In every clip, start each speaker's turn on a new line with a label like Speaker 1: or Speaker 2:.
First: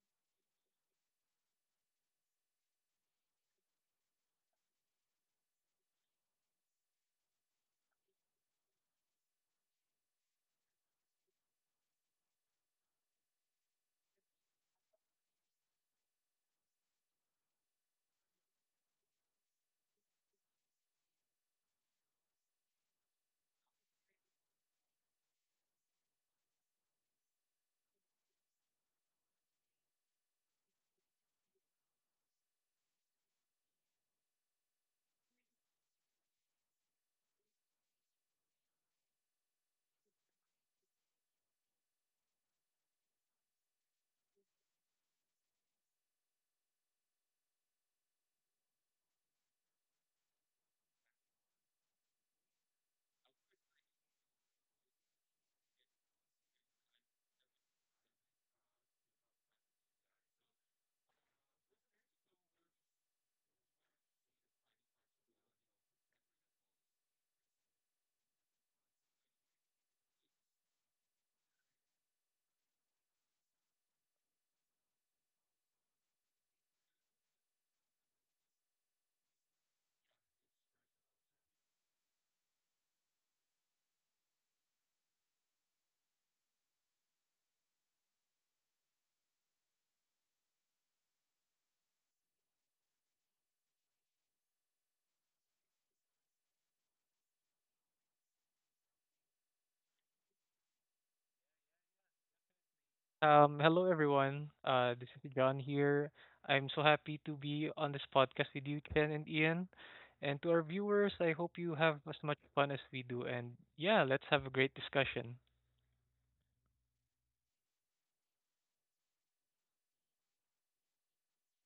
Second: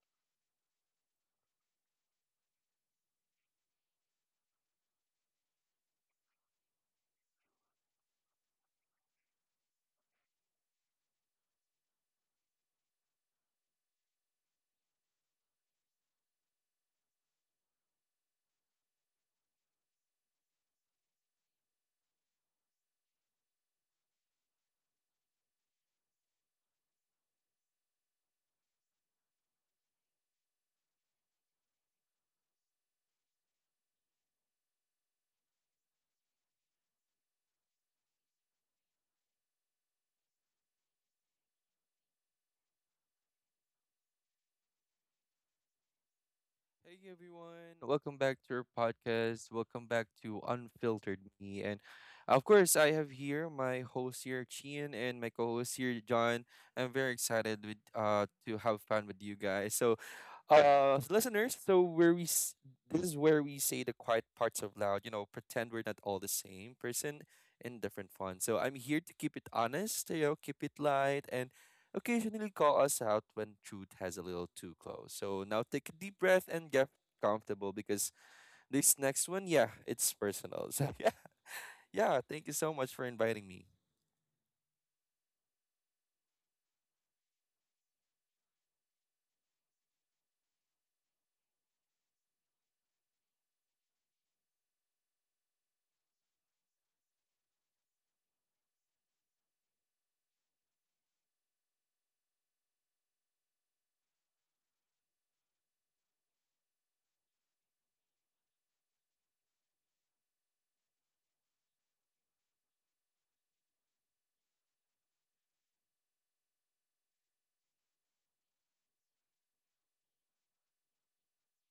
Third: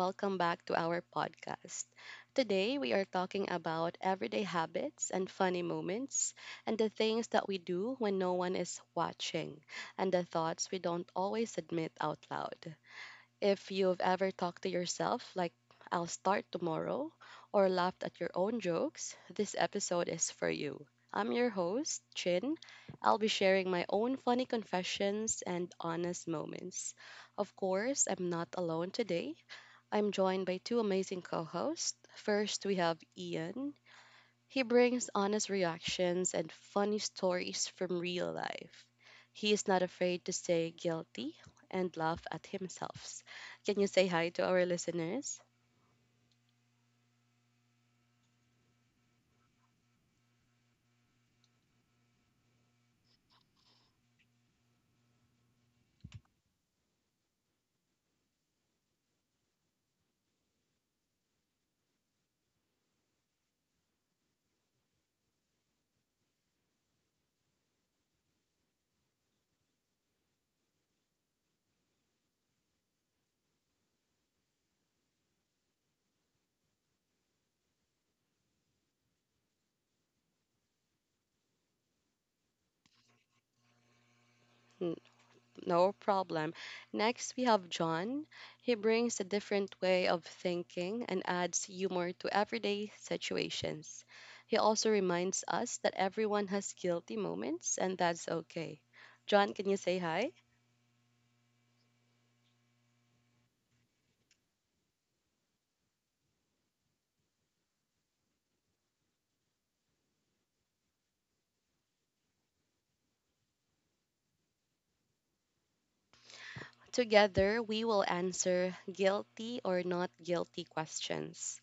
Speaker 1: welcome back to our podcast. Today, we are talking about everyday habits and funny moments, and the things that we do when no one is watching, and the thoughts we don't always admit out loud. If you've ever talked to yourself, like, I'll start tomorrow, or laughed at your own jokes, this episode is for you. I'm your host, Chin. I'll be sharing my own funny confessions and honest moments. Of course, I'm not alone today. I'm joined by two amazing co hosts. First, we have Ian. He brings honest reactions and funny stories from real life. He is not afraid to say guilty and laugh at himself. Can you say hi to our listeners?
Speaker 2: Hey everyone, welcome back to our podcast. Welcome back to Unfiltered Me. And of course, I have here my host here, Chien, and my co host here, John. I'm very excited with, to have fun with you guys. Listeners, so where we this is where we say the quiet parts of loud, pretend we're not all the same person in different fun. So I'm here to keep it honest, keep it light, and occasionally call us out when truth has a little too close. So now take a deep breath and get comfortable, because this next one, yeah, it's personal, so yeah, yeah, thank you so much for inviting me.
Speaker 1: N- No problem. Next, we have John. He brings a different way of thinking and adds humor to everyday situations. He also reminds us that everyone has guilty moments and that's okay. John, can you say hi?
Speaker 3: Hello everyone. This is John here. I'm so happy to be on this podcast with you, Ken and Ian. And to our viewers, I hope you have as much fun as we do. And yeah, let's have a great discussion.
Speaker 1: Together, we will answer guilty or not guilty questions.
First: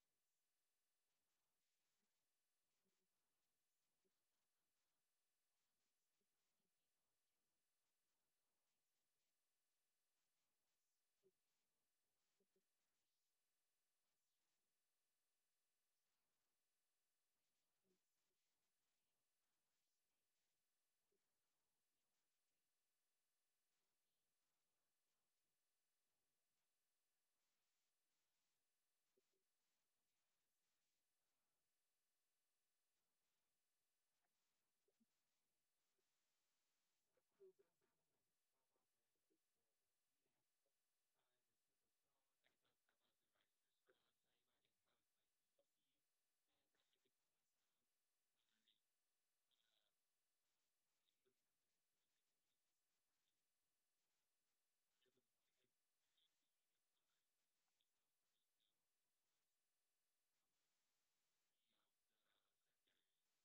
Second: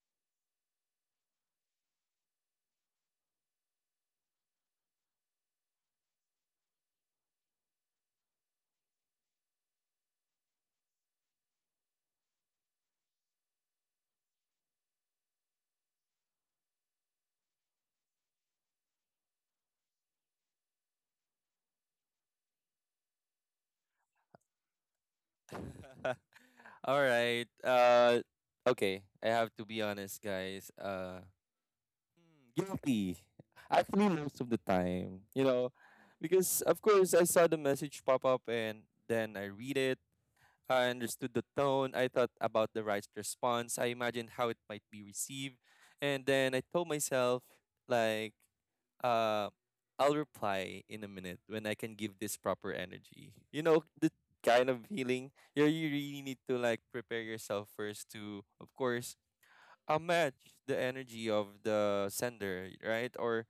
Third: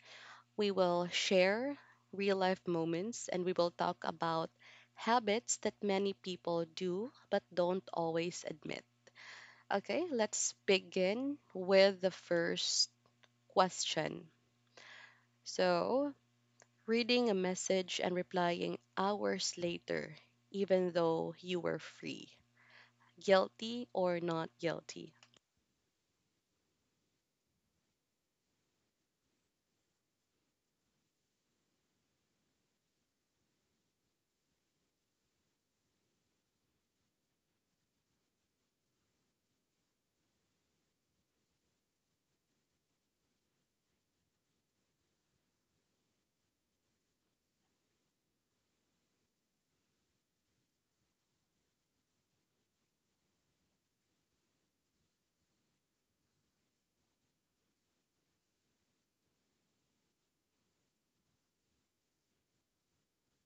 Speaker 1: We will share real life moments and we will talk about habits that many people do but don't always admit. Okay, let's begin with the first question. So, reading a message and replying hours later, even though you were free, guilty or not guilty?
Speaker 2: All right, okay, I have to be honest, guys. Mm, Guilty. Actually, most of the time, you know, because of course I saw the message pop up and then I read it. I understood the tone. I thought about the right response. I imagined how it might be received. And then I told myself, like, uh, I'll reply in a minute when I can give this proper energy. You know, the kind of feeling you really need to, like, prepare yourself first. To, of course, I'll match the energy of the sender, right? Or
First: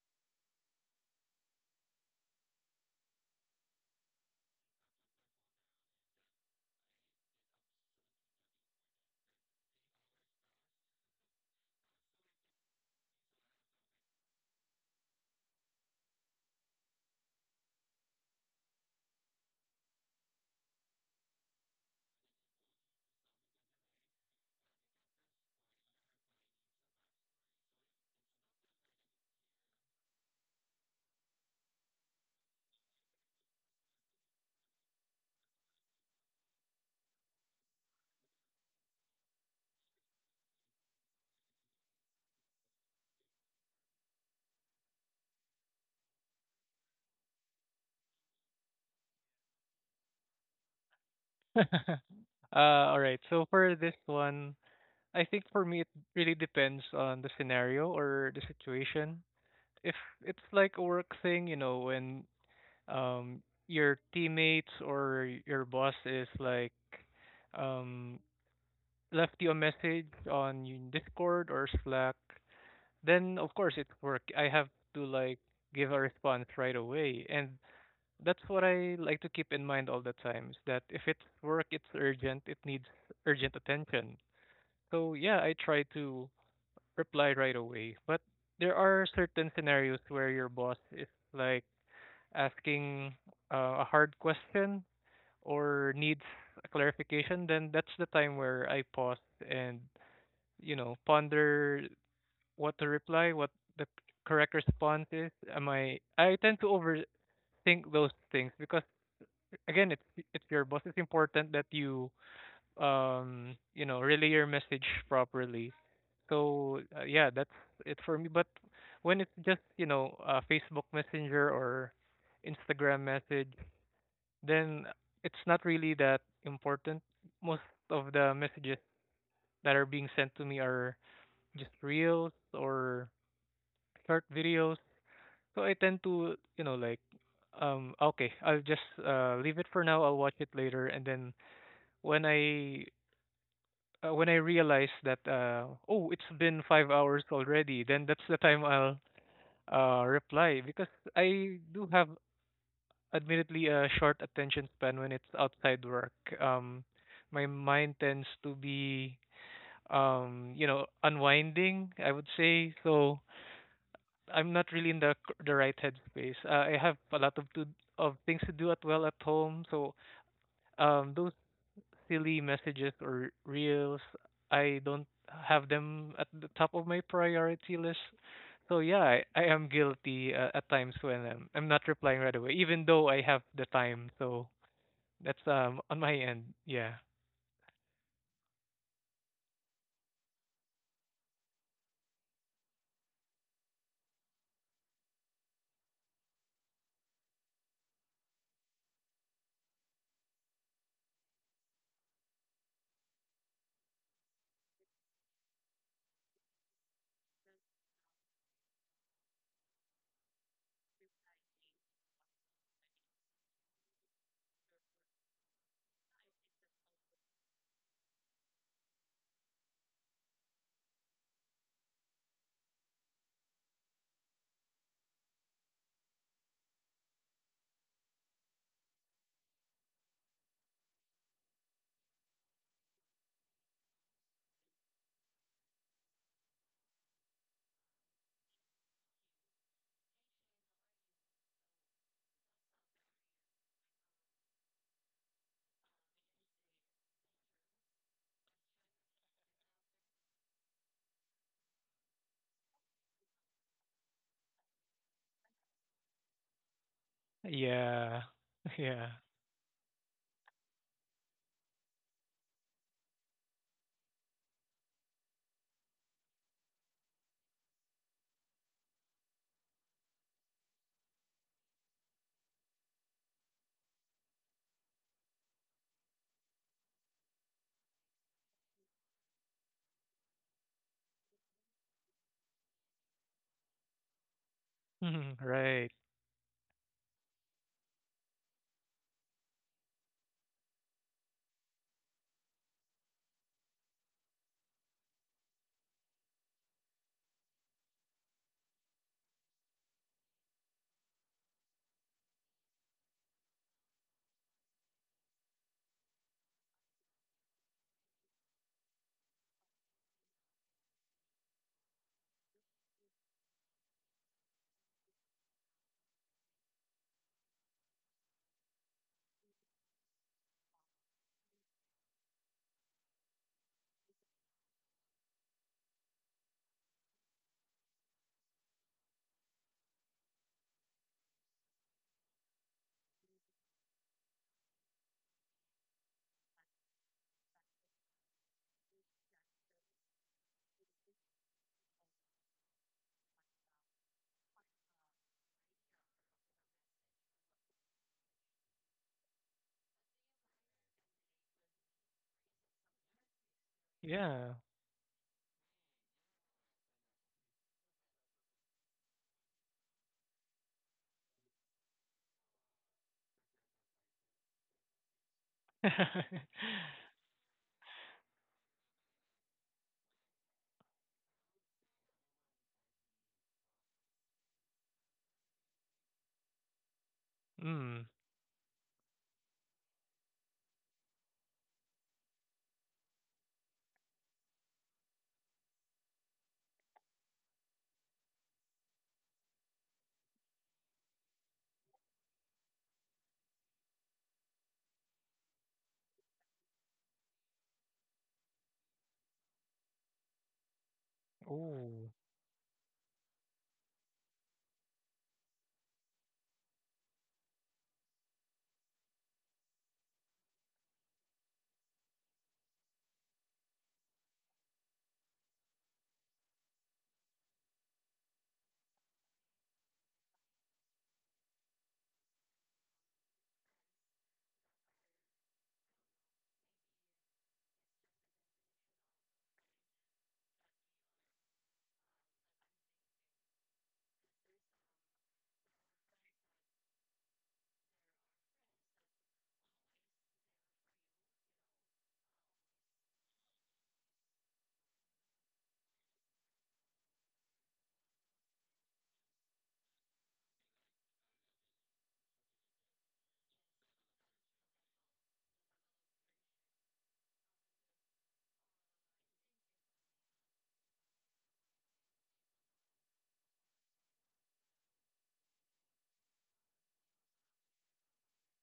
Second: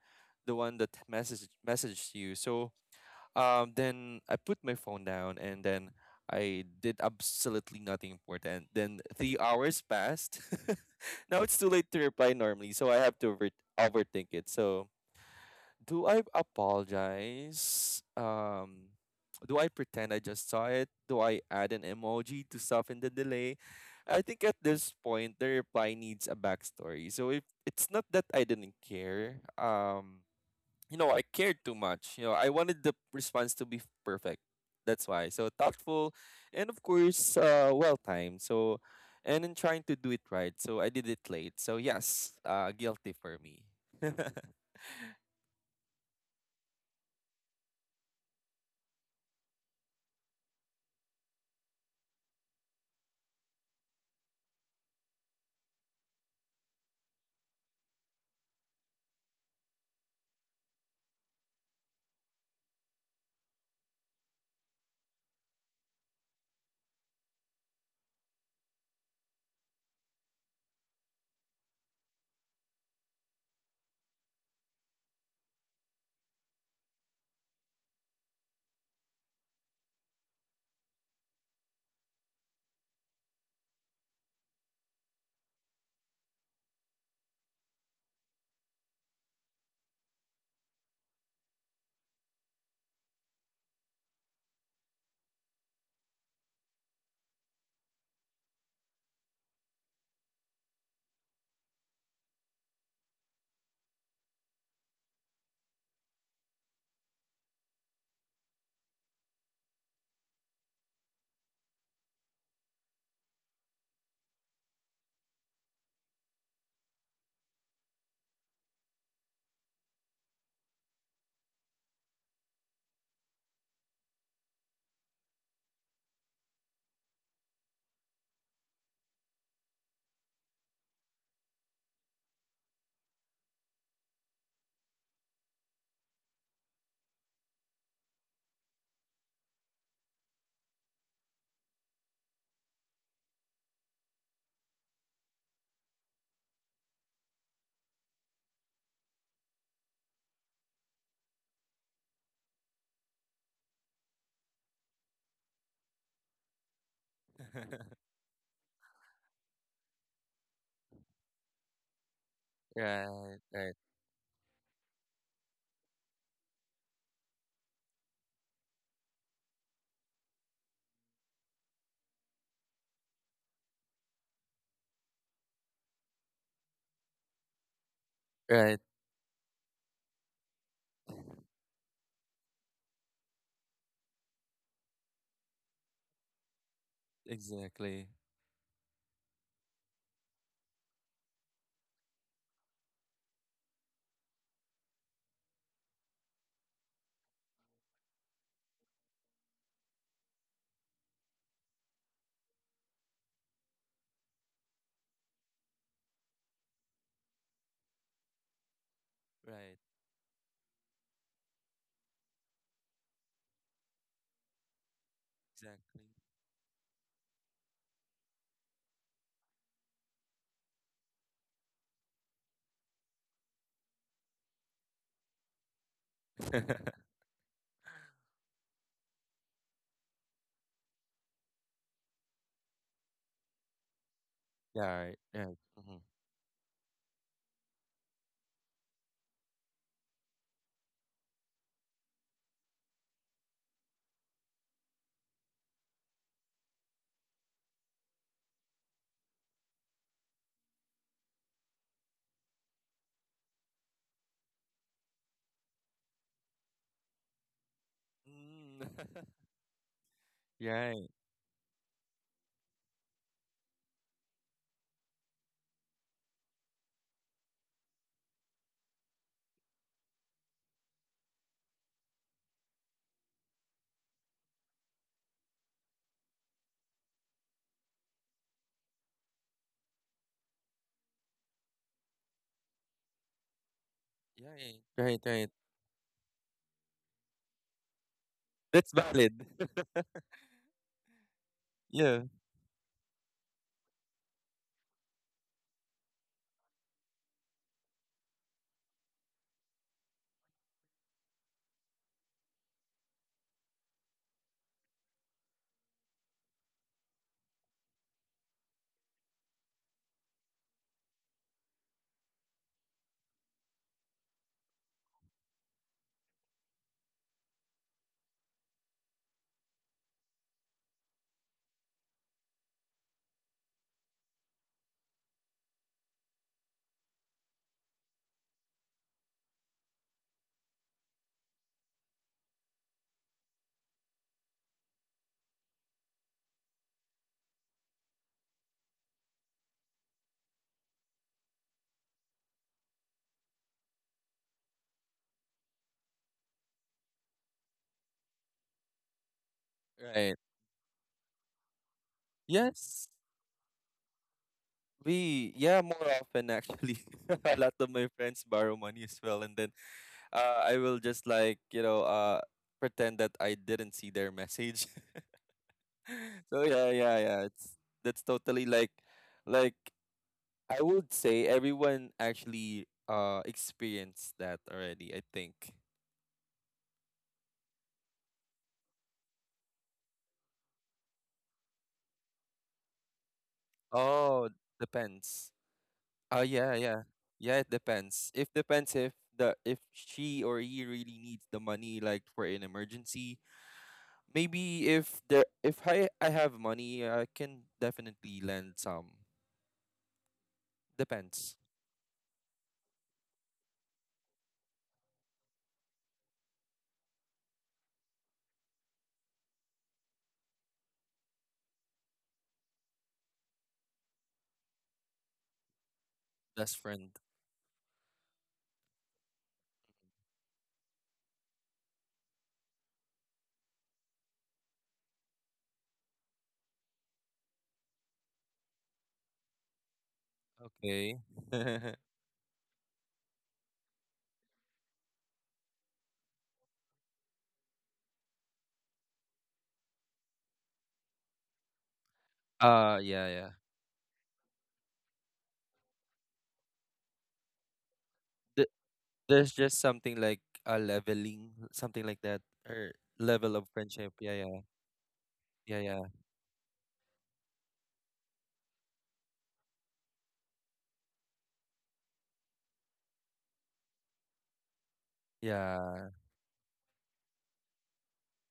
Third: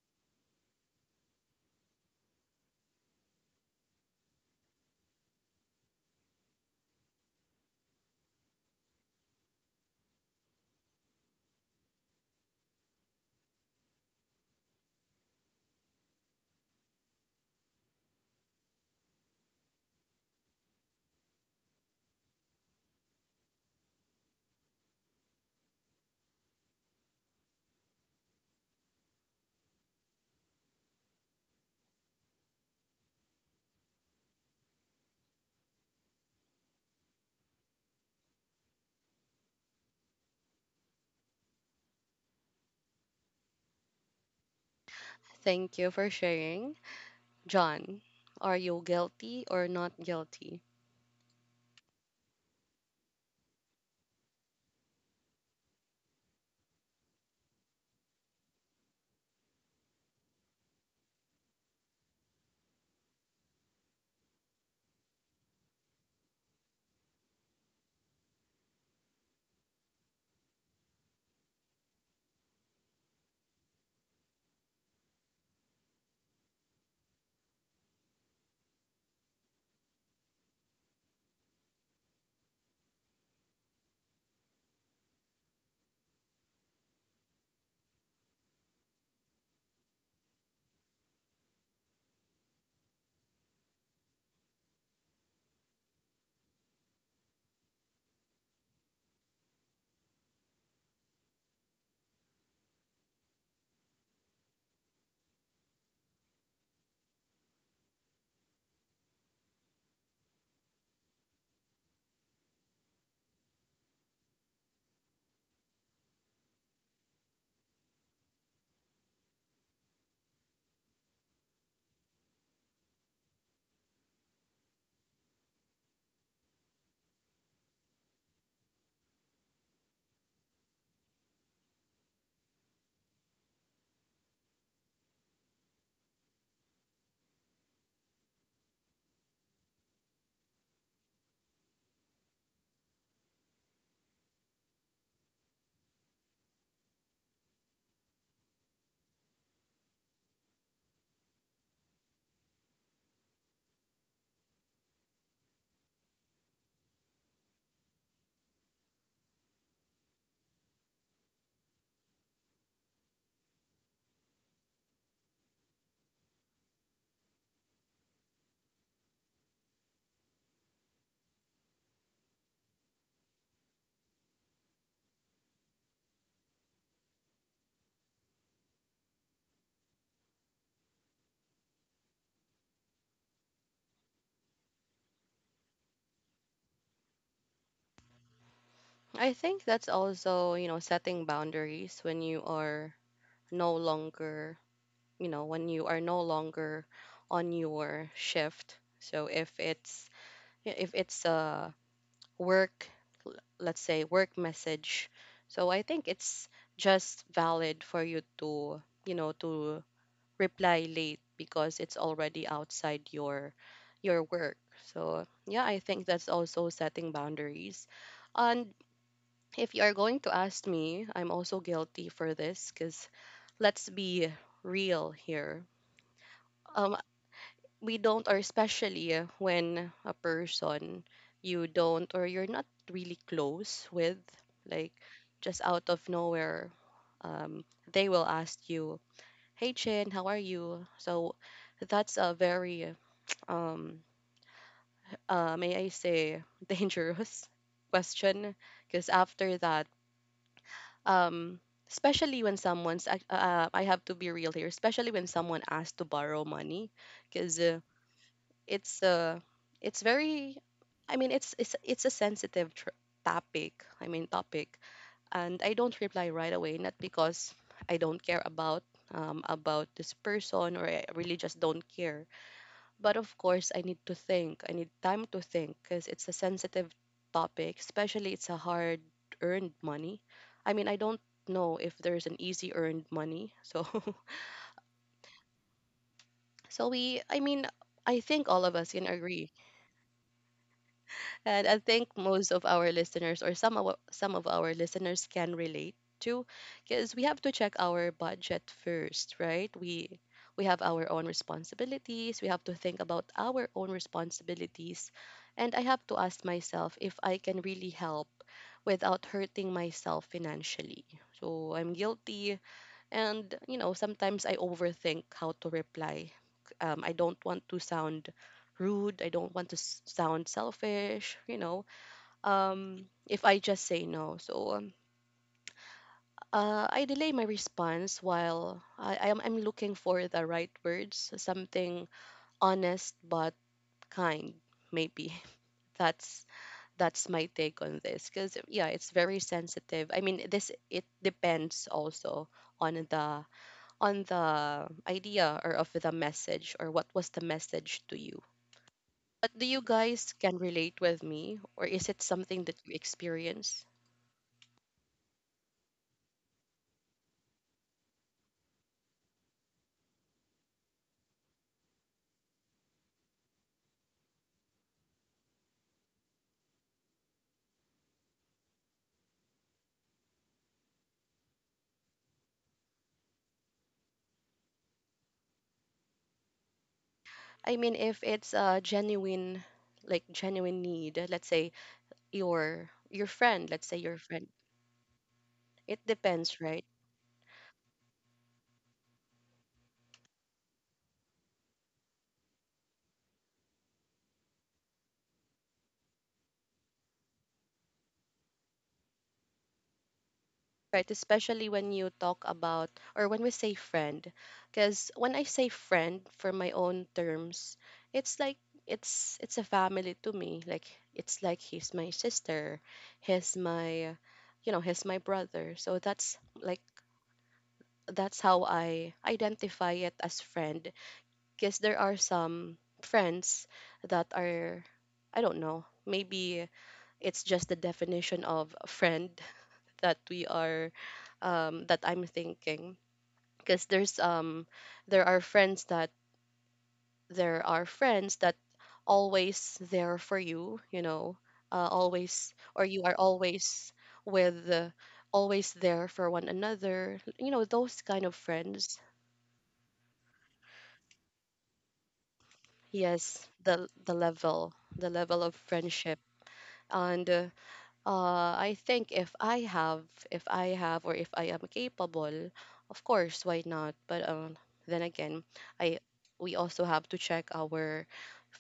Speaker 2: the one that messaged you. So, then I put my phone down, and then I did absolutely nothing important. Then 3 hours passed. Now it's too late to reply normally, so I have to overthink it. So, do I apologize? Do I pretend I just saw it? Do I add an emoji to soften the delay? I think at this point, the reply needs a backstory. So if it's not that I didn't care, you know, I cared too much. You know, I wanted the response to be perfect. That's why. So thoughtful, and of course, well timed. So, and in trying to do it right, so I did it late. So yes, guilty for me.
Speaker 1: Thank you for sharing. John, are you guilty or not guilty?
Speaker 3: All right. So for this one, I think for me it really depends on the scenario or the situation. If it's like a work thing, you know, when um your teammates or your boss is like um left you a message on Discord or Slack, then of course it's work. I have to like give a response right away. And that's what I like to keep in mind all the time is that if it's work, it's urgent, it needs urgent attention. So yeah, I try to reply right away. But there are certain scenarios where your boss is like asking a hard question or needs a clarification, then that's the time where I pause and ponder what to reply, what the correct response is. Am I? I tend to overthink those things because again, it's your boss. It's important that you you know relay your message properly. So yeah, that's it for me. But when it's just Facebook Messenger or Instagram message, then it's not really that important. Most of the messages that are being sent to me are just reels or short videos. So I tend to, you know, like, okay, I'll just leave it for now. I'll watch it later, and then when I when I realize that oh, it's been 5 hours already, then that's the time I'll reply because I do have, admittedly, a short attention span when it's outside work. Um, my mind tends to be, you know, unwinding. I would say so
Speaker 2: Right, right,
Speaker 3: I'm not really in the right headspace. I have a lot of to of things to do at, well, at home, so those silly messages or reels, I don't have them at the top of my priority list. So
Speaker 2: right.
Speaker 3: yeah, I am guilty at times when I'm not replying right away, even though I have the time. So that's on my end. Yeah,
Speaker 2: Exactly.
Speaker 1: I think that's also, you know, setting boundaries when you are no longer, you know, when you are no longer on your shift. So if it's yeah, if it's a work, let's say work message, so I think it's just valid for you to, you know,
Speaker 2: Right,
Speaker 1: to reply late because it's already outside your work. So yeah, I
Speaker 2: exactly.
Speaker 1: think that's also setting boundaries. And if you are going to ask me, I'm also guilty for this because let's be real here. Um, we don't, or especially when a person you don't or you're not really close with, like
Speaker 2: Yeah, right, right.
Speaker 1: just out
Speaker 2: Mm-hmm.
Speaker 1: of nowhere, um, they will ask you, hey Chin, how are you? So that's a very um may I say dangerous question because after that um especially when I have to be real here, especially when someone asks to borrow money because
Speaker 3: yeah,
Speaker 2: Mm.
Speaker 1: it's
Speaker 3: yeah.
Speaker 1: uh it's very,
Speaker 2: Right,
Speaker 1: I mean it's a sensitive tr topic, I mean topic, and I don't reply right away, not because I don't care about this person or I really just don't care. But of course, I need to think. I need time to think because it's a sensitive topic, especially it's a hard earned money. I mean, I don't know if there's an easy earned money. So
Speaker 2: right, right, right.
Speaker 3: Right.
Speaker 1: so we I mean, I think all of us
Speaker 2: That's
Speaker 1: can
Speaker 2: valid.
Speaker 1: agree, and I think
Speaker 2: Yeah,
Speaker 1: most of our listeners or some of our listeners can relate to, because we have to check our budget first, right? We have our own responsibilities, we have to think about our own responsibilities, and I have to ask myself if I can really help without hurting myself financially. So I'm guilty, and, you know, sometimes I overthink how to reply. I don't want to sound rude. I don't want to sound selfish, you know, if I just say no. So I delay my response while I'm looking for the right words, something honest but kind, maybe. That's that's my take on this because yeah, it's very sensitive. I mean, this it depends also on the on the idea or of the message, or what was the message to you. But do you guys
Speaker 2: right.
Speaker 1: can relate with me, or is it something that you
Speaker 2: Yes,
Speaker 1: experience?
Speaker 3: Yeah.
Speaker 2: we, yeah, more often actually. A lot of my friends borrow money as well. And then, I will just, like, pretend that I didn't see their message. So yeah, yeah, yeah. It's, that's totally like, I would say everyone actually experienced that already, I think.
Speaker 1: I mean,
Speaker 3: Mm.
Speaker 1: if it's a genuine, like genuine need, let's say your friend, let's say your friend.
Speaker 2: Oh, depends.
Speaker 1: It
Speaker 2: Oh
Speaker 1: depends,
Speaker 2: yeah,
Speaker 1: right?
Speaker 2: yeah. Yeah, it depends. If depends if the if she or he really needs the money, like for an emergency. Maybe if there if I have money, I can definitely lend some.
Speaker 1: Right,
Speaker 2: Depends.
Speaker 1: especially when
Speaker 3: Oh.
Speaker 1: you talk about or when we say friend. Because when I say friend for my own terms, it's like it's a family to me. Like it's like he's my sister, he's my, you know, he's my brother. So that's like
Speaker 2: Best friend.
Speaker 1: that's how I identify it as friend. Because there are some friends that are I don't know, maybe it's just the definition of a friend that we are
Speaker 2: Okay. uh
Speaker 1: that I'm thinking, because there's there are friends that there are friends that always there for you, you know, always, or
Speaker 2: yeah,
Speaker 1: you are
Speaker 2: yeah.
Speaker 1: always with always there for one another, you know, those kind of
Speaker 2: Th-
Speaker 1: friends.
Speaker 2: there's just something like a leveling, something like that, or
Speaker 1: Yes,
Speaker 2: level of
Speaker 1: the the
Speaker 2: friendship. Yeah,
Speaker 1: level the level of
Speaker 2: yeah, yeah,
Speaker 1: friendship. And uh, I think if I have, or if I am capable, of course, why not? But then again, I
Speaker 2: yeah.
Speaker 1: we also have to check our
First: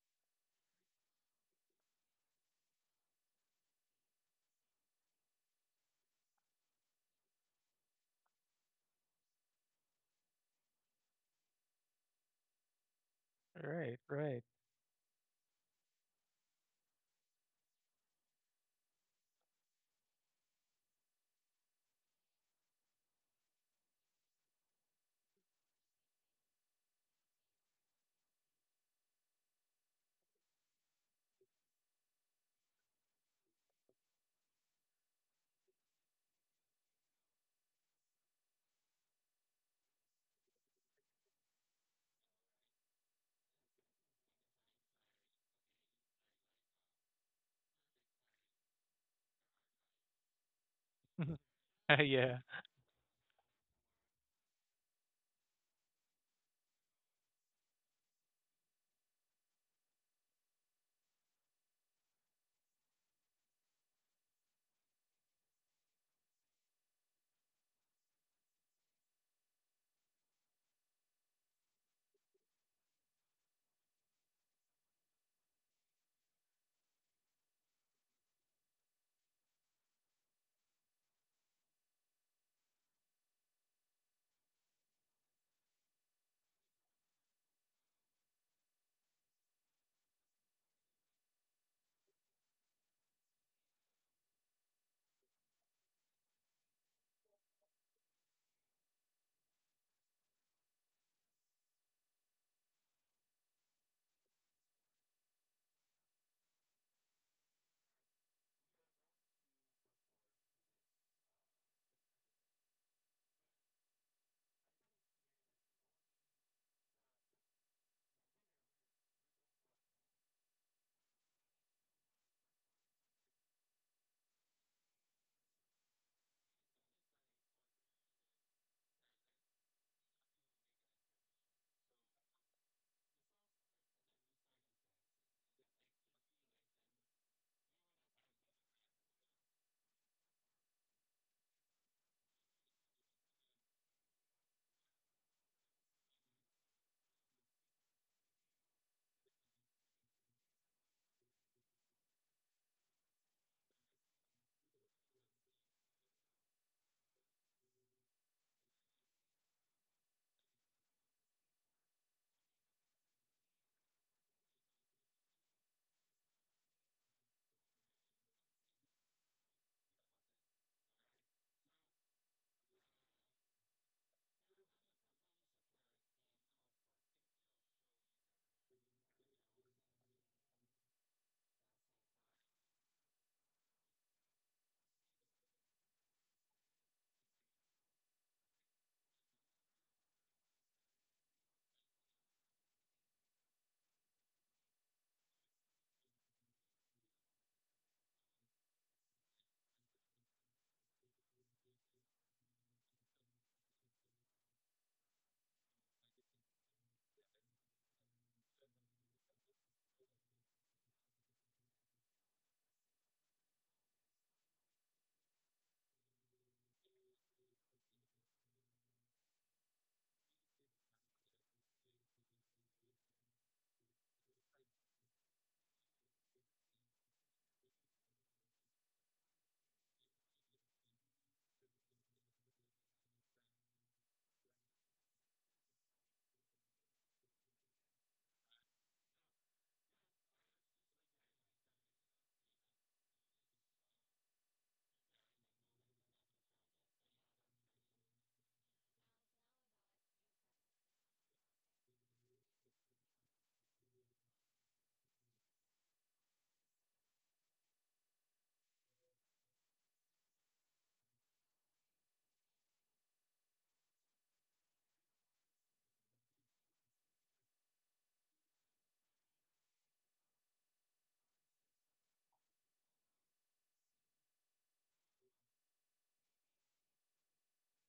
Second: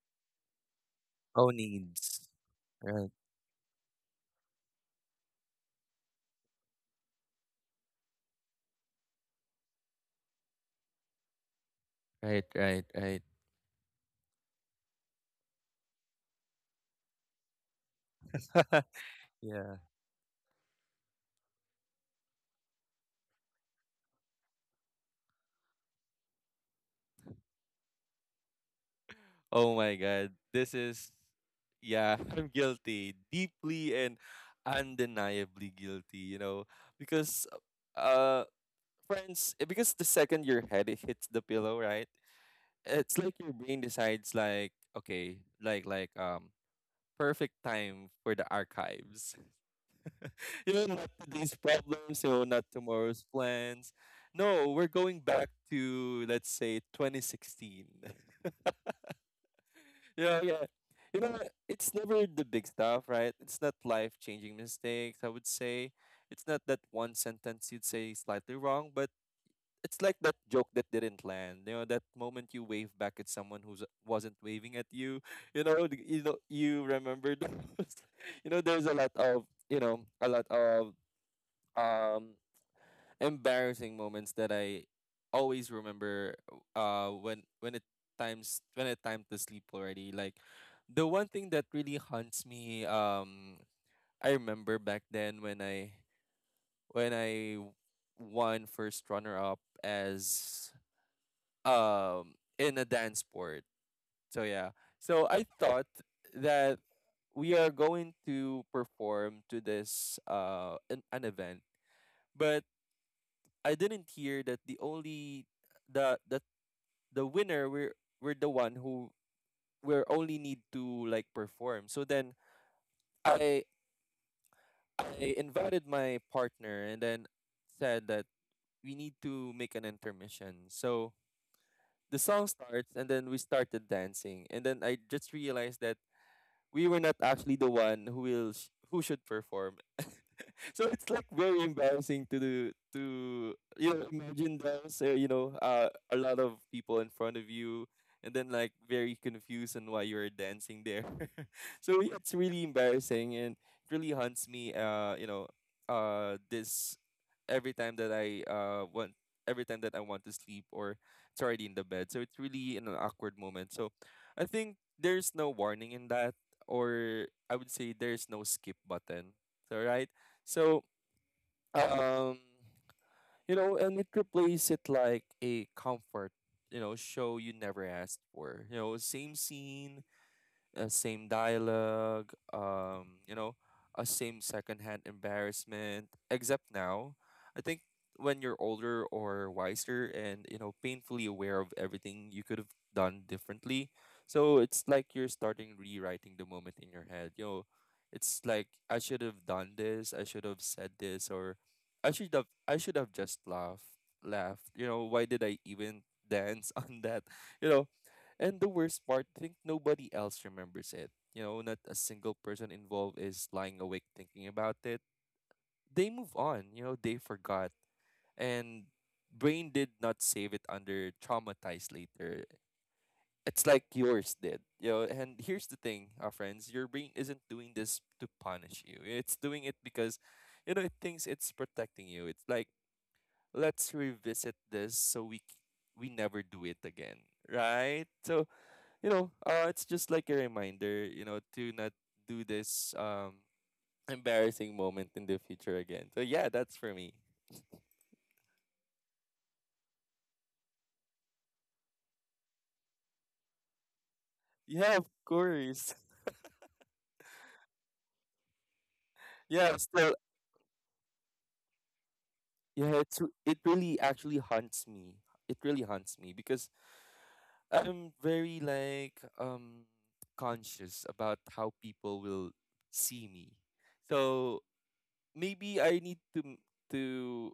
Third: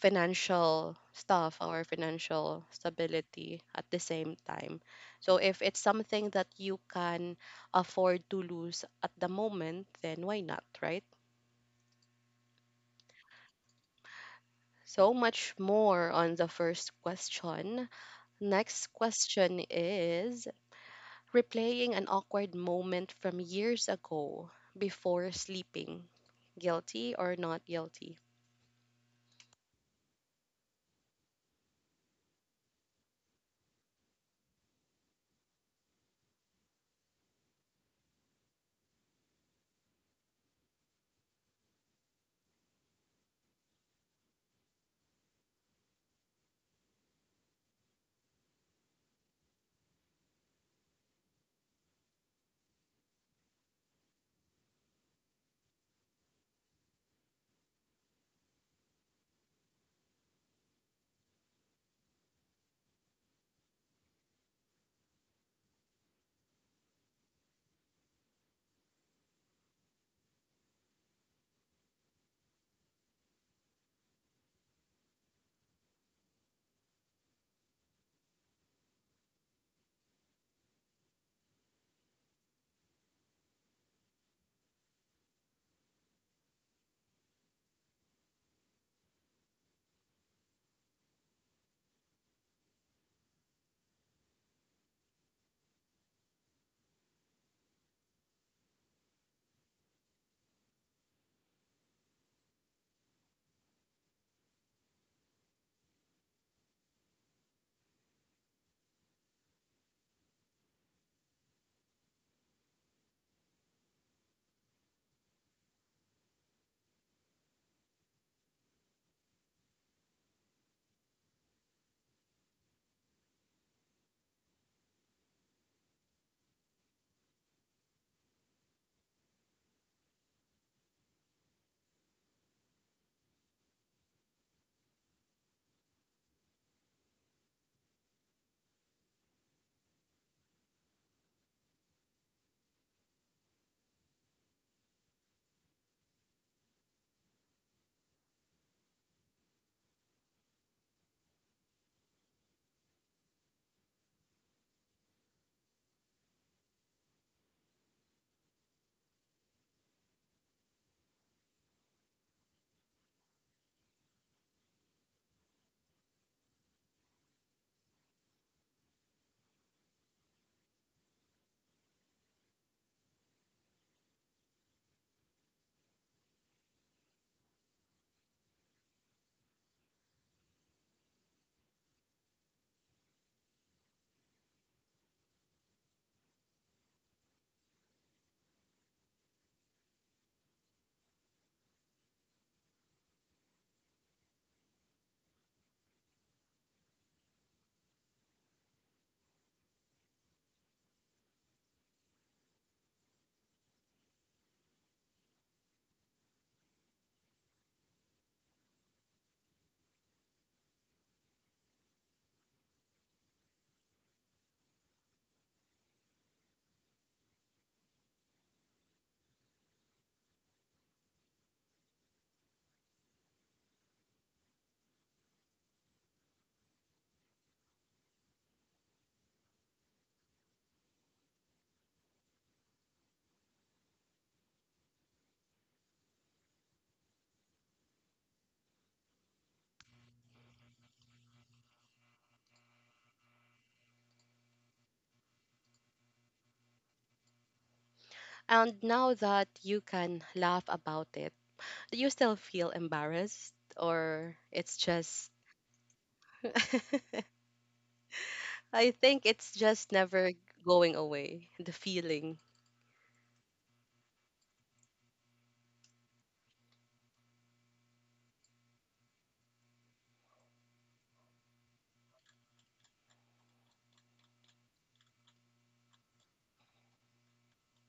Speaker 1: financial
Speaker 2: Oh,
Speaker 1: stuff, our
Speaker 2: needs.
Speaker 1: financial
Speaker 2: Right,
Speaker 1: stability at the same time. So if it's something that you can afford to lose at the moment, then why not, right?
Speaker 2: right, right, right.
Speaker 3: Right. Right.
Speaker 1: So much more on the first question. Next question
Speaker 2: Yeah.
Speaker 1: is replaying an awkward moment from years ago before sleeping, guilty or not guilty.
Speaker 2: Oh my God. This is, yeah, I'm guilty, deeply and undeniably guilty, you know, because, uh, friends, eh, because the second your head hits the pillow, right? It's like your brain decides, like, okay, perfect time for the archives. You know, not today's
Speaker 3: yeah,
Speaker 2: problems, you know, not tomorrow's plans. No, we're going back to, let's say, 2016. Yeah, yeah. You know, it's never the big stuff, right? It's not life-changing mistakes. I would say it's not that one sentence you'd say slightly wrong, but it's like that joke that didn't land. You know, that moment you wave back at someone who wasn't waving at you. You know, you know, you remember those. You know, there's a lot of, a lot of, um embarrassing moments that I always remember when it times when it time to sleep already. Like, the one thing that really haunts me, I remember back then when I won first runner up as, in a dance sport. So yeah. So I thought that we are going to perform to this, an event, but I didn't hear that the only the the the winner we're the one who we're only need to, like, perform. So then i I invited my partner, and then said that we need to make an intermission. So the song starts and then we started dancing, and then I just realized that we were not actually the one who will who should perform. So it's like very embarrassing to do to you know, imagine dance, a lot of people in front of you and then like very confused on why you're dancing there. So yeah, it's really embarrassing and it really haunts me, you know this every time that I want every time that I want to sleep, or it's already in the bed, so it's really in an awkward moment. So I think there's no warning in that, or I would say there's no skip button. So right. So, um you know, and it replaces it like a comfort, you know, show you never asked for. You know, same scene, same dialogue, you know, a same secondhand embarrassment. Except now, I think when you're older or wiser and, you know, painfully aware of everything you could have done differently. So it's like you're starting rewriting the moment in your head. You know, it's like I should have done this, I should have said this, or I should have just laughed. You know, why did I even dance on that? You know, and the worst part, I think nobody else remembers it. You know, not a single person involved is lying awake thinking about it. They move on, you know, they forgot. And brain did not save it under traumatized later. It's like yours did. You know, and here's the thing, our friends, your brain isn't doing this to punish you. It's doing it because, you know, it thinks it's protecting you. It's like, let's revisit this so we never do it again. Right? So, you know, it's just like a reminder, you know, to not do this, embarrassing moment in the future again. So yeah, that's for me.
Speaker 1: And now that you can laugh about it, do you still feel embarrassed or it's just
Speaker 2: Yeah, of course.
Speaker 1: I think it's just
Speaker 2: Yeah,
Speaker 1: never
Speaker 2: still
Speaker 1: going away, the feeling.
Speaker 2: yeah, it's it really actually haunts me. It really haunts me because I'm very, like, conscious about how people will see me. So maybe I need to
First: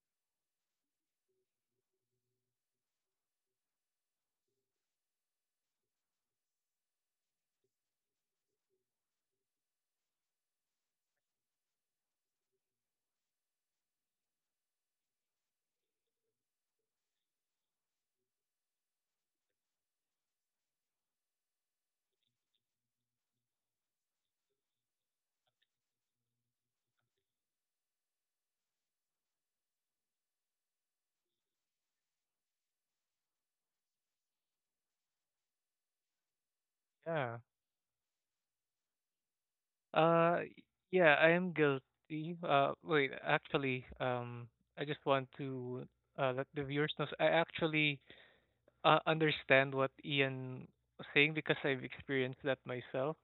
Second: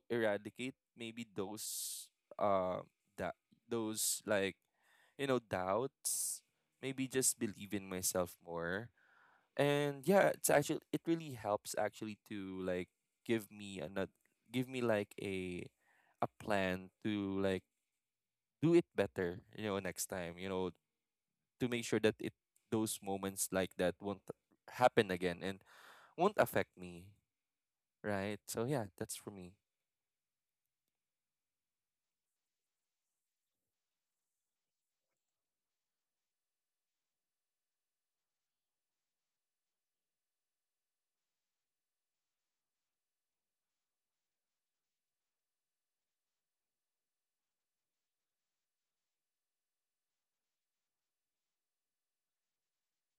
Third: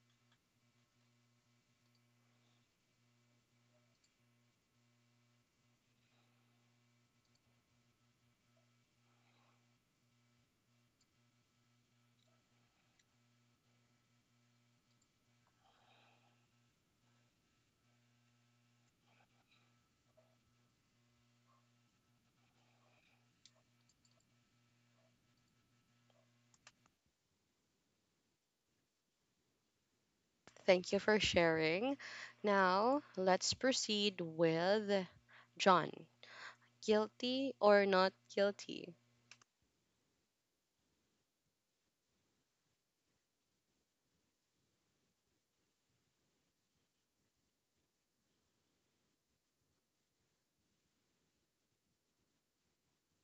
Speaker 2: eradicate maybe those, uh that those, like, you know, doubts. Maybe just believe in myself more. And yeah, it's actually, it really helps actually to, like, give me another, give me like a plan to, like, do it better, you know, next time, you know, to make sure that it those moments like that won't happen again and won't affect me, right? So yeah, that's for me.
Speaker 1: Thank you for sharing. Now, let's proceed with John.
Speaker 3: yeah.
Speaker 1: Guilty or not guilty?
Speaker 3: Uh, yeah, I am guilty. Wait, actually, I just want to let the viewers know. I actually understand what Ian was saying because I've experienced that myself.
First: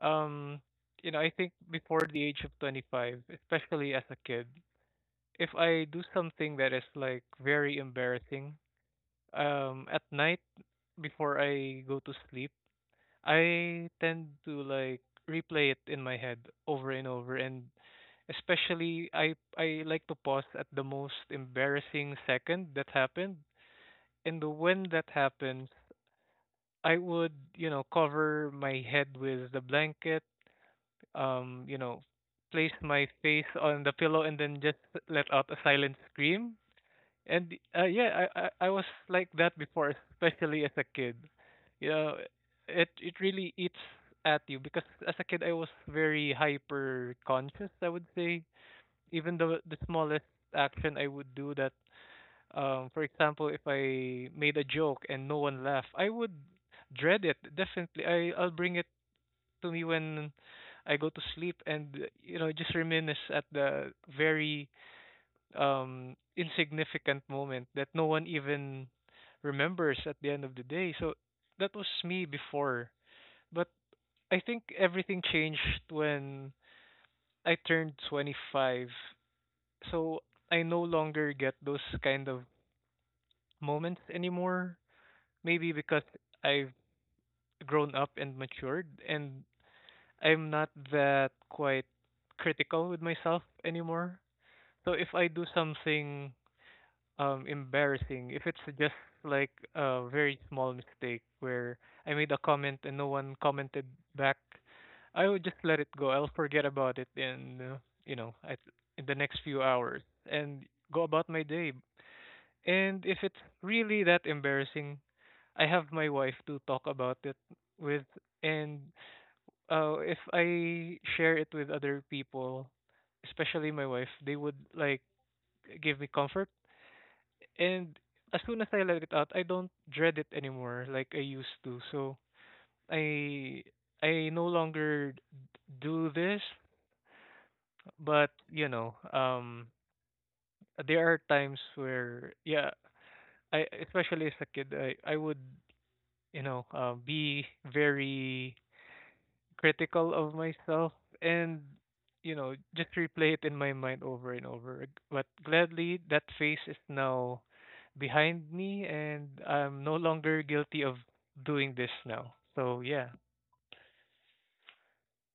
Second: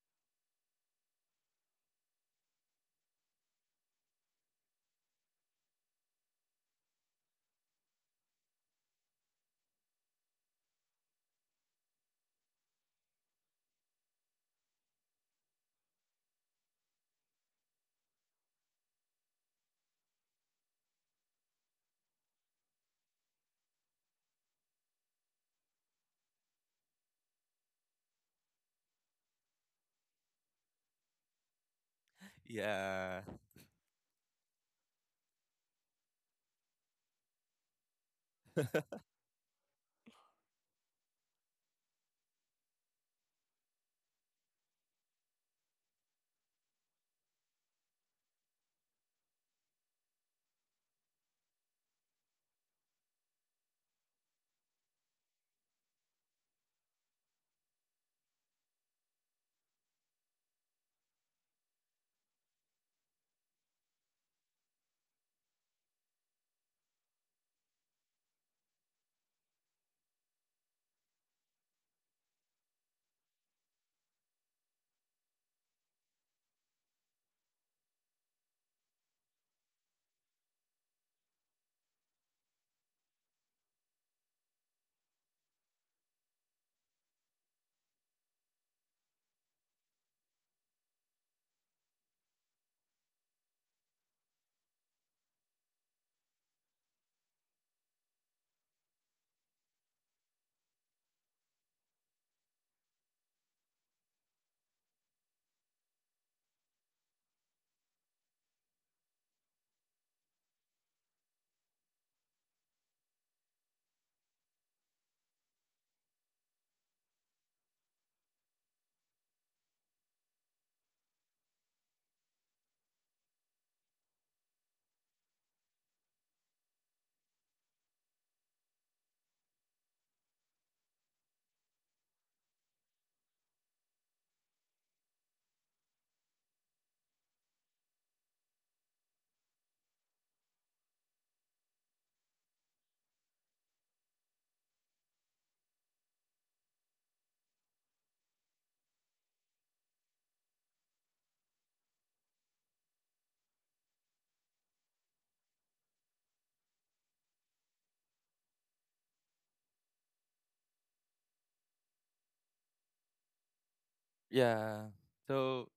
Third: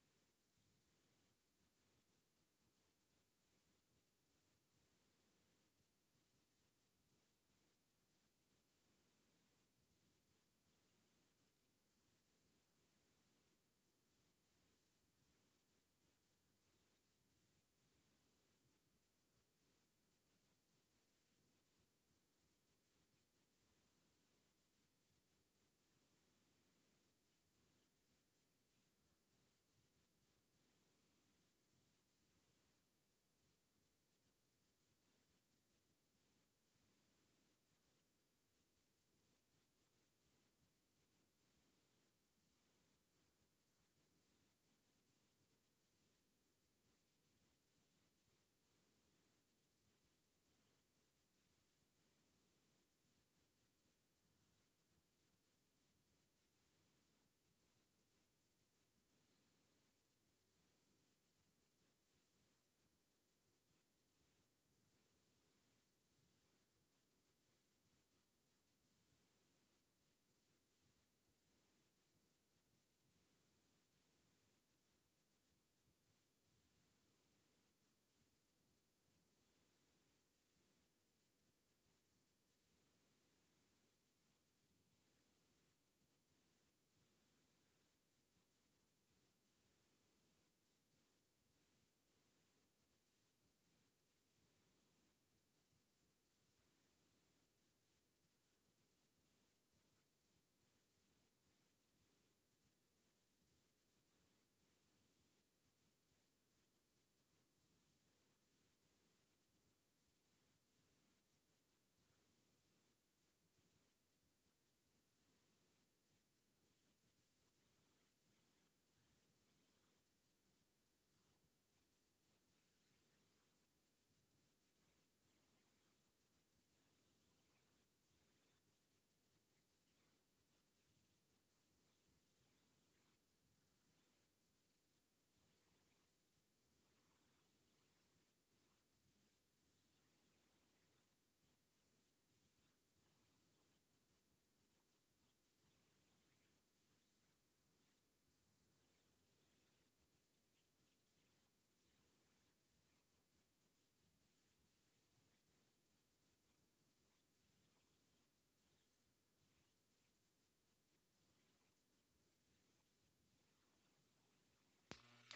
Speaker 3: Um, you know, I think before the age of 25, especially as a kid, if I do something that is like very embarrassing, at night before I go to sleep. I tend to like replay it in my head over and over and especially I like to pause at the most embarrassing second that happened. And when that happens, I would, you know, cover my head with the blanket, um, you know, place my
Speaker 2: Yeah.
Speaker 3: face on the pillow and then just let out a silent scream and yeah, I was like that before, especially as a kid. You know, it really eats at you because as a kid I was very hyper conscious. I would say even the smallest action I would do that. For example, if I made a joke and no one laughed, I would dread it. Definitely, I'll bring it to me when I go to sleep and just reminisce at the very insignificant moment that no one even remembers at the end of the day. So that was me before. But I think everything changed when I turned 25. So I no longer get those kind of moments anymore. Maybe because I've grown up and matured and I'm not that quite critical with myself anymore. So if I do something embarrassing if it's just like a very small mistake where I made a comment and no one commented back, I would just let it go. I'll forget about it in you know at, in the next few hours and go about my day. And if it's really that embarrassing, I have my wife to talk about it with, and if I share it with other people, especially my wife, they would like give me comfort and as soon as I let it out, I don't dread it anymore like I used to. So I I no longer do this, but you know, there are times where yeah, I especially as a kid, I would be very critical of myself and just replay it in my mind over and over but gladly that phase is now behind me and I'm no longer guilty of doing this now, so yeah.
Speaker 2: Yeah. So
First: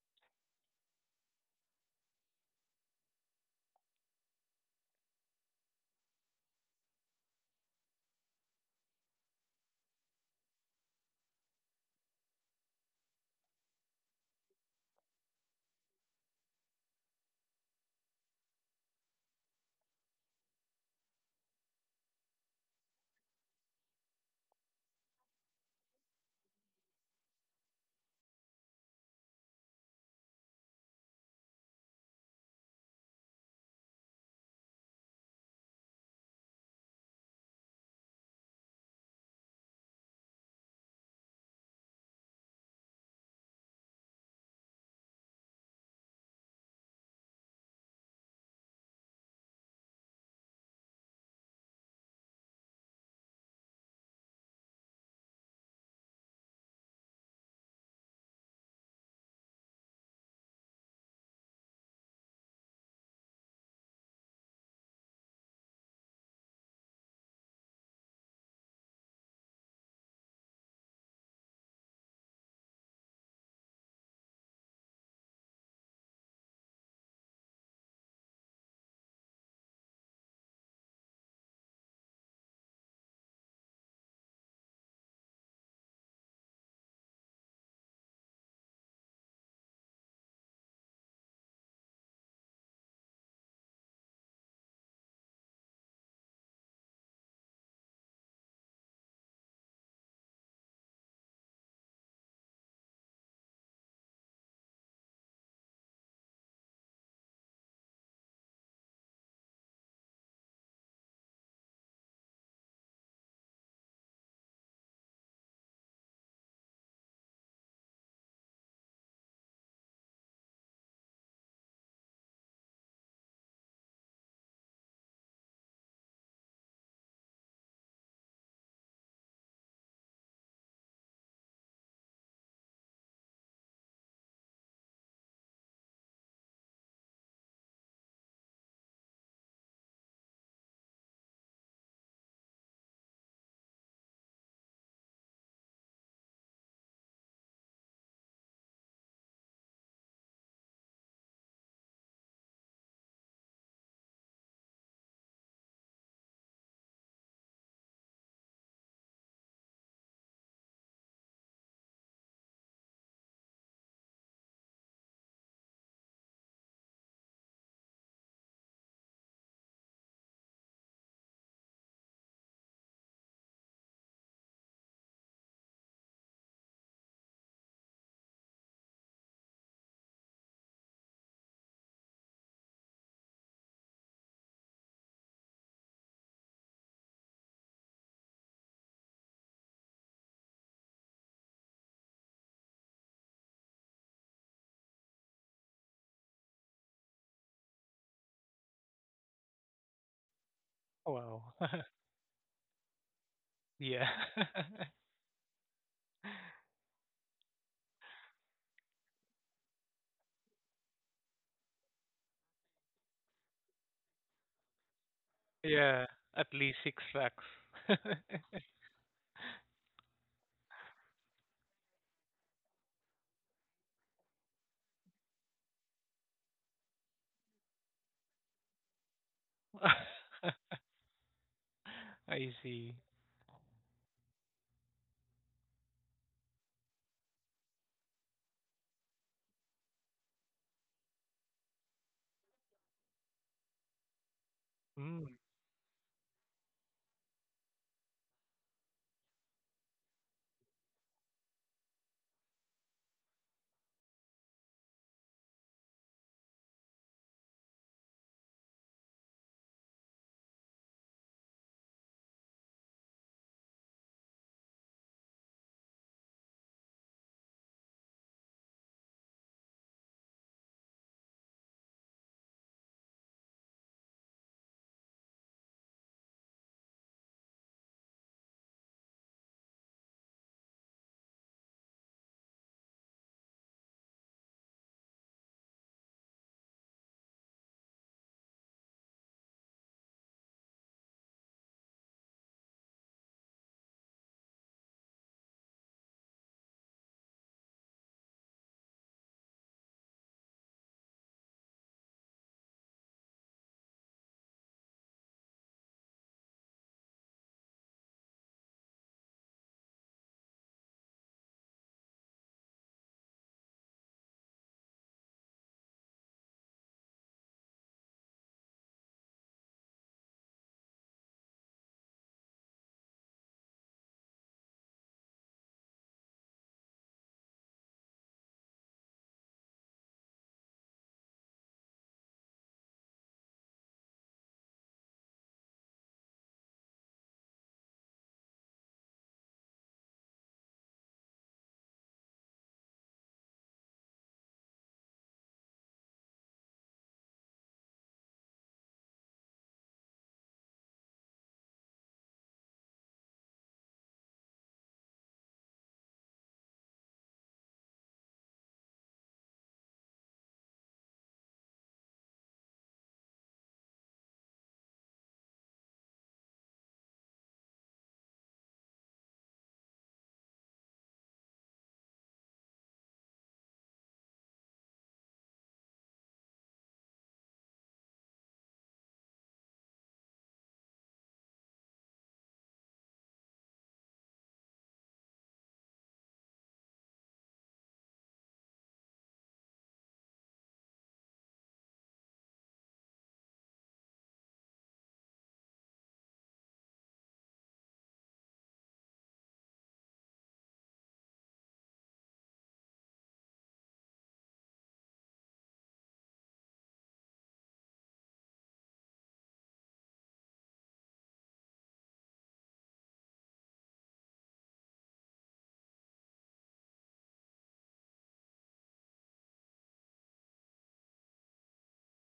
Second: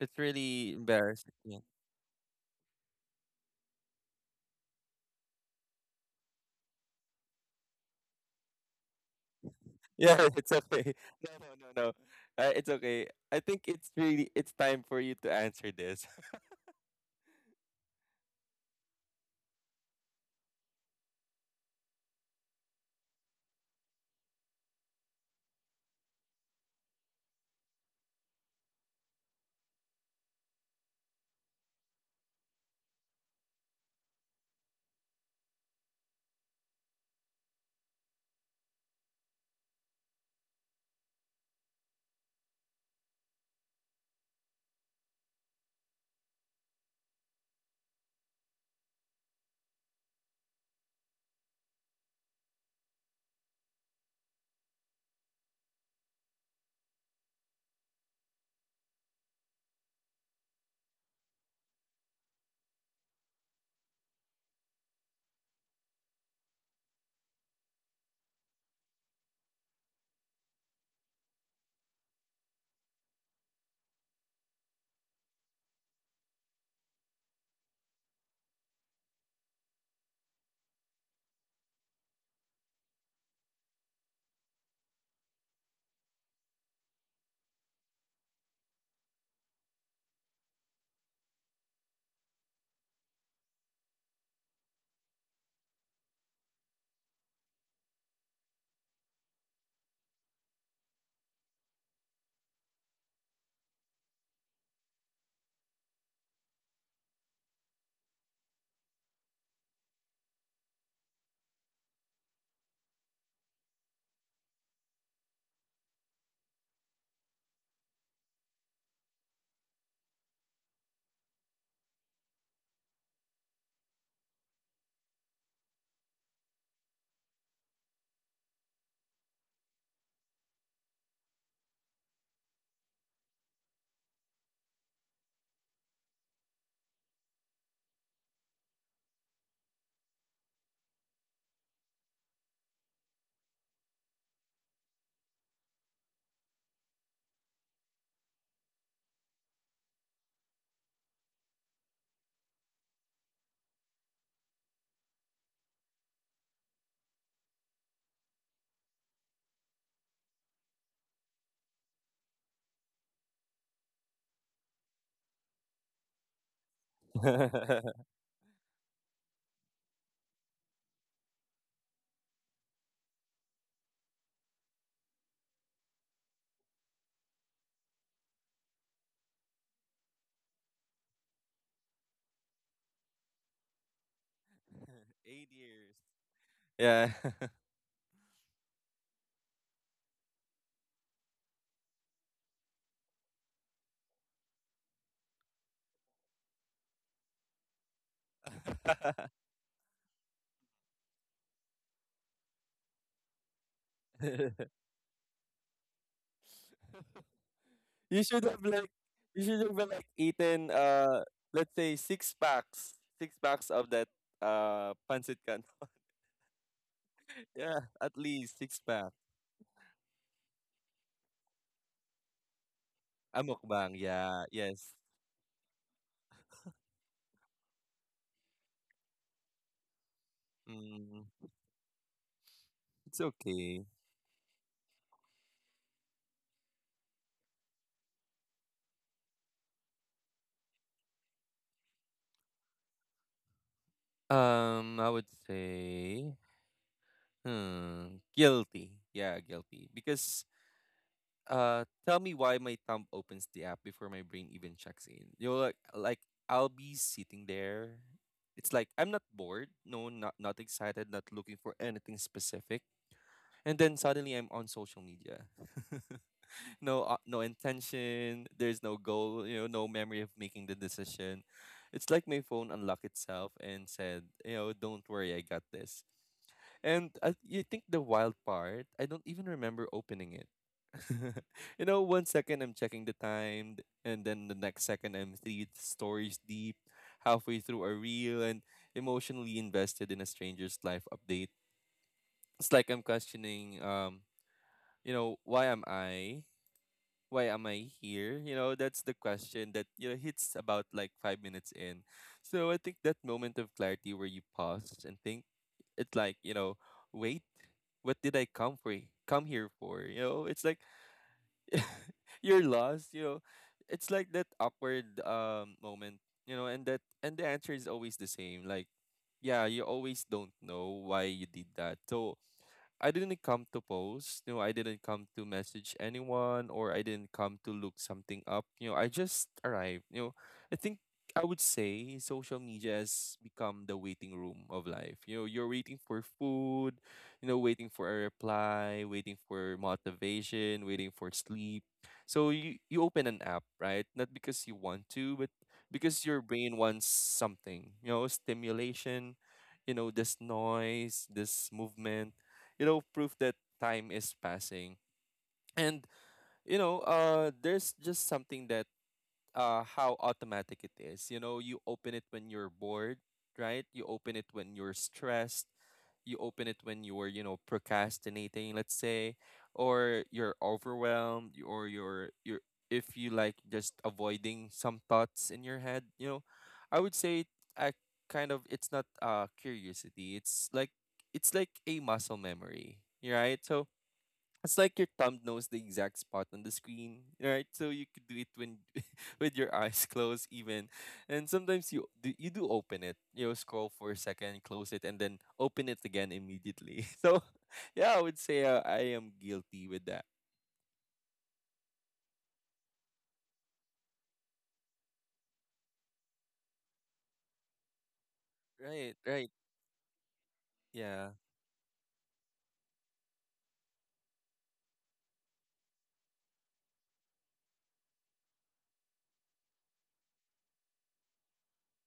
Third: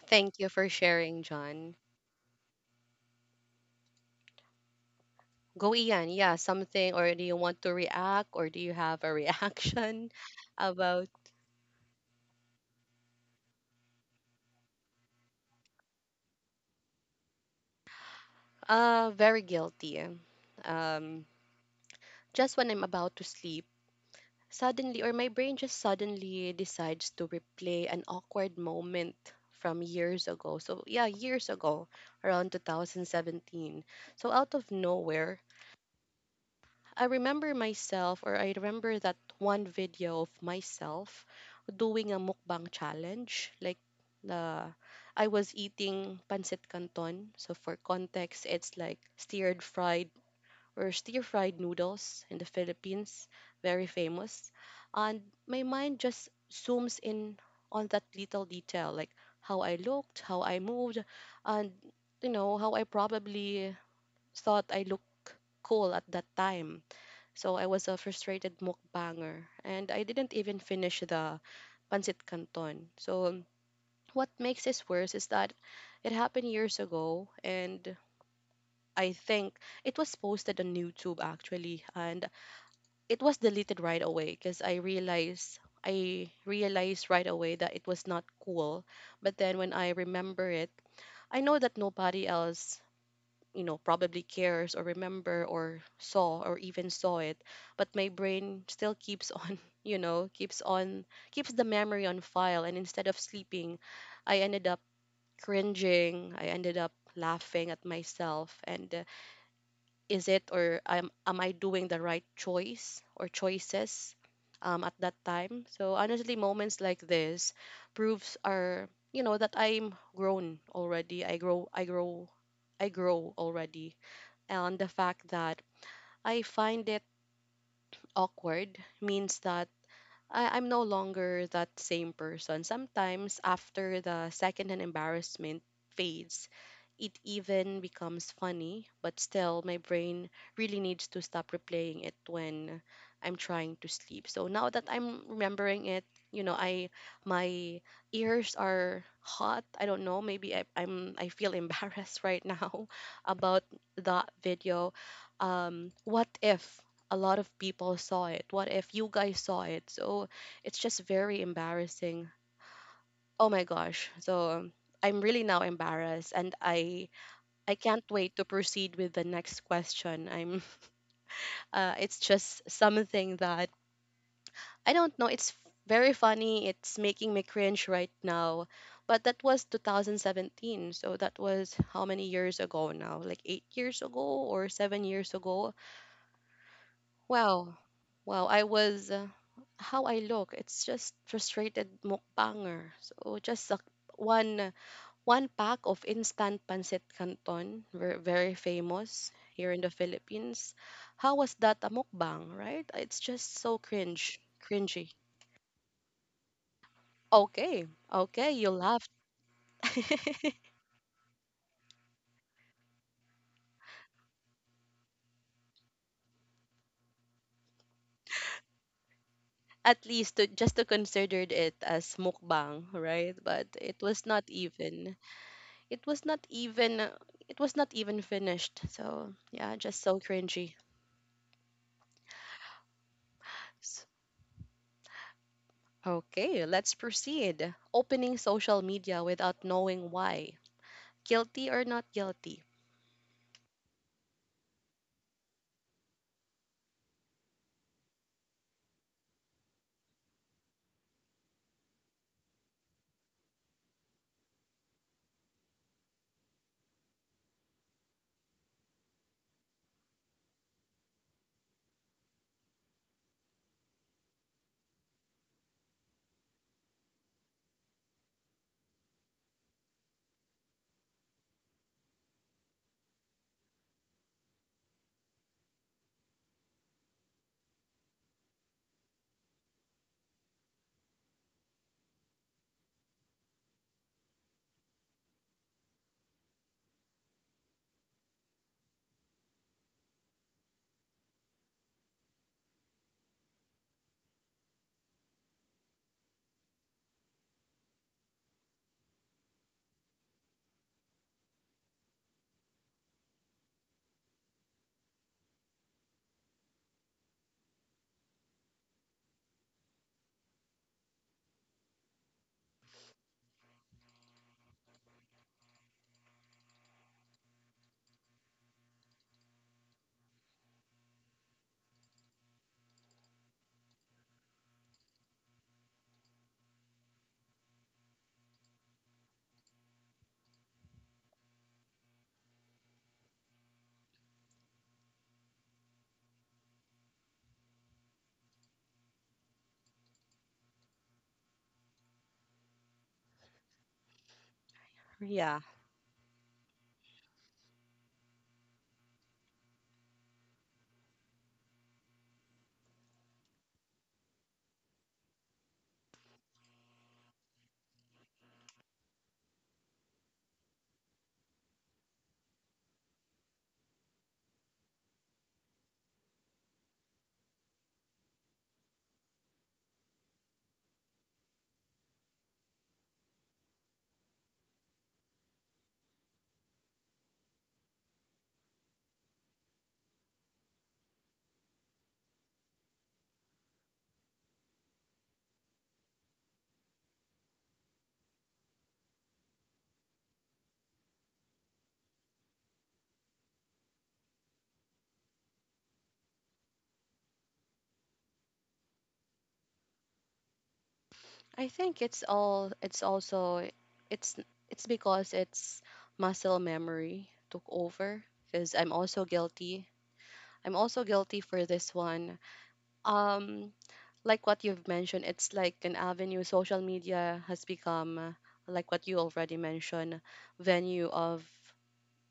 Speaker 2: it's
Speaker 1: Thank you for
Speaker 2: really
Speaker 1: sharing,
Speaker 2: embarrassing. Yeah,
Speaker 1: John. Go Ian, yeah, something, or do you want to react, or do you have a reaction
Speaker 2: yeah, it's okay.
Speaker 1: about
Speaker 2: No, no, no, no. It's okay. I think it's really it's time for you to answer this.
Speaker 1: very guilty. Um, just when I'm about to sleep, suddenly or my brain just suddenly decides to replay an awkward moment from years ago. So yeah, years ago, around 2017. So out of nowhere, I remember myself, or I remember that one video of myself doing a mukbang challenge. Like, the I was eating pancit canton. So, for context, it's like stir fried or stir fried noodles in the Philippines, very famous. And my mind just zooms in on that little detail, like how I looked, how I moved, and you know, how I probably thought I looked cool at that time. So I was a frustrated mukbanger and I didn't even finish the pancit canton. So what makes this worse is that it happened years ago, and I think it was posted on YouTube actually, and it was deleted right away because I realized right away that it was not cool. But then when I remember it, I know that nobody else, you know, probably cares or remember or saw or even saw it, but my brain still keeps on you know keeps on keeps the memory on file, and instead of sleeping I ended up cringing, I ended up laughing at myself. And is it, or am I doing the right choice or choices at that time. So honestly, moments like this proves, are, you know, that I'm grown already. I grow already, and the fact that I find it awkward means that I'm no longer that same person. Sometimes, after the second and embarrassment fades, it even becomes funny, but still, my brain really needs to stop replaying it when I'm trying to sleep. So now that I'm remembering it, you know, I my ears are hot. I don't know. Maybe I'm, I feel embarrassed right now about that video. What if a lot of people saw it? What if you guys saw it? So it's just very embarrassing. Oh my gosh. So I'm really now embarrassed, and I can't wait to proceed with the next question. I'm it's just something that I don't know, it's very funny. It's making me cringe right now. But that was 2017. So that was how many years ago now? Like 8 years ago or 7 years ago?
Speaker 2: 8 years. Yeah.
Speaker 1: Wow. Wow, I was how I look. It's just frustrated mukbanger. So just a, one one pack of instant pancit canton, very famous here in the Philippines. How
Speaker 3: Wow.
Speaker 1: was that a mukbang, right? It's just so
Speaker 3: Yeah.
Speaker 1: cringe, cringy. Okay, okay,
Speaker 2: You
Speaker 1: you
Speaker 2: should have
Speaker 1: laughed.
Speaker 2: like eaten, let's say, six packs. Six packs of that, pancit canton.
Speaker 3: Yeah, at least six facts.
Speaker 2: Yeah, at least six pack.
Speaker 1: At least to, just to considered it as mukbang, right? But
Speaker 2: A
Speaker 1: it was
Speaker 2: mukbang,
Speaker 1: not
Speaker 2: yeah,
Speaker 1: even.
Speaker 2: yes.
Speaker 1: It was not even. It was not even finished. So yeah, just so cringy.
Speaker 2: Mm.
Speaker 3: I see.
Speaker 2: It's okay.
Speaker 1: Okay, let's proceed. Opening social media without knowing why. Guilty or not guilty?
Speaker 3: Mm.
Speaker 2: I would say, guilty. Yeah, guilty. Because, tell me why my thumb opens the app before my brain even checks in. You're like, I'll be sitting there. It's like I'm not bored. No, not not excited. Not looking for anything specific. And then suddenly I'm on social media. No, no intention, there's no goal, you know, no memory of making the decision. It's like my phone unlocked itself and said, you know, don't worry, I got this. And I, you think the wild part, I don't even remember opening it. You know, one second I'm checking the time, and then the next second I'm three stories deep, halfway through a reel, and emotionally invested in a stranger's life update. It's like I'm questioning, you know, why am I here? You know, that's the question that, you know, hits about like 5 minutes in. So I think that moment of clarity where you pause and think, it's like, you know, wait, what did I come for? Come here for? It's like you're lost. It's like that awkward moment. And the answer is always the same, like, yeah, you always don't know why you did that. So I didn't come to post. I didn't come to message anyone, or I didn't come to look something up. I just arrived. I think I would say social media has become the waiting room of life. You're waiting for food, waiting for a reply, waiting for motivation, waiting for sleep. So you open an app, right? Not because you want
Speaker 1: Yeah,
Speaker 2: to, but because your brain wants something, stimulation, this noise, this movement, proof that time is passing. And, there's just something that how automatic it is. You open it when you're bored, right? You open it when you're stressed. You open it when you're, procrastinating, let's say, or you're overwhelmed, or if you like just avoiding some thoughts in your head. I would say I it's not curiosity. It's like a muscle memory, right? So it's like your thumb knows the exact spot on the screen, right? So you could do it when with your eyes closed even. And sometimes you do open it. Scroll for a second, close it, and then open it again immediately. So yeah, I would say I am guilty with that.
Speaker 1: I think it's also it's it's because it's muscle memory took over, because I'm also
Speaker 2: Right, right.
Speaker 1: guilty. I'm also guilty
Speaker 2: Yeah.
Speaker 1: for this one. Um, like what you've mentioned, it's like an avenue, social media has become like what you already mentioned, venue of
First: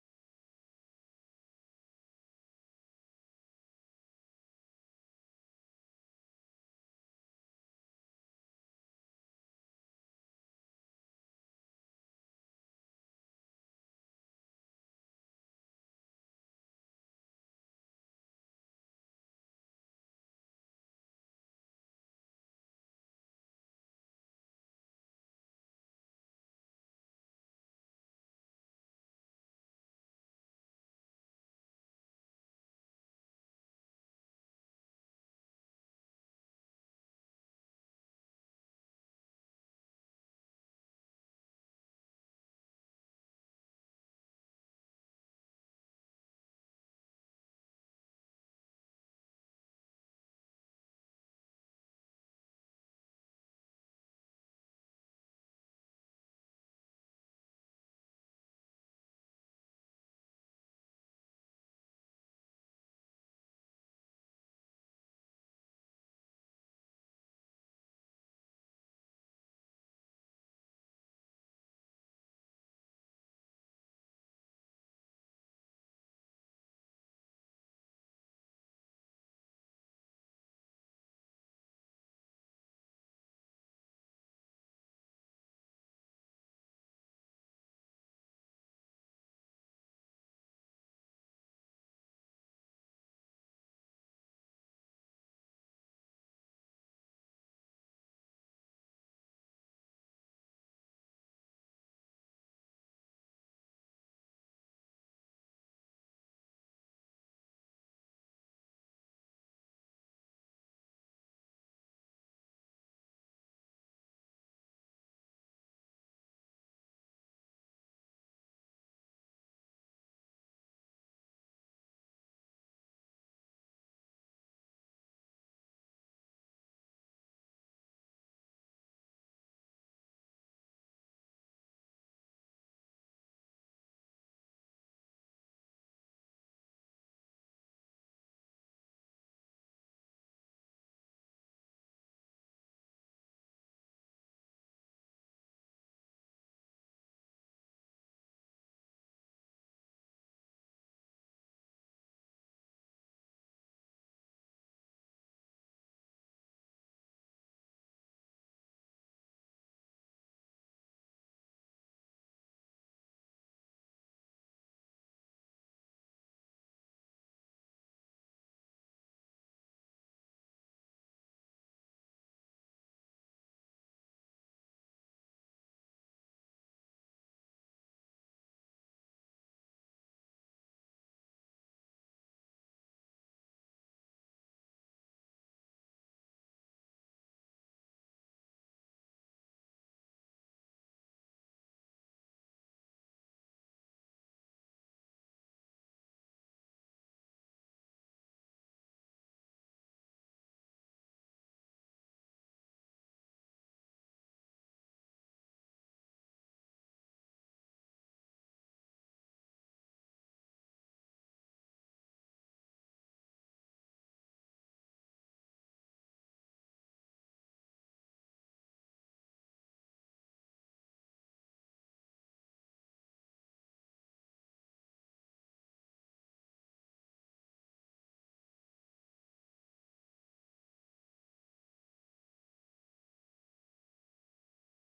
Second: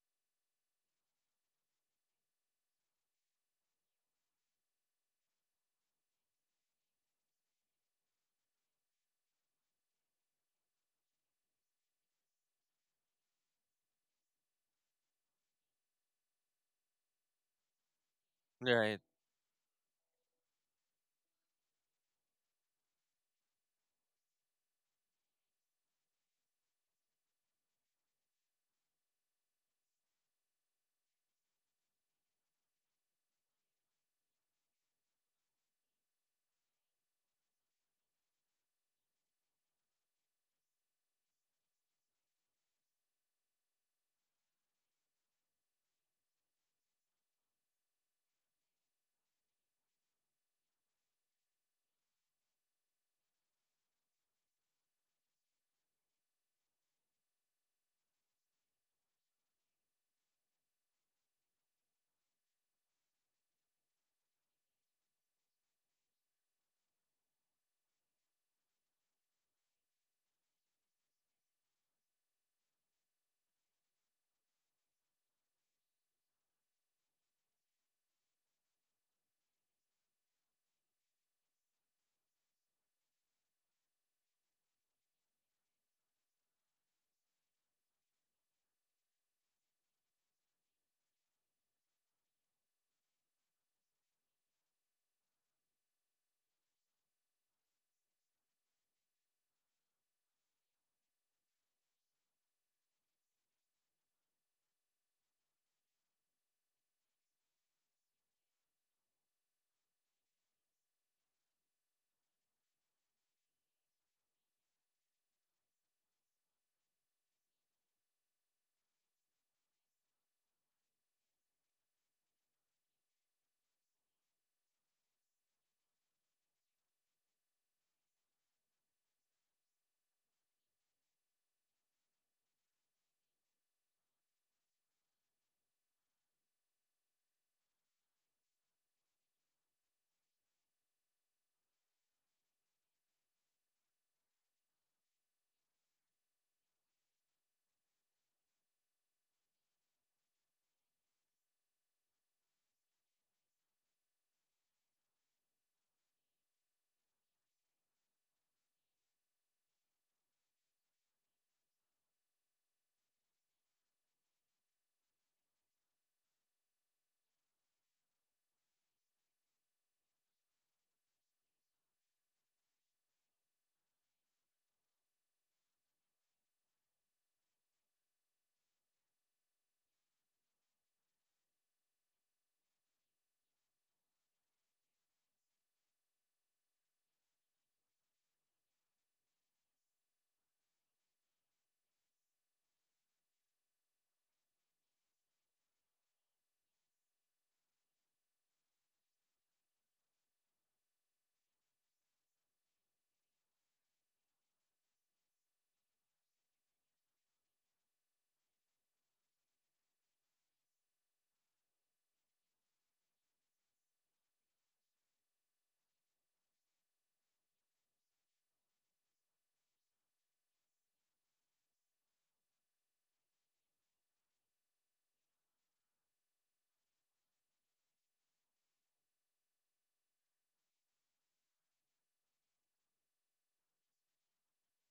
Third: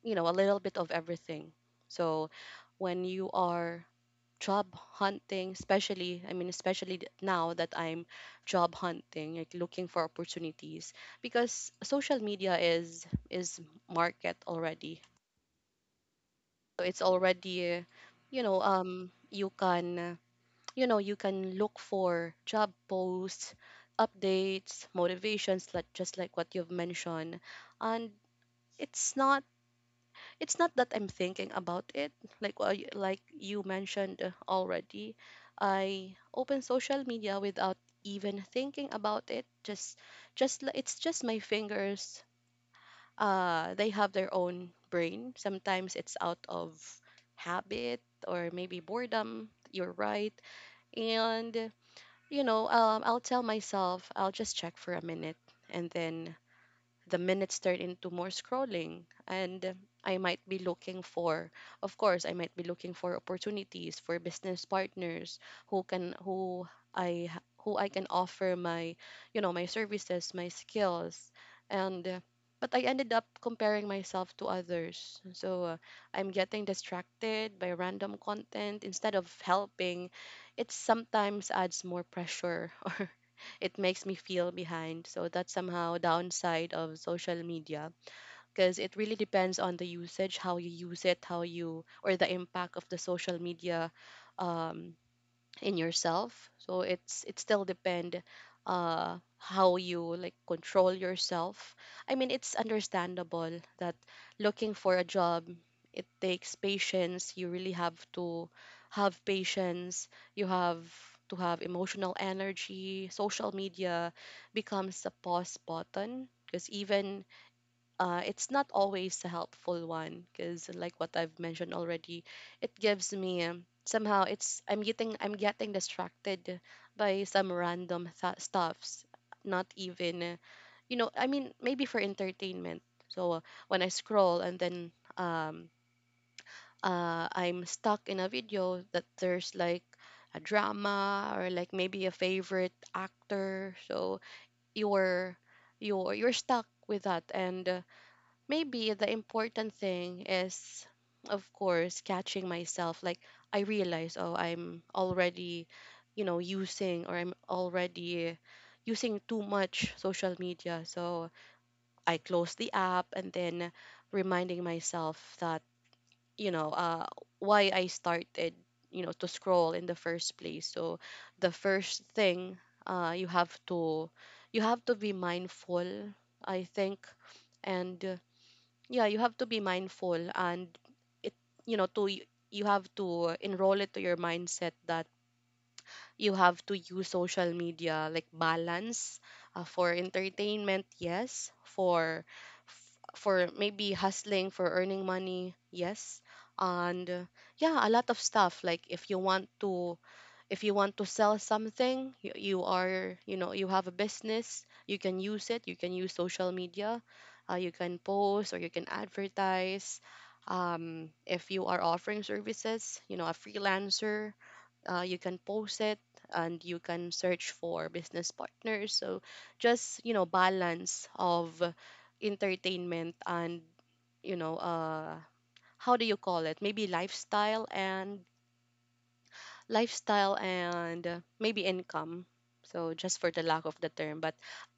Speaker 1: you know a little bit of everything. So when you are job hunting, especially, I mean especially now that I'm job hunting, like looking for opportunities, because social media is market already, so it's already, you know,
Speaker 2: Right.
Speaker 1: um, you can, you know, you can look for job posts, updates, motivations, like just like what you've mentioned. And it's not, it's not that I'm thinking about it. Like what you mentioned already, I open social media without even thinking about it. It's just my fingers. They have their own brain. Sometimes it's out of habit or maybe boredom. You're right. And I'll tell myself I'll just check for a minute, and then the minutes turn into more scrolling. And I might be looking for of course I might be looking for opportunities for business partners, who can who I h- who I can offer my my services, my skills. And uh, but I ended up comparing myself to others, so I'm getting distracted by random content instead of helping. It sometimes adds more pressure. It makes me feel behind. So that's somehow downside of social media, because it really depends on the usage, how you use it, how you, or the impact of the social media um, in yourself. So it still depend how you like control yourself. I mean, it's understandable that looking for a job, it takes patience. You really have to have patience. You have to have emotional energy. Social media becomes a pause button, because even it's not always a helpful one, because like what I've mentioned already, it gives me somehow it's I'm getting distracted by some stuffs. Not even I mean, maybe for entertainment. So when I scroll and then I'm stuck in a video that there's like a drama, or like maybe a favorite actor. So you're you're stuck with that. And Maybe the important thing is, of course, catching myself. Like I realize, oh, I'm already using, or I'm already using too much social media. So I close the app and then reminding myself that you know uh, why I started to scroll in the first place. So the first thing, you have to, you have to be mindful, I think. And yeah, you have to be mindful. And it you know to you have to enroll it to your mindset that you have to use social media like balance. Uh, for entertainment, yes. For maybe hustling, for earning money, yes. and yeah, a lot of stuff. Like if you want to, if you want to sell something, you are, you know, you have a business, you can use it, you can use social media. Uh, you can post, or you can advertise. Um, if you are offering services, you know, a freelancer, you can post it, and you can search for business partners. So just, you know, balance of entertainment and, you know uh, how do you call it, maybe lifestyle and lifestyle and maybe income. So just for the lack of the term, but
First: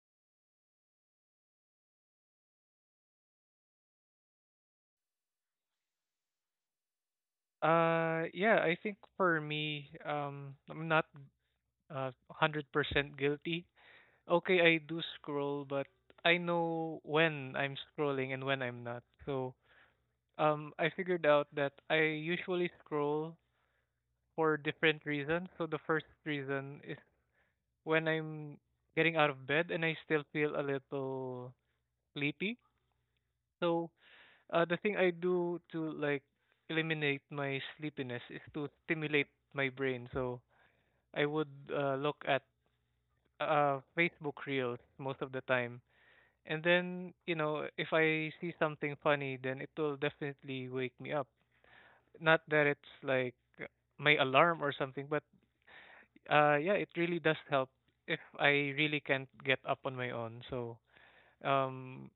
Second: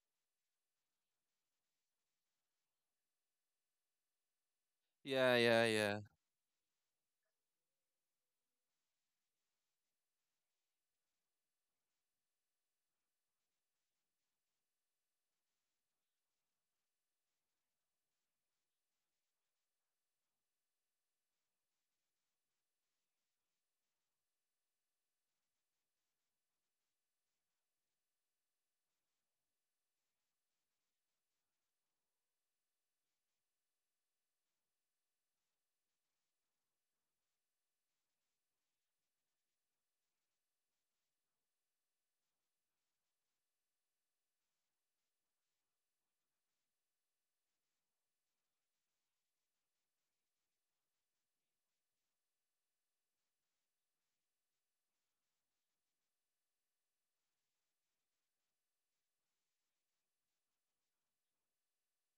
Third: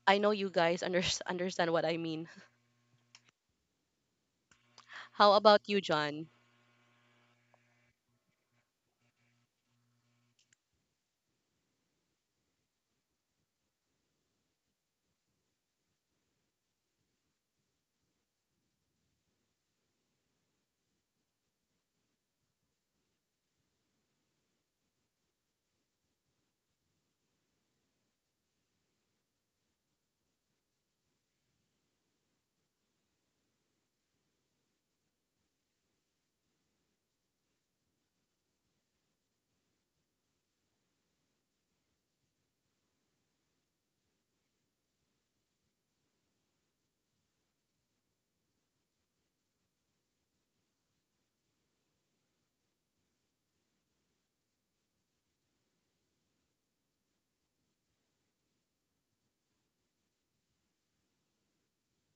Speaker 1: I know you guys understand what I mean. How
Speaker 2: Yeah, yeah,
Speaker 1: about you,
Speaker 2: yeah.
Speaker 1: John?
Speaker 3: yeah, I think for me, I'm not uh 100% guilty. Okay, I do scroll, but I know when I'm scrolling and when I'm not. So, I figured out that I usually scroll for different reasons. So the first reason is when I'm getting out of bed and I still feel a little sleepy. So, the thing I do to like eliminate my sleepiness is to stimulate my brain. So I would look at Facebook Reels most of the time. And then, you know, if I see something funny, then it will definitely wake me up. Not that it's like my alarm or something, but yeah, it really does help if I really can't get up on my own. So, um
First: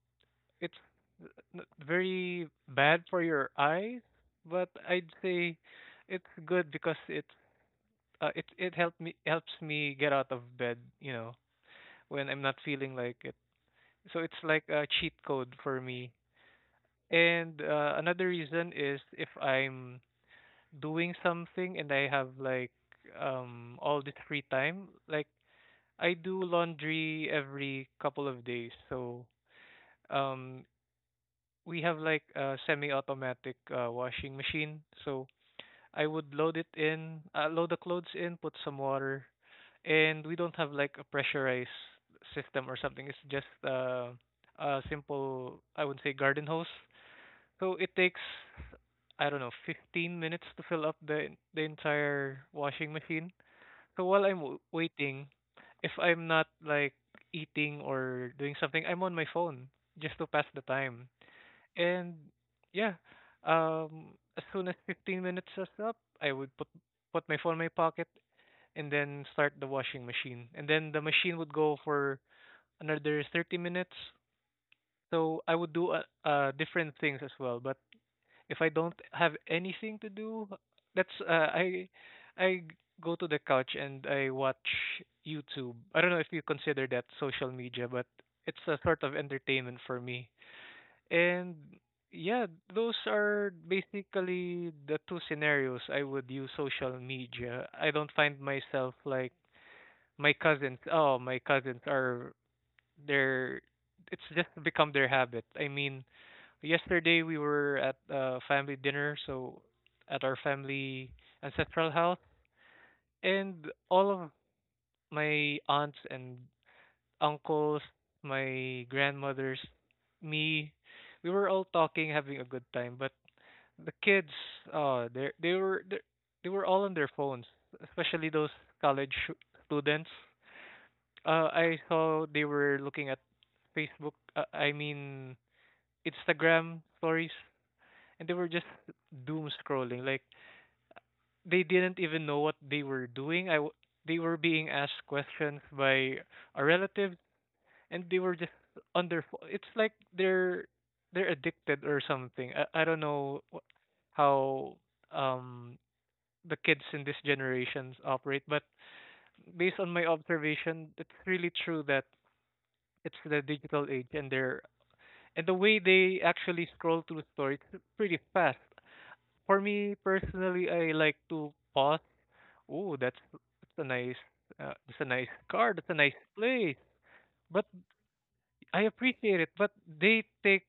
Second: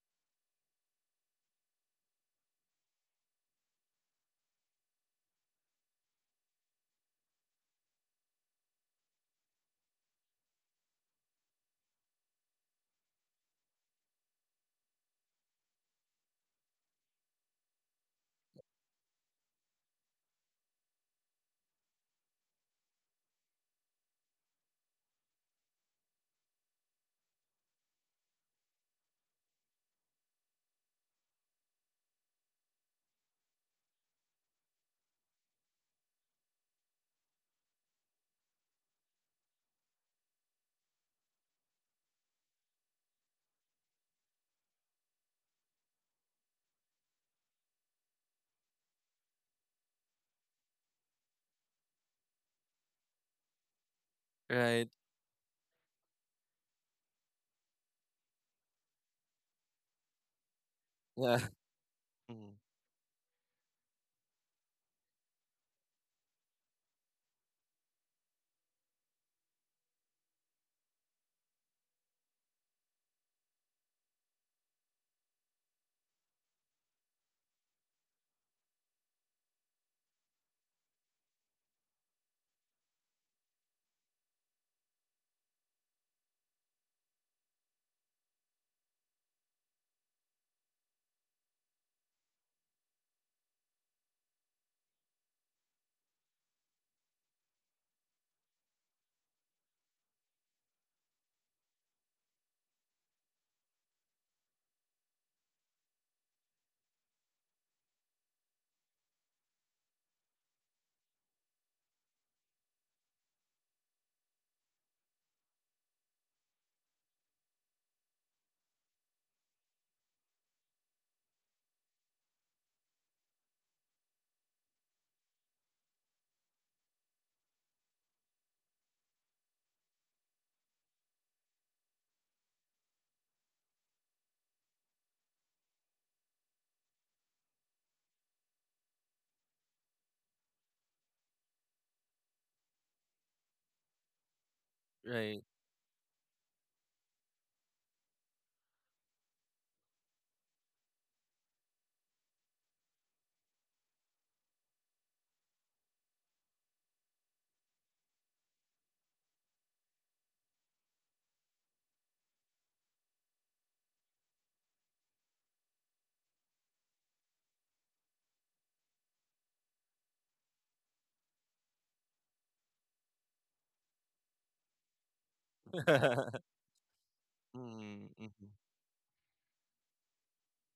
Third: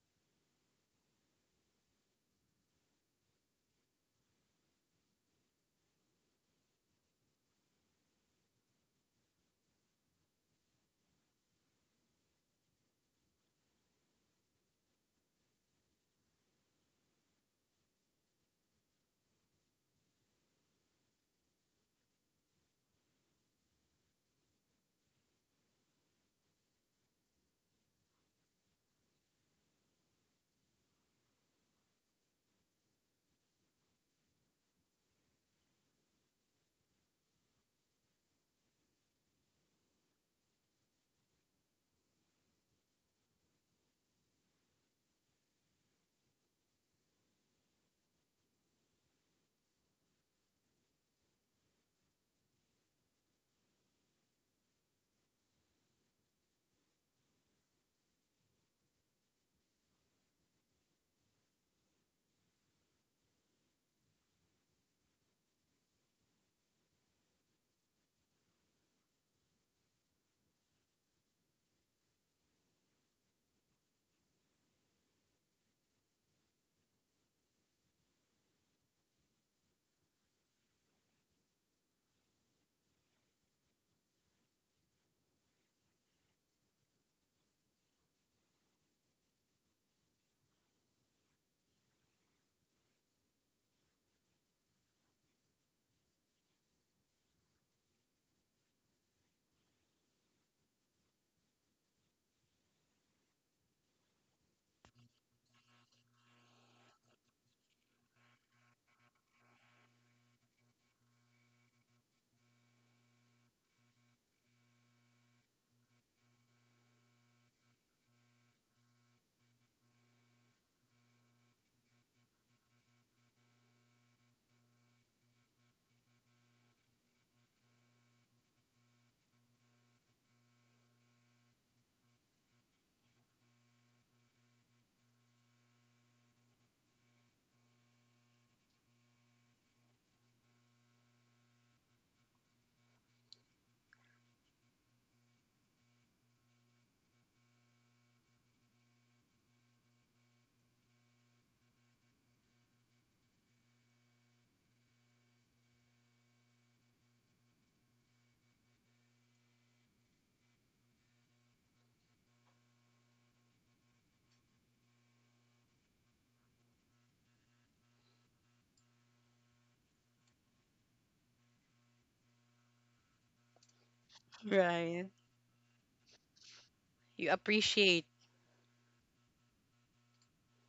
Speaker 3: it's very bad for your eyes, but I'd say it's good because it helped me helps me get out of bed, you know, when I'm not feeling like it. So it's like a cheat code for me. And another reason is if I'm doing something and I have like all this free time, like I do laundry every couple of days. So um we have like a semi-automatic washing machine. So I would load the clothes in, put some water, and we don't have like a pressurized system or something. It's just a simple, I would say, garden hose. So it takes I don't know, 15 minutes to fill up the the entire washing machine. So while I'm
Speaker 2: Right.
Speaker 3: waiting, if I'm not like eating or doing something, I'm on my phone just to pass the time.
Speaker 2: Yeah.
Speaker 3: And
Speaker 2: Mm,
Speaker 3: yeah, as soon as 15 minutes is up, I would put my phone in my pocket and then start the washing machine. And then the machine would go for another 30 minutes. So I would do different things as well, but if I don't have anything to do, that's I go to the couch and I watch YouTube. I don't know if you consider that social media, but it's a sort of entertainment for me. And yeah, those are basically the two scenarios I would use social media. I don't find myself like my cousins. Oh, my cousins are, they're it's just become their habit. I mean, yesterday we were at a family dinner, so at our family ancestral house, and all of my aunts and uncles, my grandmothers, me, we were all talking, having a good time. But the kids, they, they were all on their phones, especially those college students. I saw they were looking at Facebook. I mean Instagram stories, and they were just doom scrolling. Like they didn't even know what they were doing. They were being asked
Speaker 2: right.
Speaker 3: questions by a relative, and they were just It's like they're addicted or something. I don't know how um the kids in this generations operate, but based on my observation, it's really true that it's the digital age and the way they actually scroll through stories pretty fast. For me personally, I like to pause. Oh, that's
Speaker 1: Right.
Speaker 3: a nice car. That's a nice place.
Speaker 1: You
Speaker 3: But
Speaker 2: Mm,
Speaker 1: appreciate.
Speaker 2: mhm.
Speaker 3: I appreciate it. But they take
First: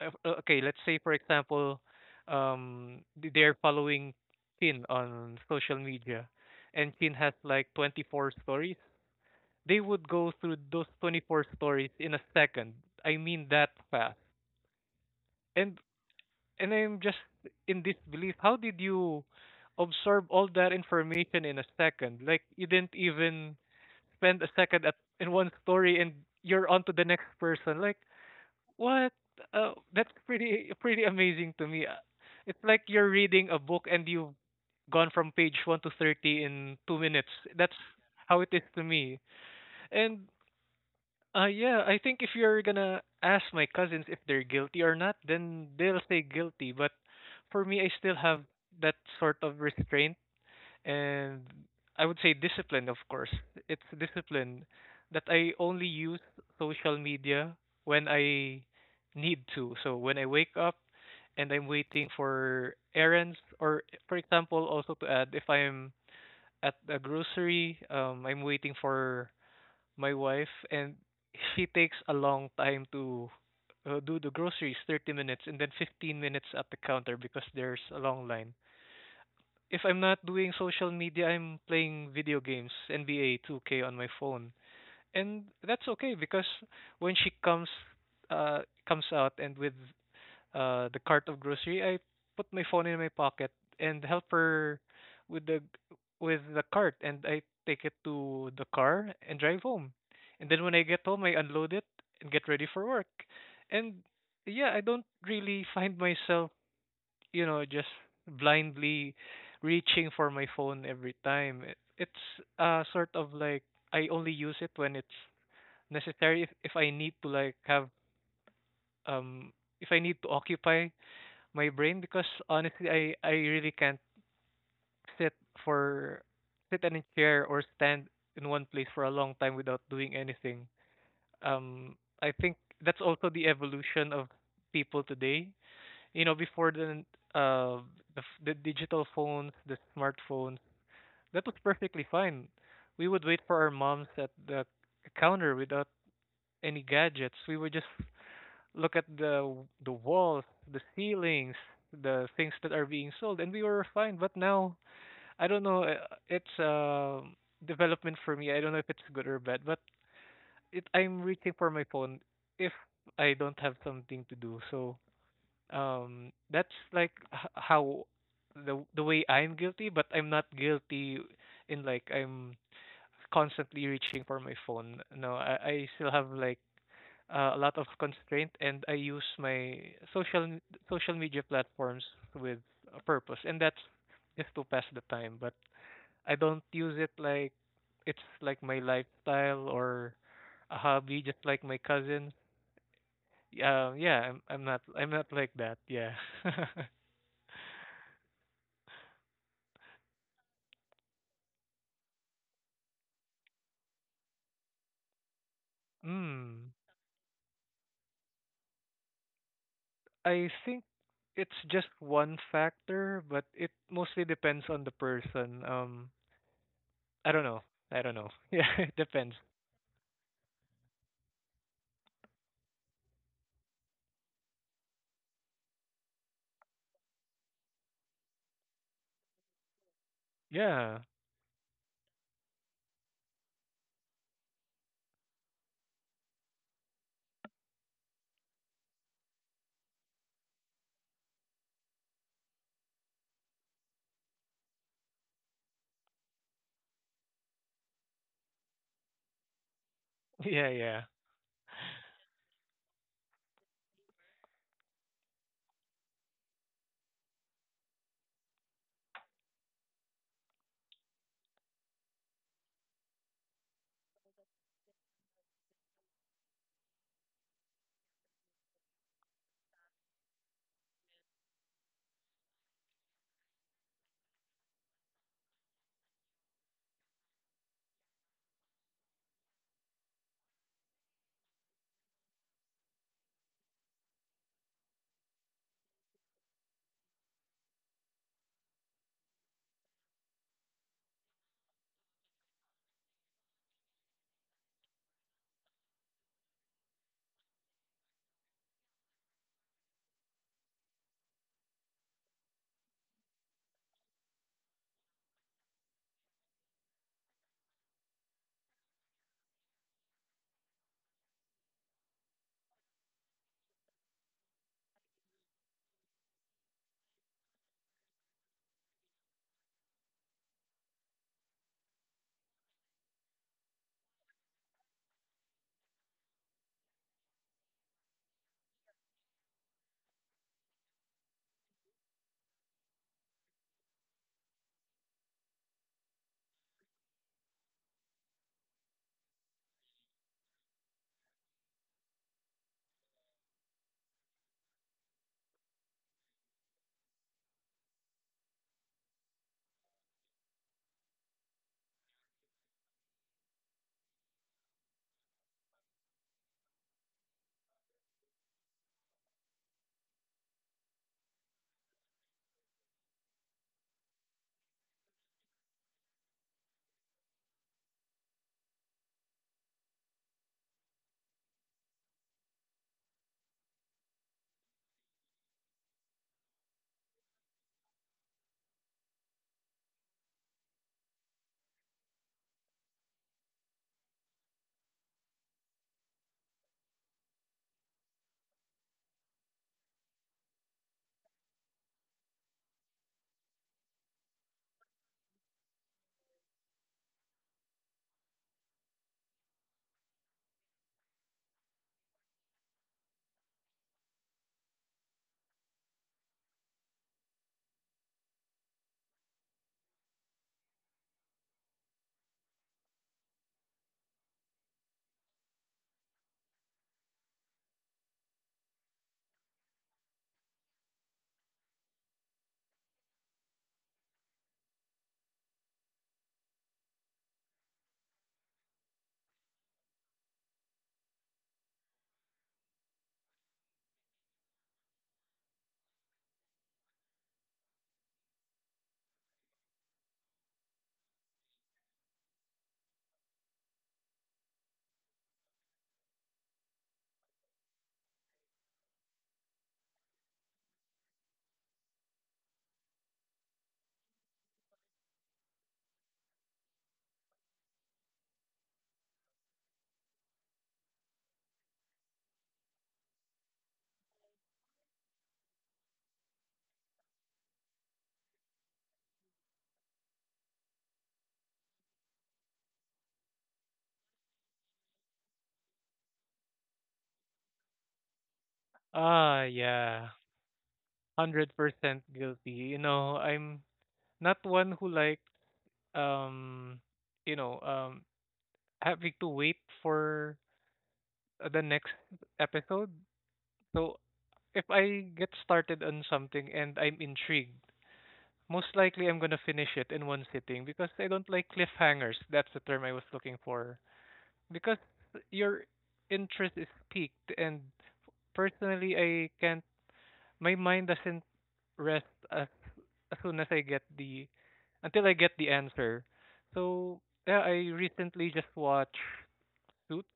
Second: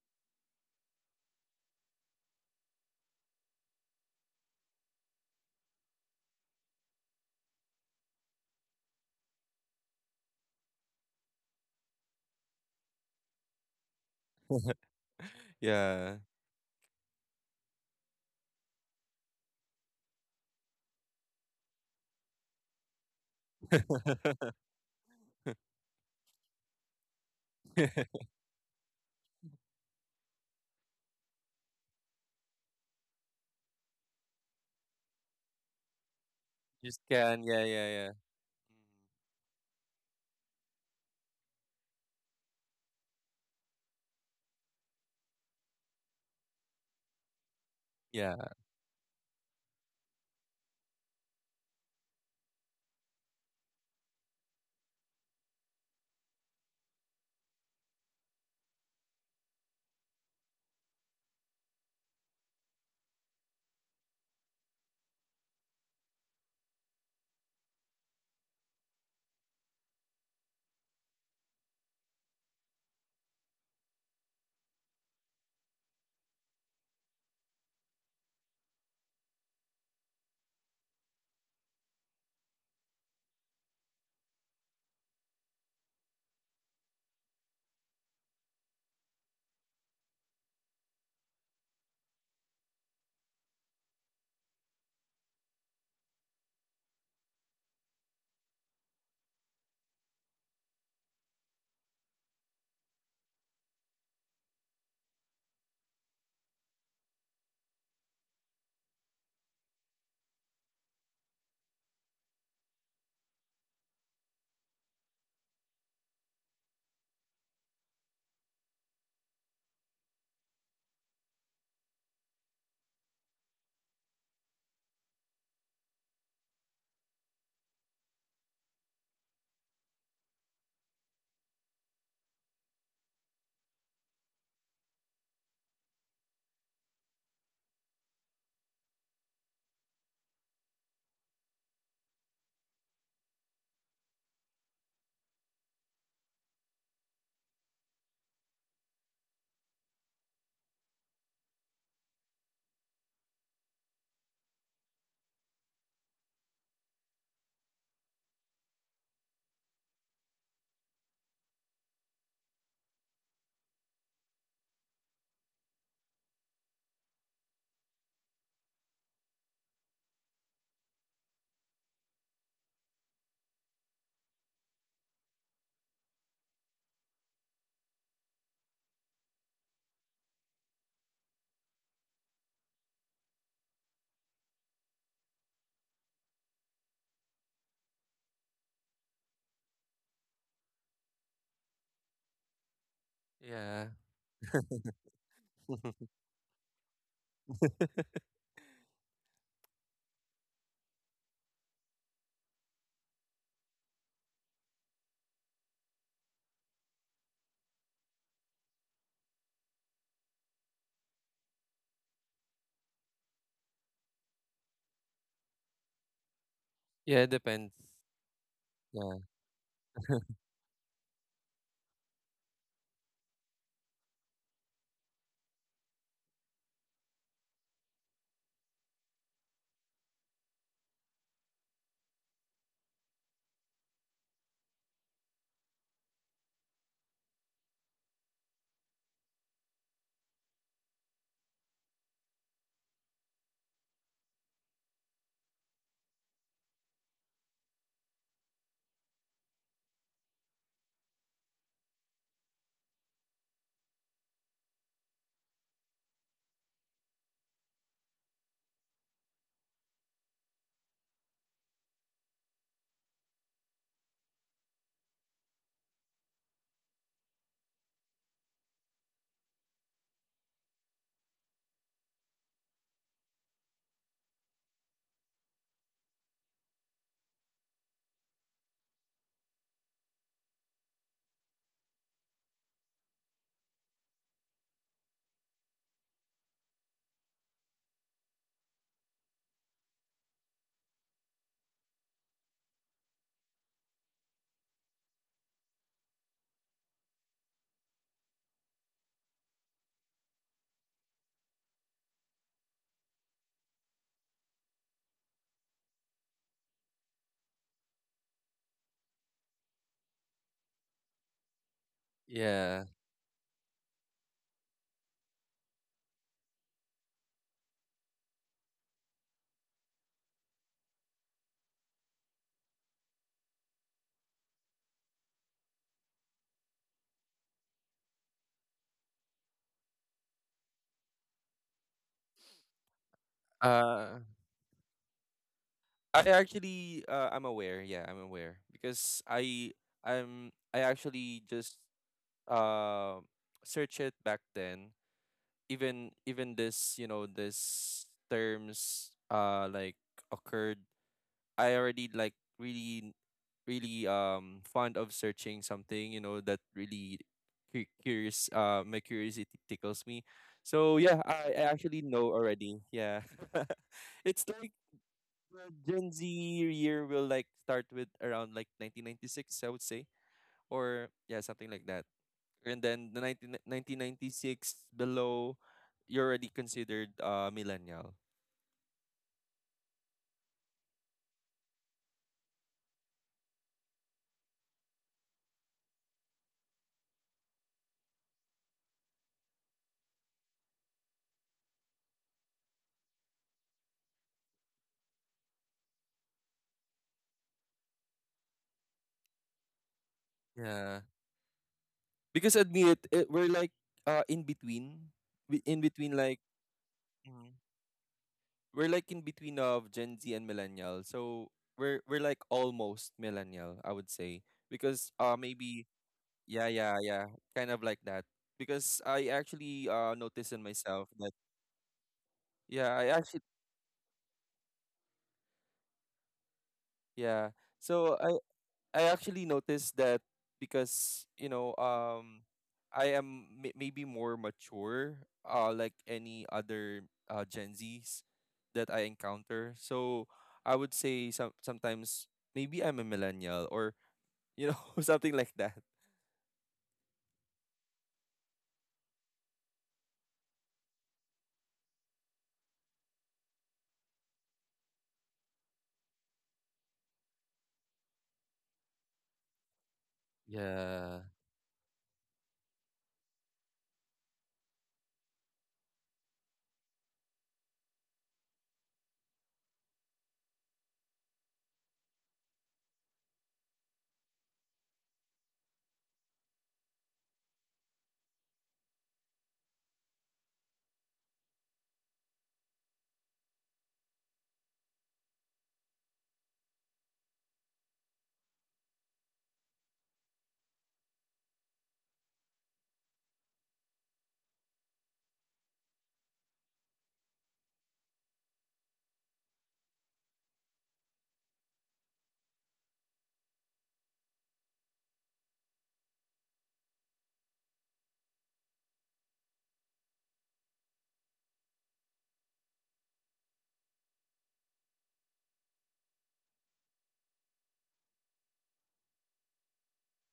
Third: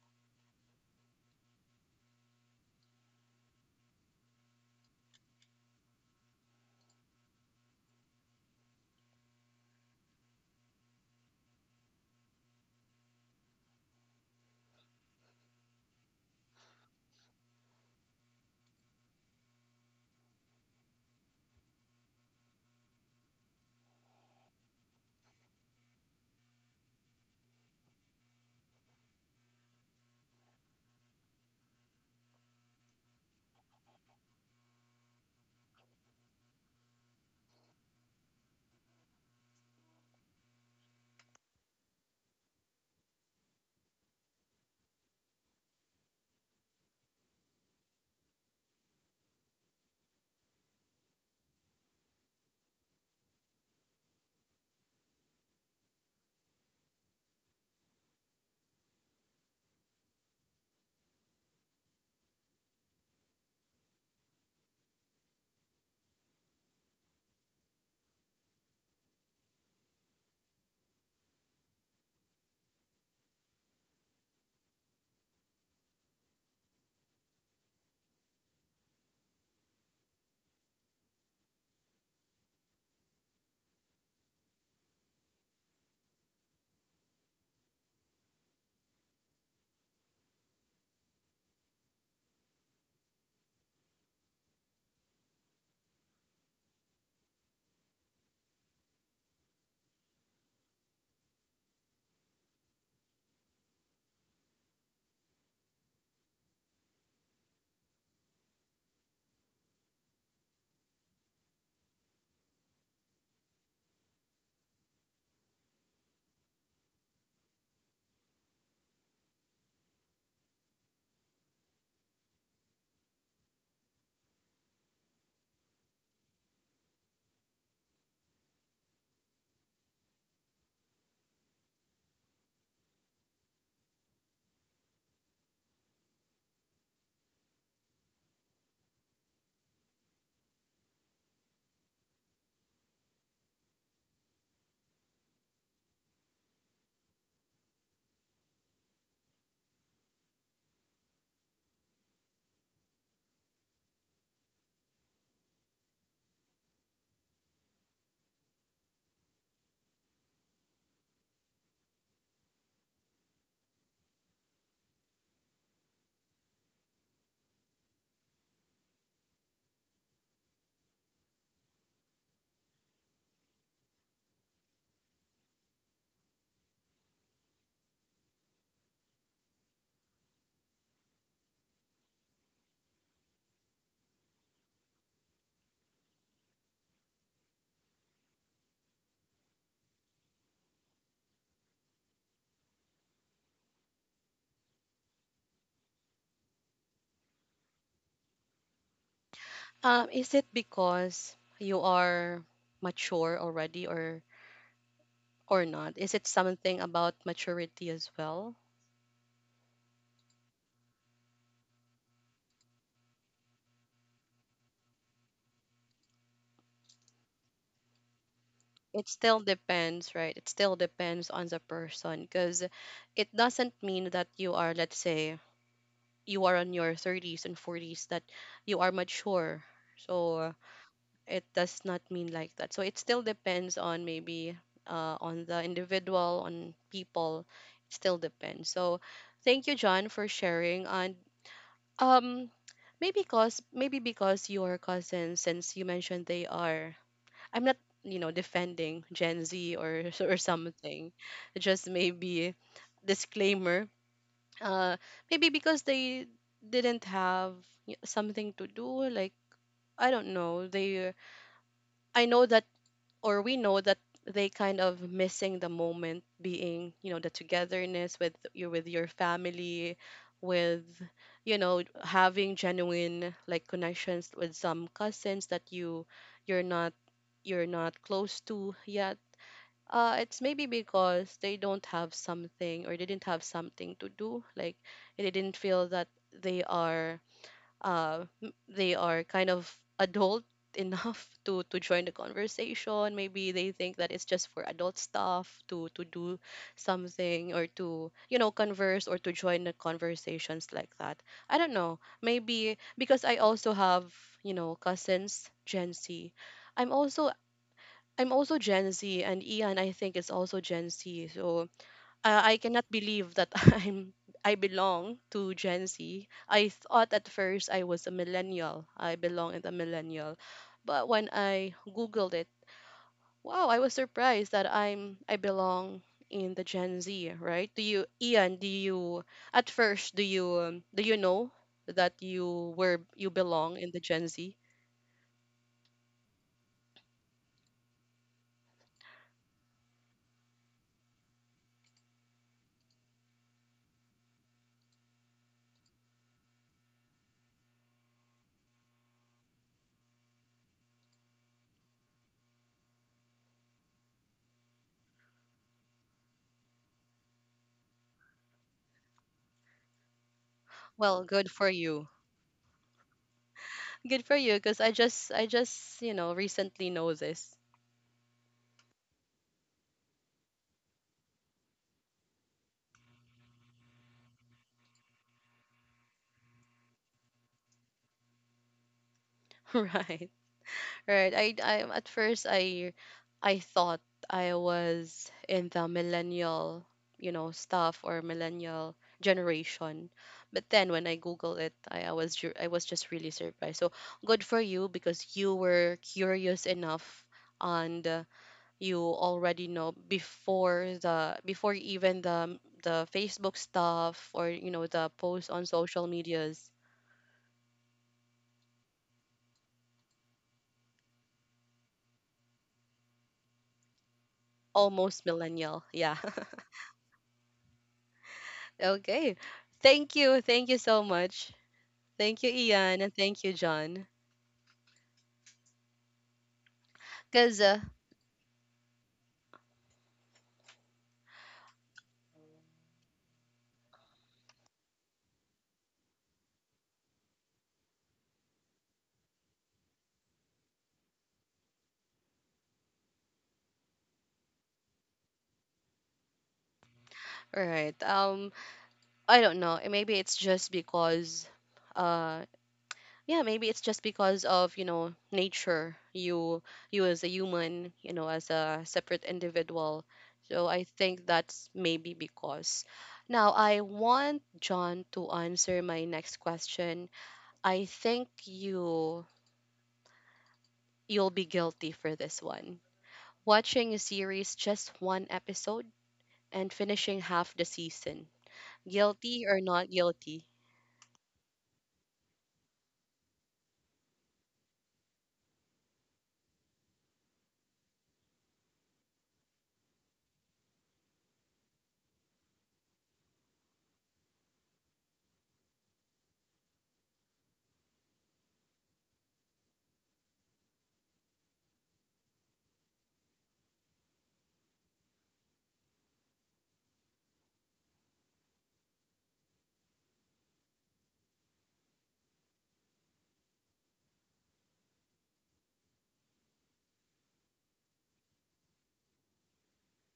Speaker 3: okay. Let's say for example, they're following Chin on social media, and Chin has like 24 stories. They would go through those 24 stories in a second. I mean that fast. And
Speaker 2: Yeah.
Speaker 3: I'm just in this belief. How did you absorb all that information in a second? Like you didn't even spend a second at in one story, and you're on to the next person. Like what? That's pretty amazing to me. It's like you're reading a book and you've gone from page 1 to 30 in
Speaker 2: Just
Speaker 3: 2 minutes.
Speaker 2: can, yeah,
Speaker 3: That's
Speaker 2: yeah, yeah. Mm,
Speaker 3: how it is to me. And yeah, I think if you're gonna ask my cousins if they're guilty or not, then they'll say guilty. But for me, I still
Speaker 2: yeah.
Speaker 3: have that sort of restraint and I would say discipline, of course. It's discipline that I only use social media when I need to. So when I wake up and I'm waiting for errands, or for example, also to add, if I'm at a grocery, I'm waiting for my wife, and she takes a long time to do the groceries, 30 minutes, and then 15 minutes at the counter because there's a long line. If I'm not doing social media, I'm playing video games, NBA 2K on my phone. And that's okay because when she comes comes out and with the cart of grocery, I put my phone in my pocket and help her with the with the cart, and I take it to the car and drive home. And then when I get home, I unload it and get ready for work. And yeah, I don't really find myself, just blindly reaching for my phone every time. It's sort of like I only use it when it's necessary if I need to like have um if I need to occupy my brain because honestly I really can't sit for sit in a chair or stand in one place for a long time without doing anything. Um I think that's also the evolution of people today. You know, before uh the digital phones, the smartphones, that was perfectly fine. We would wait for our moms at the counter without any gadgets. We would just look at the walls, the ceilings, the things that are being sold, and we were fine. But now, I don't know. It's a development for me. I don't know if it's good or bad, but it I'm reaching for my phone if I don't have something to do. So that's like how the way I'm guilty, but I'm not guilty in like I'm constantly reaching for my phone. No, I still have like a lot of constraint, and I use my social m- social media platforms with a purpose, and that's just to pass the time. But I don't use it like it's like my lifestyle or a hobby, just like my cousin.
Speaker 2: Yeah.
Speaker 3: Yeah, yeah, I'm not I'm not like that. Yeah.
Speaker 1: Is it because you are mature already, or not? Is it
Speaker 3: Hmm.
Speaker 1: something about maturity as well?
Speaker 3: I think it's just one factor, but it mostly depends on the person.
Speaker 2: Yeah, it
Speaker 3: I don't know.
Speaker 2: depends.
Speaker 3: I don't know. Yeah, it
Speaker 1: It
Speaker 2: Yeah.
Speaker 3: depends.
Speaker 1: still depends, right? It still depends on the person, because it doesn't mean that you are, let's say, you are on your 30s and 40s that you are mature, so
Speaker 3: Yeah.
Speaker 1: it does not mean like that. So it still depends on, maybe on the individual, on people. It still depends. So thank you, John, for sharing. And um maybe because, maybe because your cousins, since you mentioned they are, I'm not, you know, defending Gen Z, or or
Speaker 3: Yeah, yeah.
Speaker 1: something, just maybe disclaimer, uh maybe because they didn't have something to do. Like, I don't know, they, I know that, or we know that they kind of missing the moment, being, you know, the togetherness with you, with your family, with, you know, having genuine like connections with some cousins that you're not you're not close to yet. It's maybe because they don't have something, or they didn't have something to do. Like, they didn't feel that they are they are kind of adult enough to join the conversation. Maybe they think that it's just for adult stuff to do something, or to, you know, converse, or to join the conversations like that. I don't know. Maybe because I also have, you know, cousins Gen Z. I'm also I'm also Gen Z, and Ian, I think, is also Gen Z. So I
Speaker 2: Yeah.
Speaker 1: cannot believe that I belong to Gen Z. I thought at first I was a millennial. I belong in the millennial, but when I googled it, wow, I was surprised that I belong in the Gen Z. Right? Do you, Ian? Do you at first, do you know that you were, you belong in the
Speaker 2: Uh
Speaker 1: Gen Z?
Speaker 2: I actually, I'm aware. Yeah, I'm aware because I actually just uh search it back then. Even this terms like occurred. I already, like, really, really fond of searching something, that really curious, my curiosity tickles me. So yeah,
Speaker 1: Well,
Speaker 2: i,
Speaker 1: good
Speaker 2: I
Speaker 1: for
Speaker 2: actually
Speaker 1: you.
Speaker 2: know already. Yeah.
Speaker 1: Good
Speaker 2: It's
Speaker 1: for you,
Speaker 2: like
Speaker 1: because I
Speaker 2: the Gen
Speaker 1: just,
Speaker 2: Z
Speaker 1: you know, recently
Speaker 2: year will,
Speaker 1: know
Speaker 2: like,
Speaker 1: this.
Speaker 2: start with around, like, 1996, I would say, or yeah, something like that. And then the nineteen ninety six below, you're already considered millennial.
Speaker 1: Right, right. I At first, I thought I was in the millennial, you know, stuff, or millennial generation. But then when I Google it, I was I was just really surprised. So good for you, because you were curious enough, and you already know
Speaker 2: Yeah.
Speaker 1: before the, before even
Speaker 2: Because admit it,
Speaker 1: the
Speaker 2: it we're
Speaker 1: Facebook
Speaker 2: like in
Speaker 1: stuff, or you know
Speaker 2: between.
Speaker 1: the posts on
Speaker 2: In between,
Speaker 1: social
Speaker 2: like.
Speaker 1: medias.
Speaker 2: Mhm. We're like in between of Gen Z and millennial. So we're like almost millennial, I would say, because
Speaker 1: Almost
Speaker 2: maybe.
Speaker 1: millennial, yeah.
Speaker 2: Yeah, yeah, yeah, kind of like that. Because I
Speaker 1: Okay,
Speaker 2: actually
Speaker 1: thank
Speaker 2: noticed
Speaker 1: you,
Speaker 2: in
Speaker 1: thank you
Speaker 2: myself
Speaker 1: so
Speaker 2: that.
Speaker 1: much, thank you
Speaker 2: Yeah, I
Speaker 1: Ian, and
Speaker 2: actually.
Speaker 1: thank you John,
Speaker 2: Yeah.
Speaker 1: cuz
Speaker 2: So I actually noticed that because I am, maybe more mature like any other Gen Zs that I encounter. So I would say sometimes maybe I'm a millennial or something like that.
Speaker 1: all right. I don't know, eh, maybe it's just because uh. yeah, maybe it's just because of, you know, nature. You as a human, you know, as a separate individual. So I
Speaker 2: Yeah.
Speaker 1: think that's maybe because now I want John to answer my next question. I think you, you'll be guilty for this one. Watching a series, just one episode, and finishing half the season.
Speaker 3: Ah,
Speaker 1: Guilty or not
Speaker 3: yeah.
Speaker 1: guilty?
Speaker 3: 100% guilty. You know, I'm not one who like um you know, um having to wait for the next episode. So if I get started on something and I'm intrigued, most likely I'm gonna finish it in one sitting because I don't like cliffhangers. That's the term I was looking for. Because your interest is piqued and personally I can't my mind doesn't rest as as soon as I get the until I get the answer. So yeah, I recently just watched Suits.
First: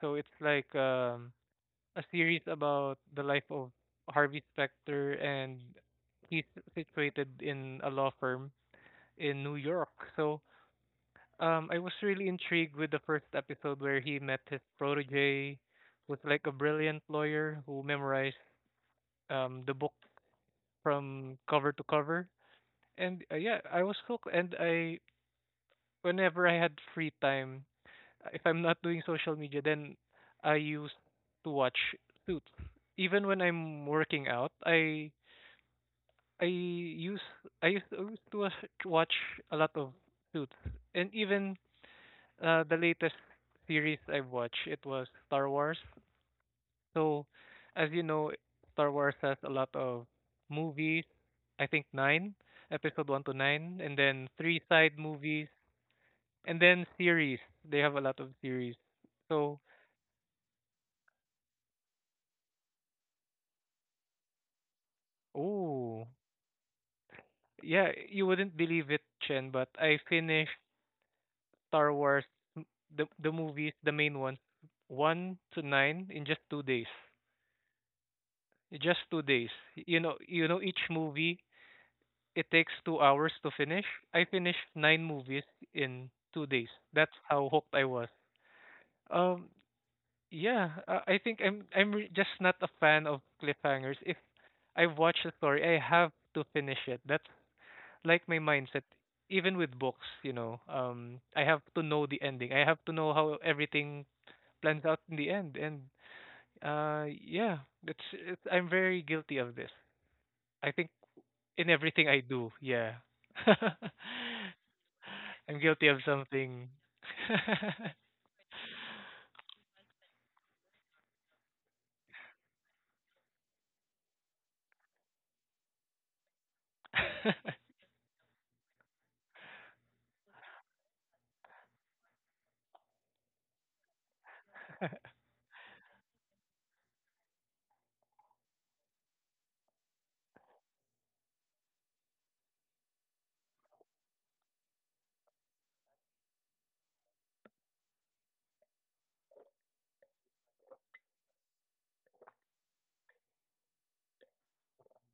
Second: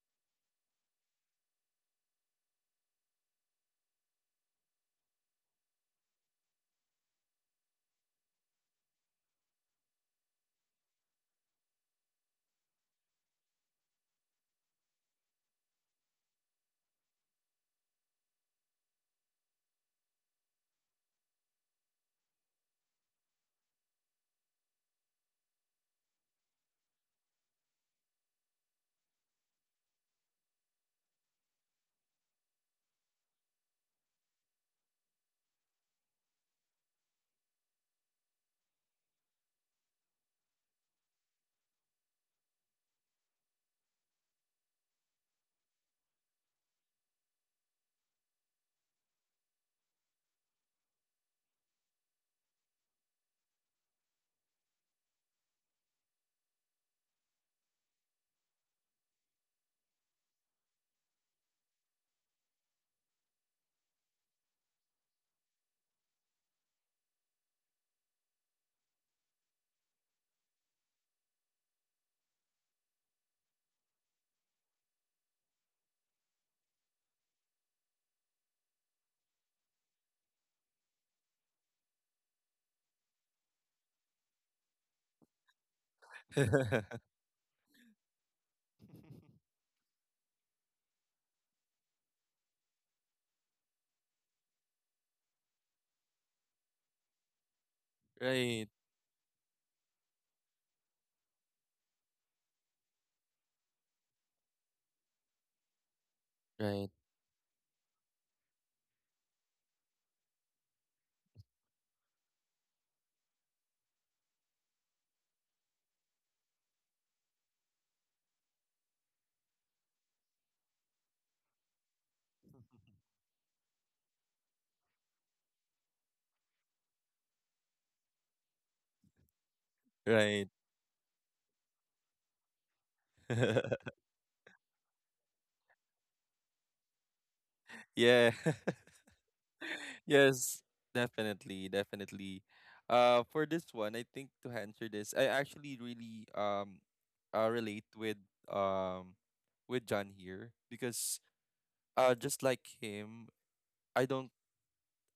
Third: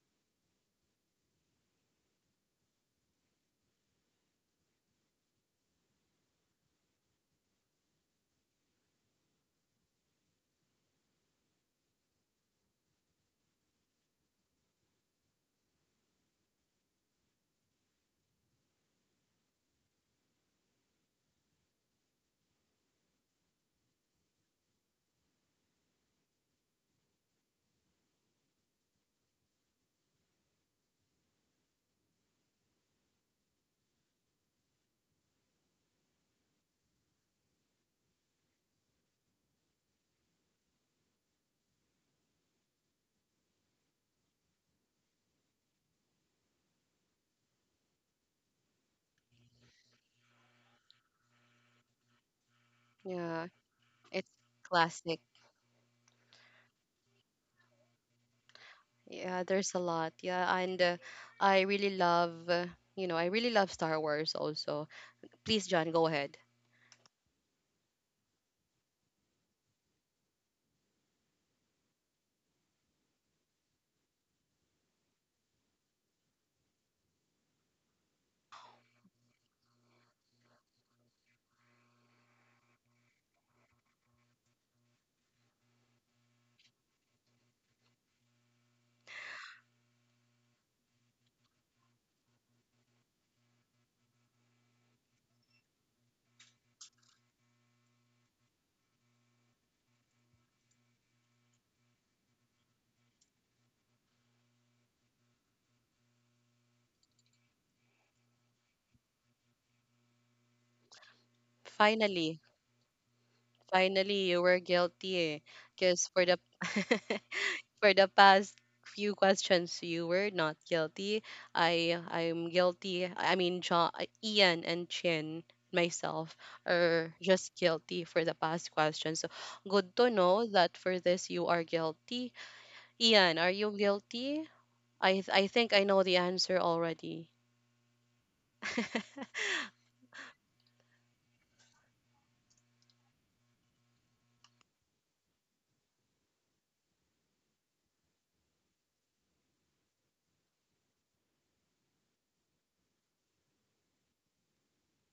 Speaker 3: So it's like a series about the life of Harvey Specter and he's situated in a law firm in New York. So I was really intrigued with the first episode where he met his protege who's like a brilliant lawyer who memorized the book from cover to cover. And yeah, I was hooked and I whenever I had free time, if I'm not doing social media, then I used to watch Suits. Even when I'm working out, I use I used to watch a lot of Suits, and even the latest series I watched it was Star Wars. So, as you know, Star Wars has a lot of movies. I think nine, episode one to
Speaker 1: Yeah,
Speaker 3: nine, and then
Speaker 1: it's
Speaker 3: three side
Speaker 1: classic.
Speaker 3: movies. And then series. They have a lot of series.
Speaker 1: Yeah,
Speaker 3: So,
Speaker 1: there's a lot. Yeah, and I really love, you know, I really love Star Wars also. Please, John,
Speaker 3: oh,
Speaker 1: go ahead.
Speaker 3: yeah, you wouldn't believe it, Chen, but I finished Star Wars, m- the movies, the main ones, one to nine in just 2 days. Just 2 days. You know, each movie it takes 2 hours to finish. I finished nine movies in 2 days. That's how hooked I was. Um, yeah, I think just not a fan of cliffhangers. If I've watched the story. I have to finish it. That's like my
Speaker 2: Right.
Speaker 3: mindset. Even with books, you know, I have to know the ending. I have to know how everything plans out in the end. And
Speaker 2: Right.
Speaker 3: yeah, it's I'm very guilty of this. I think in everything I
Speaker 1: Finally,
Speaker 3: do, yeah,
Speaker 1: finally, you were guilty.
Speaker 3: I'm guilty of
Speaker 1: Because for the
Speaker 3: something.
Speaker 1: for the past few questions, you were not guilty. I I'm guilty. I mean, John, Ian and Chin, myself, are just guilty for the past questions. So good to know
Speaker 2: Right.
Speaker 1: that for this you are guilty. Ian, are you guilty? I think I know the answer already.
Speaker 2: Yeah. Yes, definitely, definitely. For this one, I think to answer this, I actually really relate with, um with John here, because just like him, I don't,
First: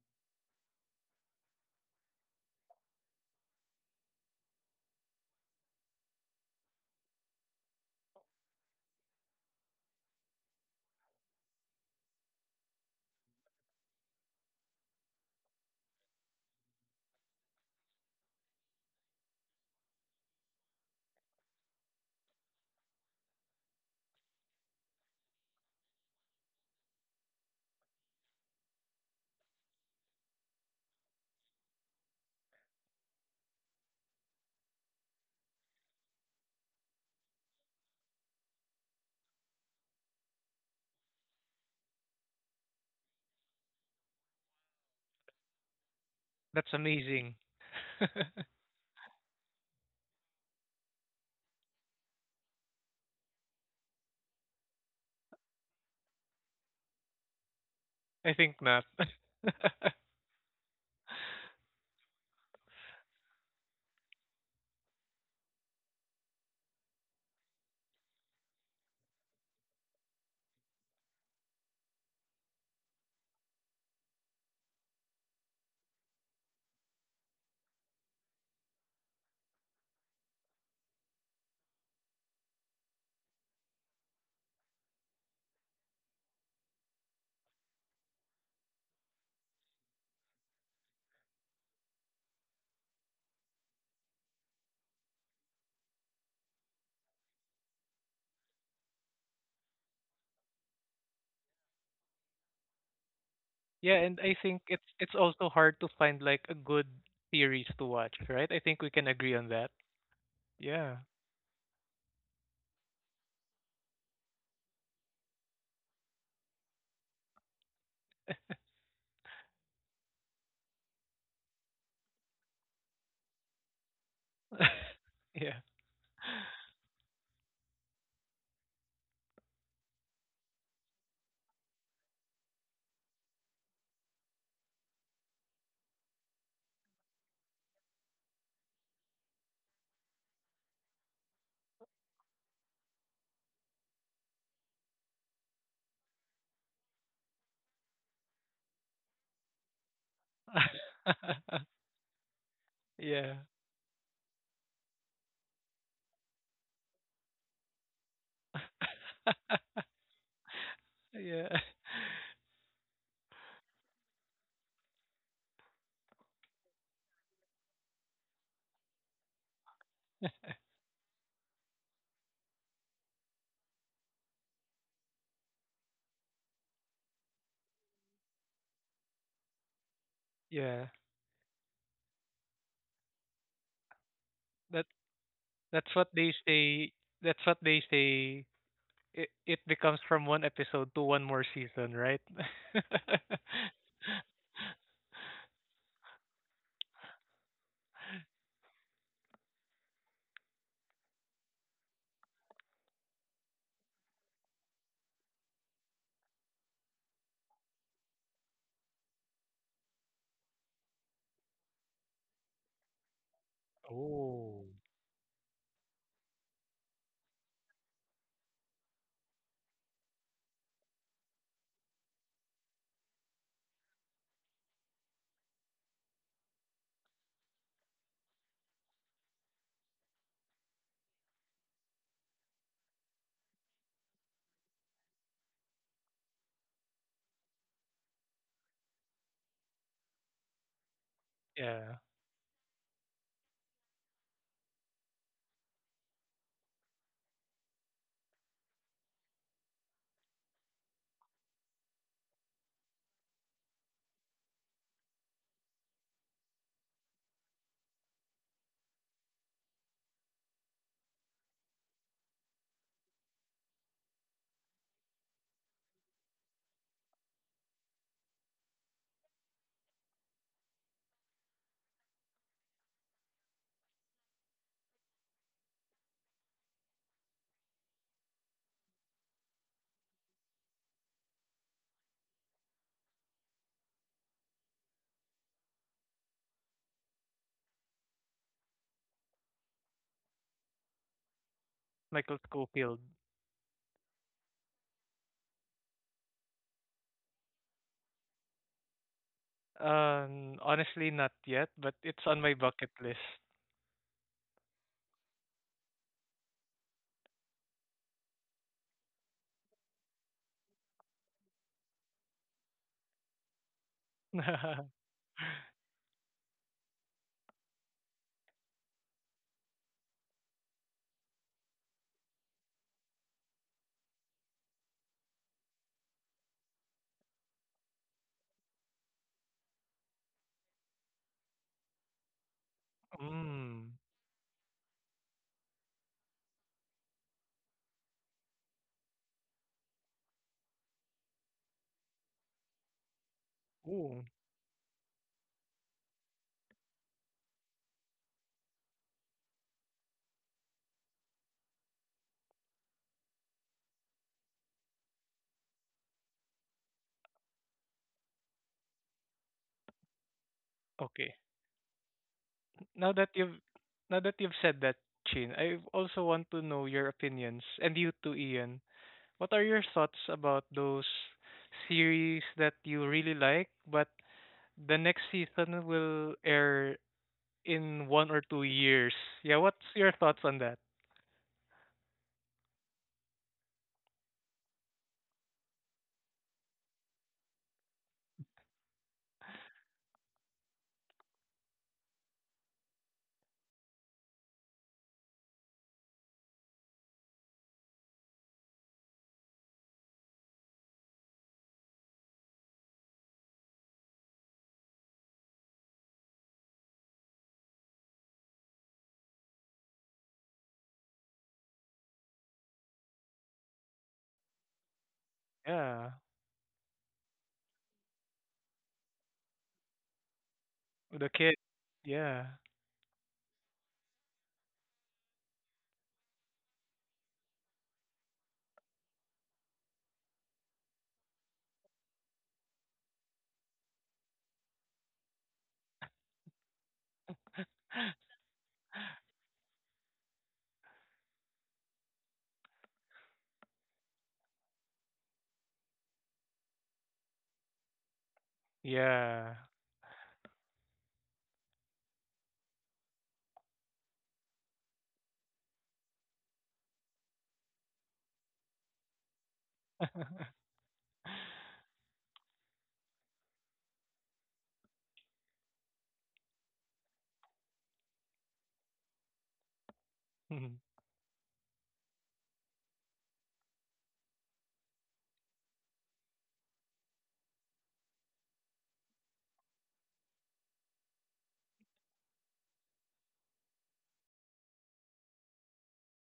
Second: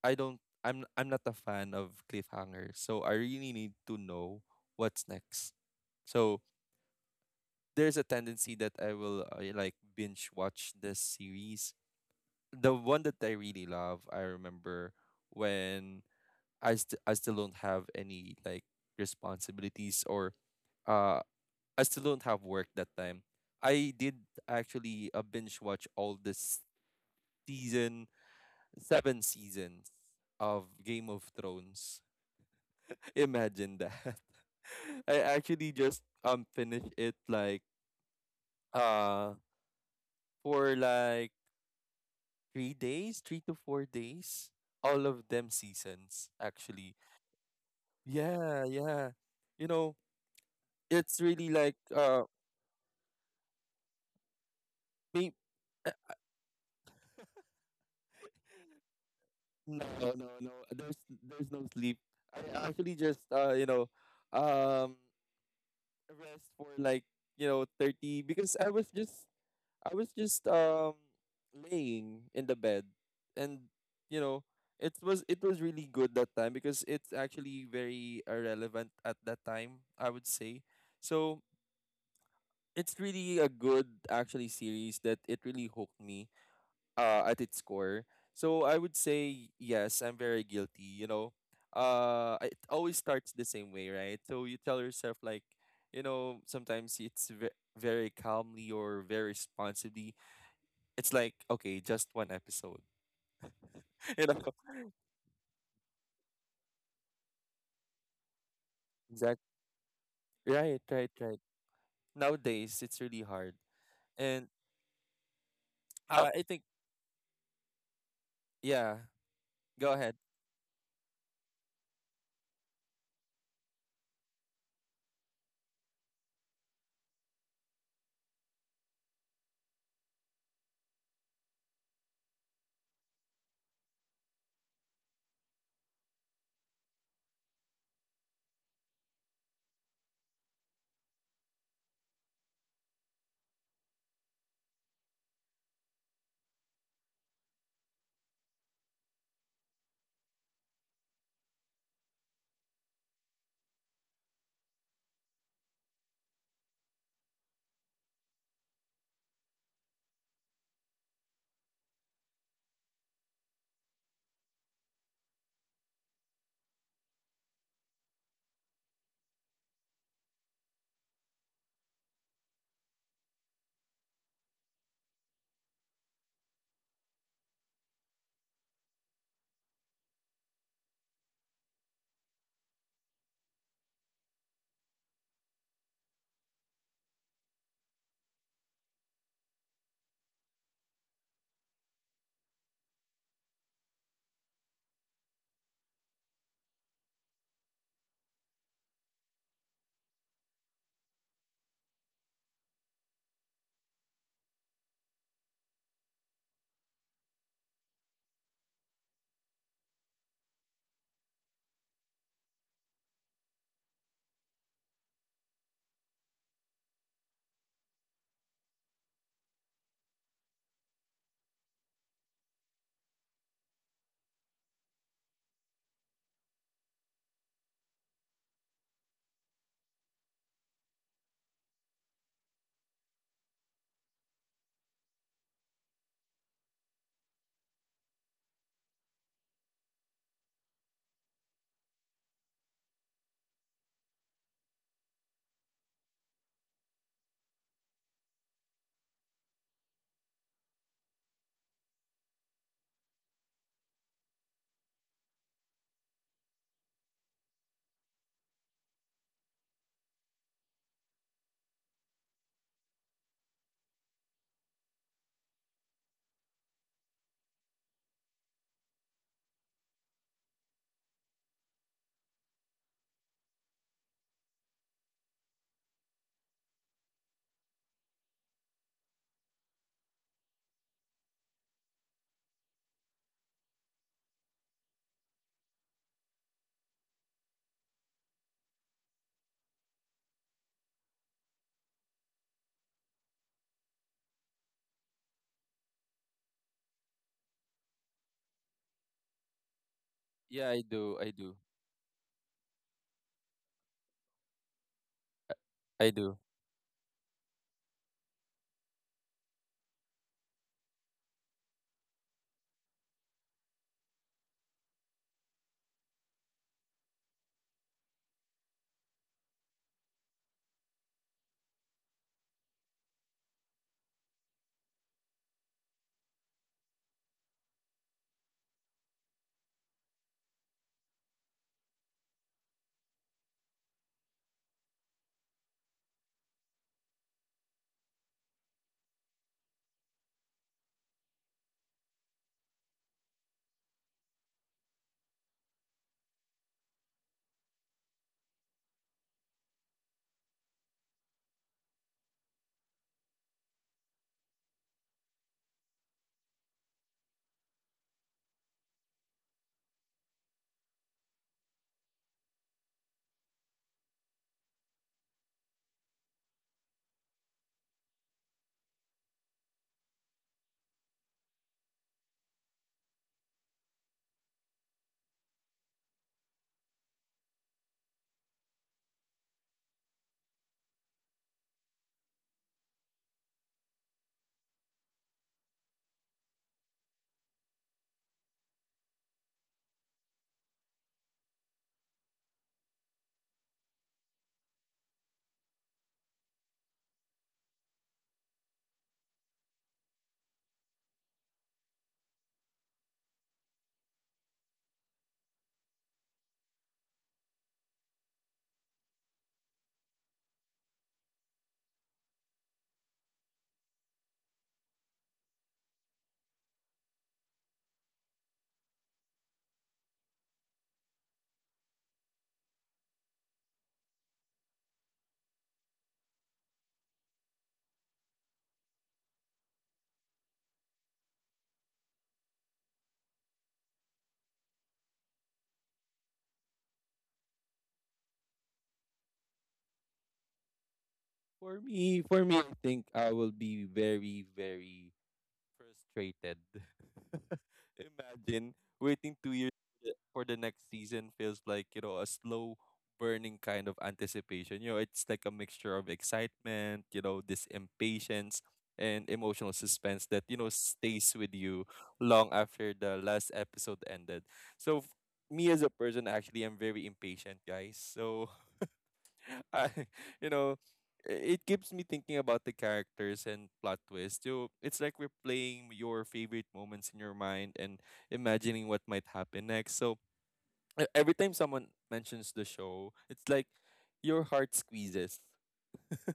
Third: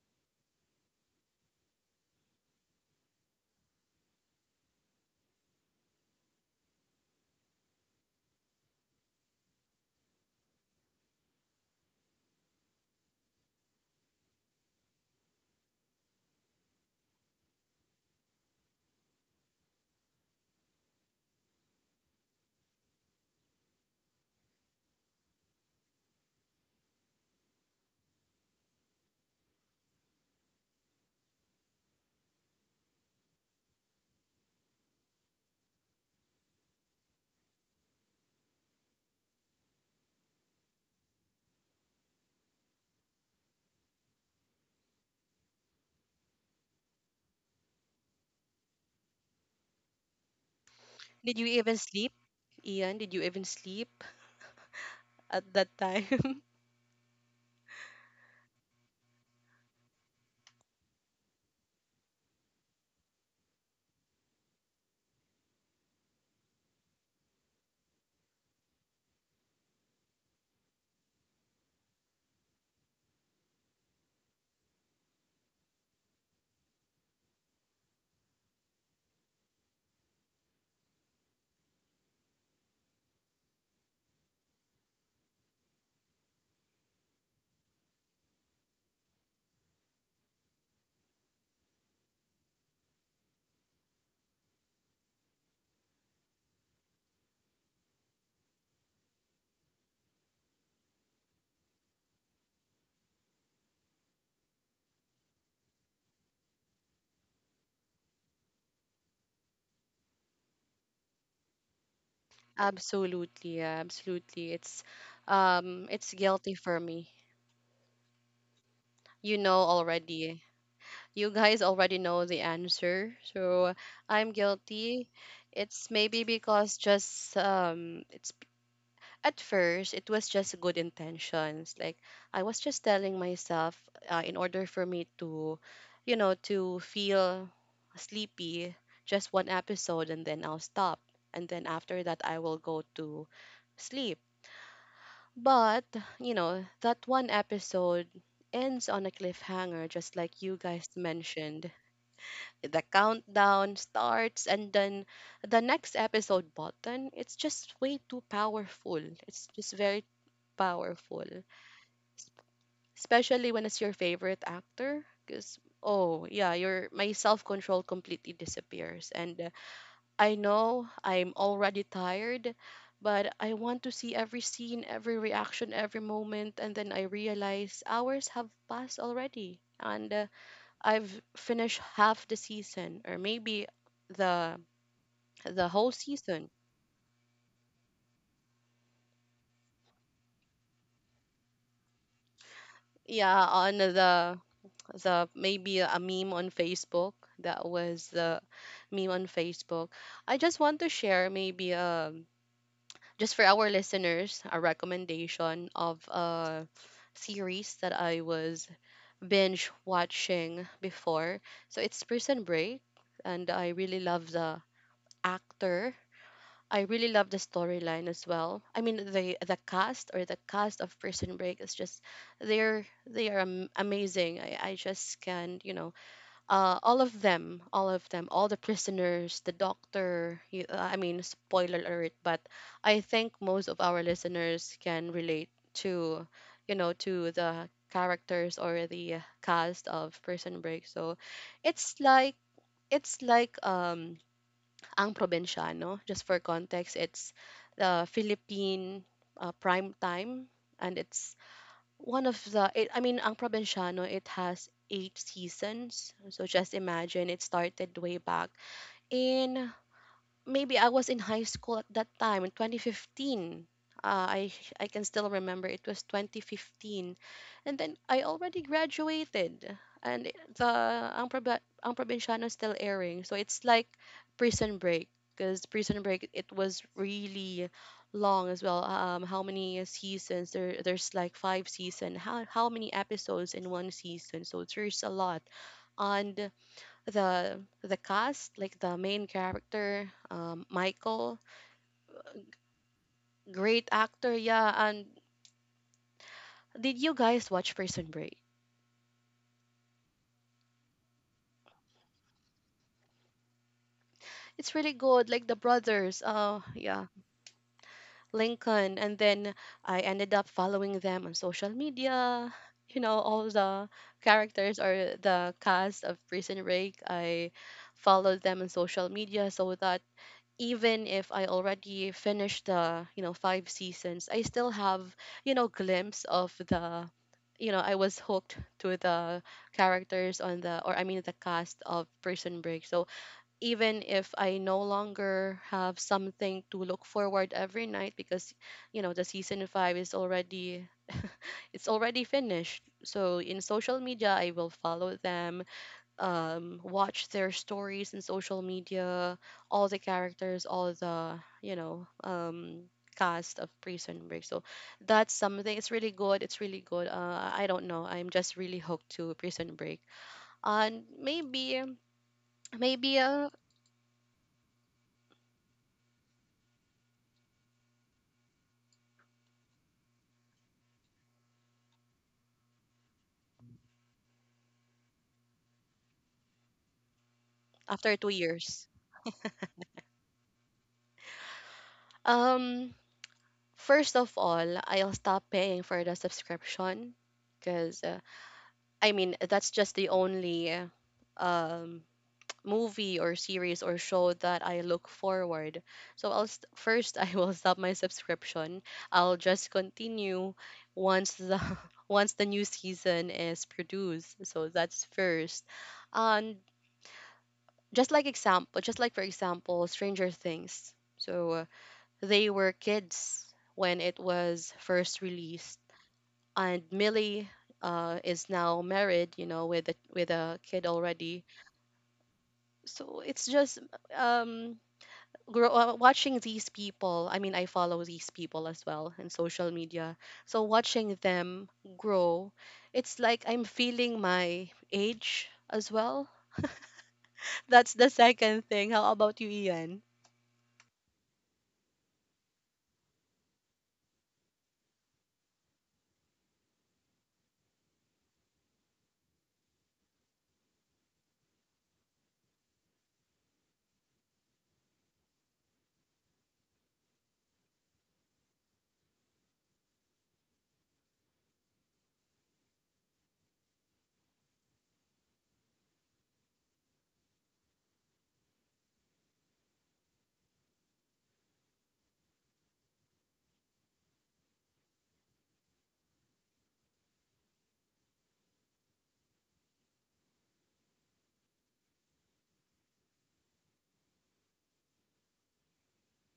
Speaker 2: I'm not a fan of cliffhangers, so I really need to know what's next. So there's a tendency that I will, like, binge watch this series. The one that I really love, I remember when I still don't have any, like, responsibilities, or uh I still don't have work that time. I did actually a binge watch all this season seven seasons of Game of Thrones. Imagine that. I actually just finished it, like, uh for like 3 days, 3 to 4 days. All of them seasons
Speaker 3: That's
Speaker 2: actually.
Speaker 3: amazing.
Speaker 2: Yeah, yeah. You know, it's
Speaker 1: Did you
Speaker 2: really like
Speaker 1: even sleep, Ian? Did you even sleep
Speaker 2: me,
Speaker 1: at that
Speaker 2: uh,
Speaker 1: time?
Speaker 3: I think not.
Speaker 2: no, no, no, there's no sleep. I actually just um rest for, like, 30, because I was just laying in the bed. And you know it was really good that time, because it's actually very irrelevant at that time, I would say. So it's really a good actually series that it really hooked me, at its core. So I would say yes, I'm very guilty. It always starts the same way, right? So you tell yourself like, sometimes it's very calmly or very responsibly. It's like, okay, just one episode.
Speaker 3: Yeah, and
Speaker 2: you
Speaker 3: I
Speaker 2: know,
Speaker 3: think it's also hard to find like a good series to watch, right? I think we can agree on
Speaker 2: exactly.
Speaker 3: that.
Speaker 2: Right,
Speaker 3: Yeah.
Speaker 2: right, right. Nowadays, it's really hard,
Speaker 1: Absolutely, yeah,
Speaker 2: and.
Speaker 1: absolutely. It's
Speaker 2: Oh, I
Speaker 1: guilty
Speaker 2: think.
Speaker 1: for me.
Speaker 2: Yeah.
Speaker 1: You know
Speaker 2: Go ahead.
Speaker 1: already. You guys already know the answer. So I'm guilty.
Speaker 3: Yeah.
Speaker 1: It's maybe because just it's, at first it was just good intentions. Like I was just telling myself, in order for me to, you know, to feel sleepy, just one episode, and then I'll stop, and then after that I will go to sleep. But you know that one episode ends on a cliffhanger, just like you guys mentioned. The
Speaker 3: Yeah.
Speaker 1: countdown starts, and then the next episode button, it's just way too powerful. It's just very powerful,
Speaker 3: Yeah.
Speaker 1: especially when it's your favorite actor. Because, oh, yeah, your my self control completely disappears. And I know I'm already tired, but I want to see every scene, every reaction, every moment. And then I realize hours have passed already. And
Speaker 3: Yeah.
Speaker 1: I've finished half the season, or maybe the
Speaker 3: That
Speaker 1: the whole
Speaker 3: that's what they
Speaker 1: season.
Speaker 3: say. That's what they say. It becomes from one episode to one more season, right?
Speaker 1: Yeah, on the maybe a meme on Facebook, that was the meme on Facebook. I just want to share, maybe just for our listeners, a recommendation of a series that I was binge watching before. So it's Prison Break, and I really love the
Speaker 3: Oh.
Speaker 1: actor. I really love the storyline as well. I mean, the cast, or the cast of Prison Break is just, they are amazing. I just can't, you know, all of them, all of them, all the prisoners, the doctor. I mean, spoiler alert, but I think most of our listeners can relate to, you know, to the characters, or the cast of Prison Break. So it's
Speaker 3: Yeah.
Speaker 1: like, it's like Ang Provinciano. Just for context, it's the Philippine prime time, and it's one of the, it, I mean, Ang Provinciano, it has 8 seasons. So just imagine, it started way back in, maybe I was in high school at that time, in 2015. Uh, I I can still remember it was 2015, and then I already graduated, and the Ang Probinsyano is still airing. So it's like Prison Break, because Prison Break, it was really long as well. How many seasons? There, there's like five season. How many episodes in one season? So there's a lot, and the cast, like the main character, Michael,
Speaker 3: Michael Scofield.
Speaker 1: great actor, yeah. And did you guys watch Prison Break?
Speaker 2: Yeah, I
Speaker 3: Honestly, not
Speaker 2: do. I
Speaker 3: yet,
Speaker 2: do.
Speaker 3: but it's on my bucket list.
Speaker 1: It's really good, like the brothers,
Speaker 2: I do.
Speaker 1: yeah, Lincoln, and then I ended up following them on social media. All the characters or the cast of Prison Break, I followed them on social media so that even if I already finished the 5 seasons, I still have, glimpse of the I was hooked to the characters on the, or I mean, the cast of Prison Break. So
Speaker 3: Mm.
Speaker 1: even if I no longer have something to look forward every night because, the season 5 is already, it's already finished. So in social
Speaker 3: Ooh.
Speaker 1: media, I will follow them, watch their stories in social media, all the characters, all the cast of Prison Break. So that's something, it's really good, it's really good. I don't know, I'm just really hooked to Prison Break. And
Speaker 3: Okay.
Speaker 1: maybe,
Speaker 3: Now
Speaker 1: maybe
Speaker 3: that
Speaker 1: uh,
Speaker 3: you've now that you've said that, Chin, I also want to know your opinions and you too, Ian. What are your thoughts about those series that you really like, but the next season will air in
Speaker 1: after two
Speaker 3: one or two
Speaker 1: years
Speaker 3: years? Yeah, what's your thoughts on that?
Speaker 1: um first of all, I'll stop paying for the subscription because, I mean, that's just the only um movie or series or show that I look forward. So I'll first I will stop my subscription. I'll just continue once the once the new season is produced. So that's first. And just like example, just like for example, Stranger Things. So they were kids when it was first released,
Speaker 3: Yeah.
Speaker 1: and Millie is now married, you know, with a kid
Speaker 3: The kid.
Speaker 1: already.
Speaker 3: Yeah.
Speaker 1: So it's just um grow, watching these people. I mean, I follow these people as well in social media, so watching them grow, it's like I'm feeling my age as well. That's the second thing. How about you, Ian?
Speaker 2: For me, I think I will be very, very frustrated. Imagine
Speaker 3: Yeah.
Speaker 2: waiting 2 years for the next season feels like, you know, a slow burning kind of anticipation. You know, it's like a mixture of excitement, you know, this impatience and emotional suspense that, you know, stays with you long after the last episode ended. So me as a person, actually, I'm very impatient, guys. So I, you know, it keeps me thinking about the characters and plot twist. It's like replaying your favorite moments in your mind and imagining what might happen next. So every time someone mentions the show, it's like your heart squeezes.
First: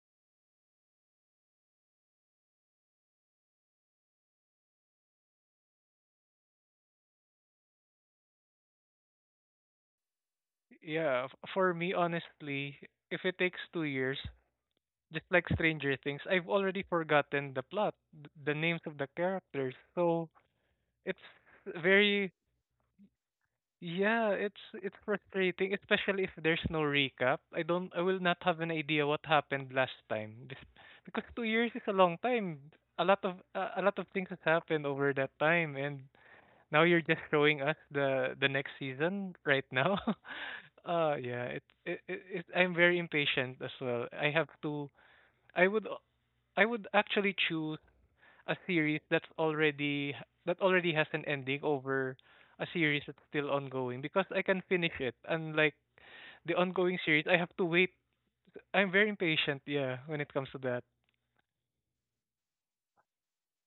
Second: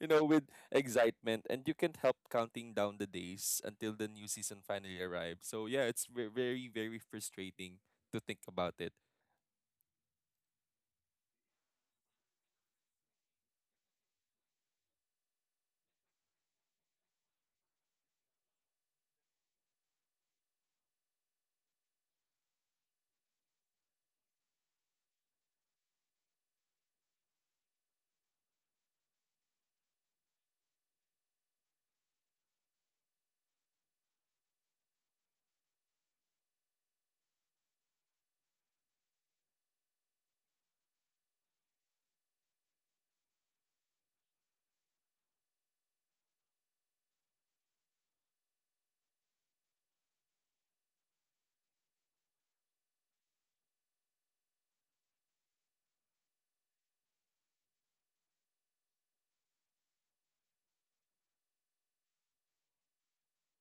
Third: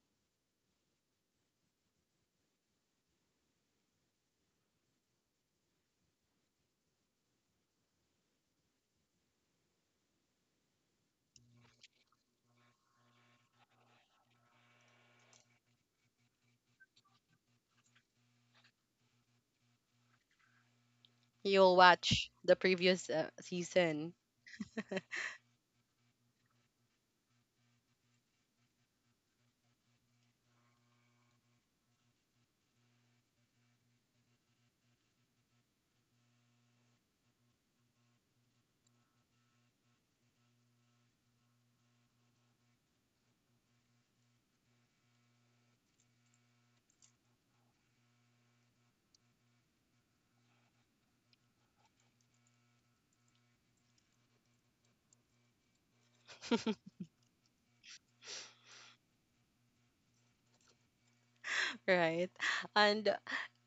Speaker 2: You know, with excitement, and you can't help counting down the days until the new season finally arrives. So yeah, it's ve- very, very frustrating to think about it.
Speaker 3: Yeah, for me, honestly, if it takes 2 years, just like Stranger Things, I've already forgotten the plot, the names of the characters. So it's
Speaker 1: You'll watch
Speaker 3: very
Speaker 1: the previous season.
Speaker 3: yeah, it's frustrating, especially if there's no recap. I will not have an idea what happened last time. This, because 2 years is a long time. A lot of things has happened over that time and now you're just showing us the next season right now. Yeah, it I'm very impatient as well. I have to I would I would actually choose a series that's already that already has an ending over a series that's still ongoing because I can finish it. Unlike the ongoing series, I have to wait. I'm very impatient, yeah, when it comes to that.
Speaker 1: Right? And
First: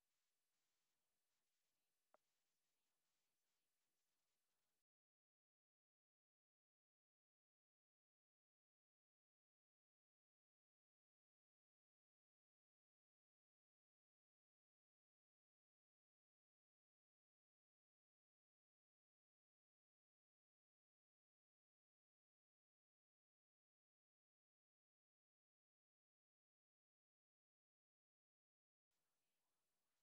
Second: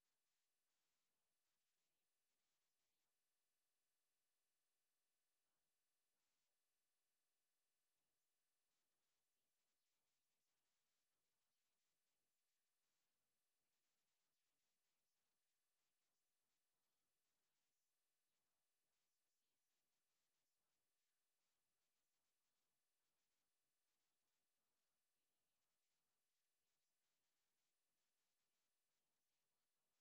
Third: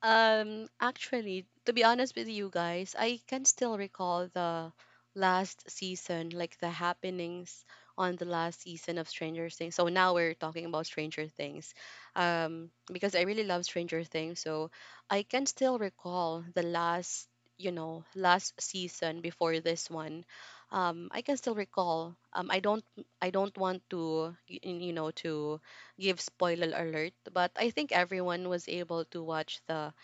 Speaker 1: actually, to be honest with you guys, I can still recall the last season, like the happenings on the last season of Stranger Things. So now we're talking about Stranger Things. Because I really love Stranger Things, so I can still recall the last, last season before this one. I can still recall. I don't, I don't want to give spoiler alert, but I think everyone was able to watch the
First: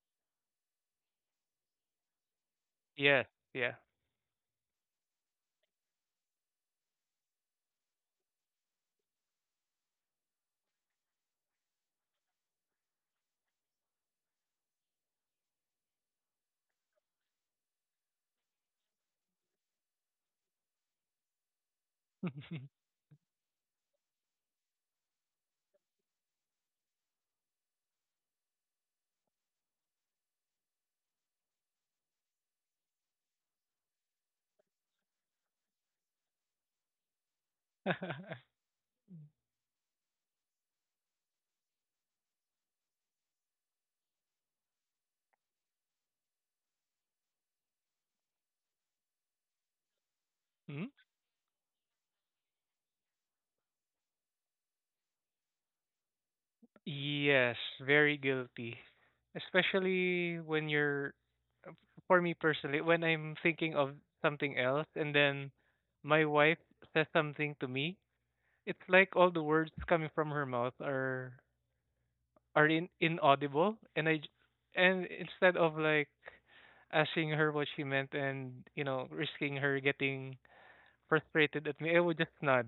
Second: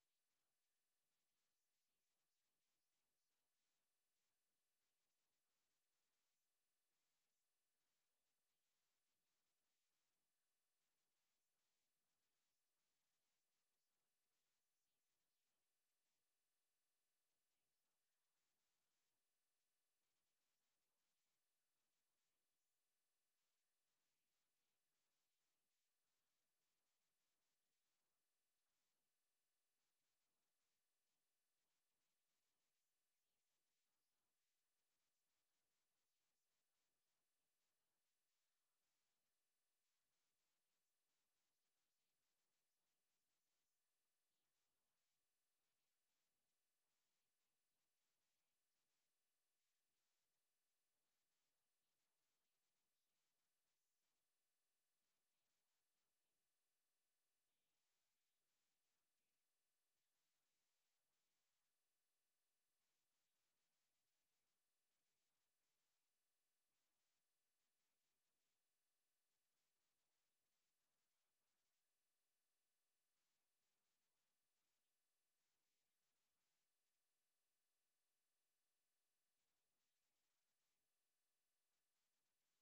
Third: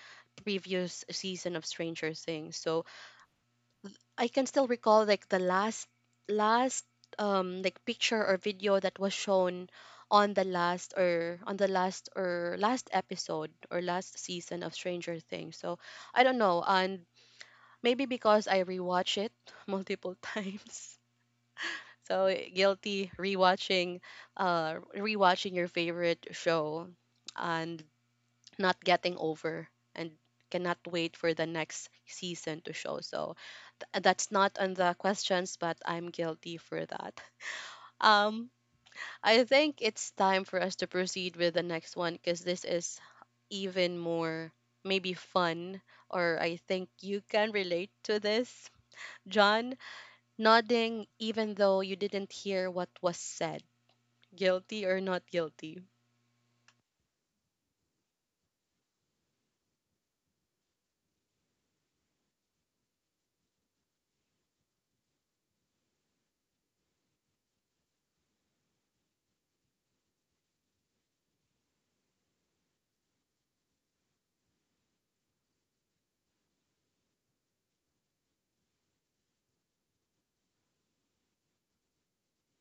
Speaker 1: previous season of Stranger Things. So
Speaker 3: Yeah, yeah.
Speaker 1: I can still recall like the last, last like picture or video that was shown on the last, or on the last, or last episode or last season of Stranger Things. So I don't know, and maybe because I rewatch it multiple times. So guilty rewatching, rewatching your favorite show and not getting over and cannot wait for the next season to show. So that's not on the questions, but I'm guilty for that. Um, I think it's time for us to proceed with the next one because this is even more maybe fun, or I think you can relate to this. John,
Speaker 3: Hmm?
Speaker 1: nodding even though you didn't hear what was said. Guilty or not guilty?
Speaker 3: Yes, very guilty. Especially when you're, for me personally, when I'm thinking of something else and then my wife says something to me. It's like all the words coming from her mouth are inaudible, and and instead of like asking her what she meant and you know risking her getting frustrated at me, I would just nod.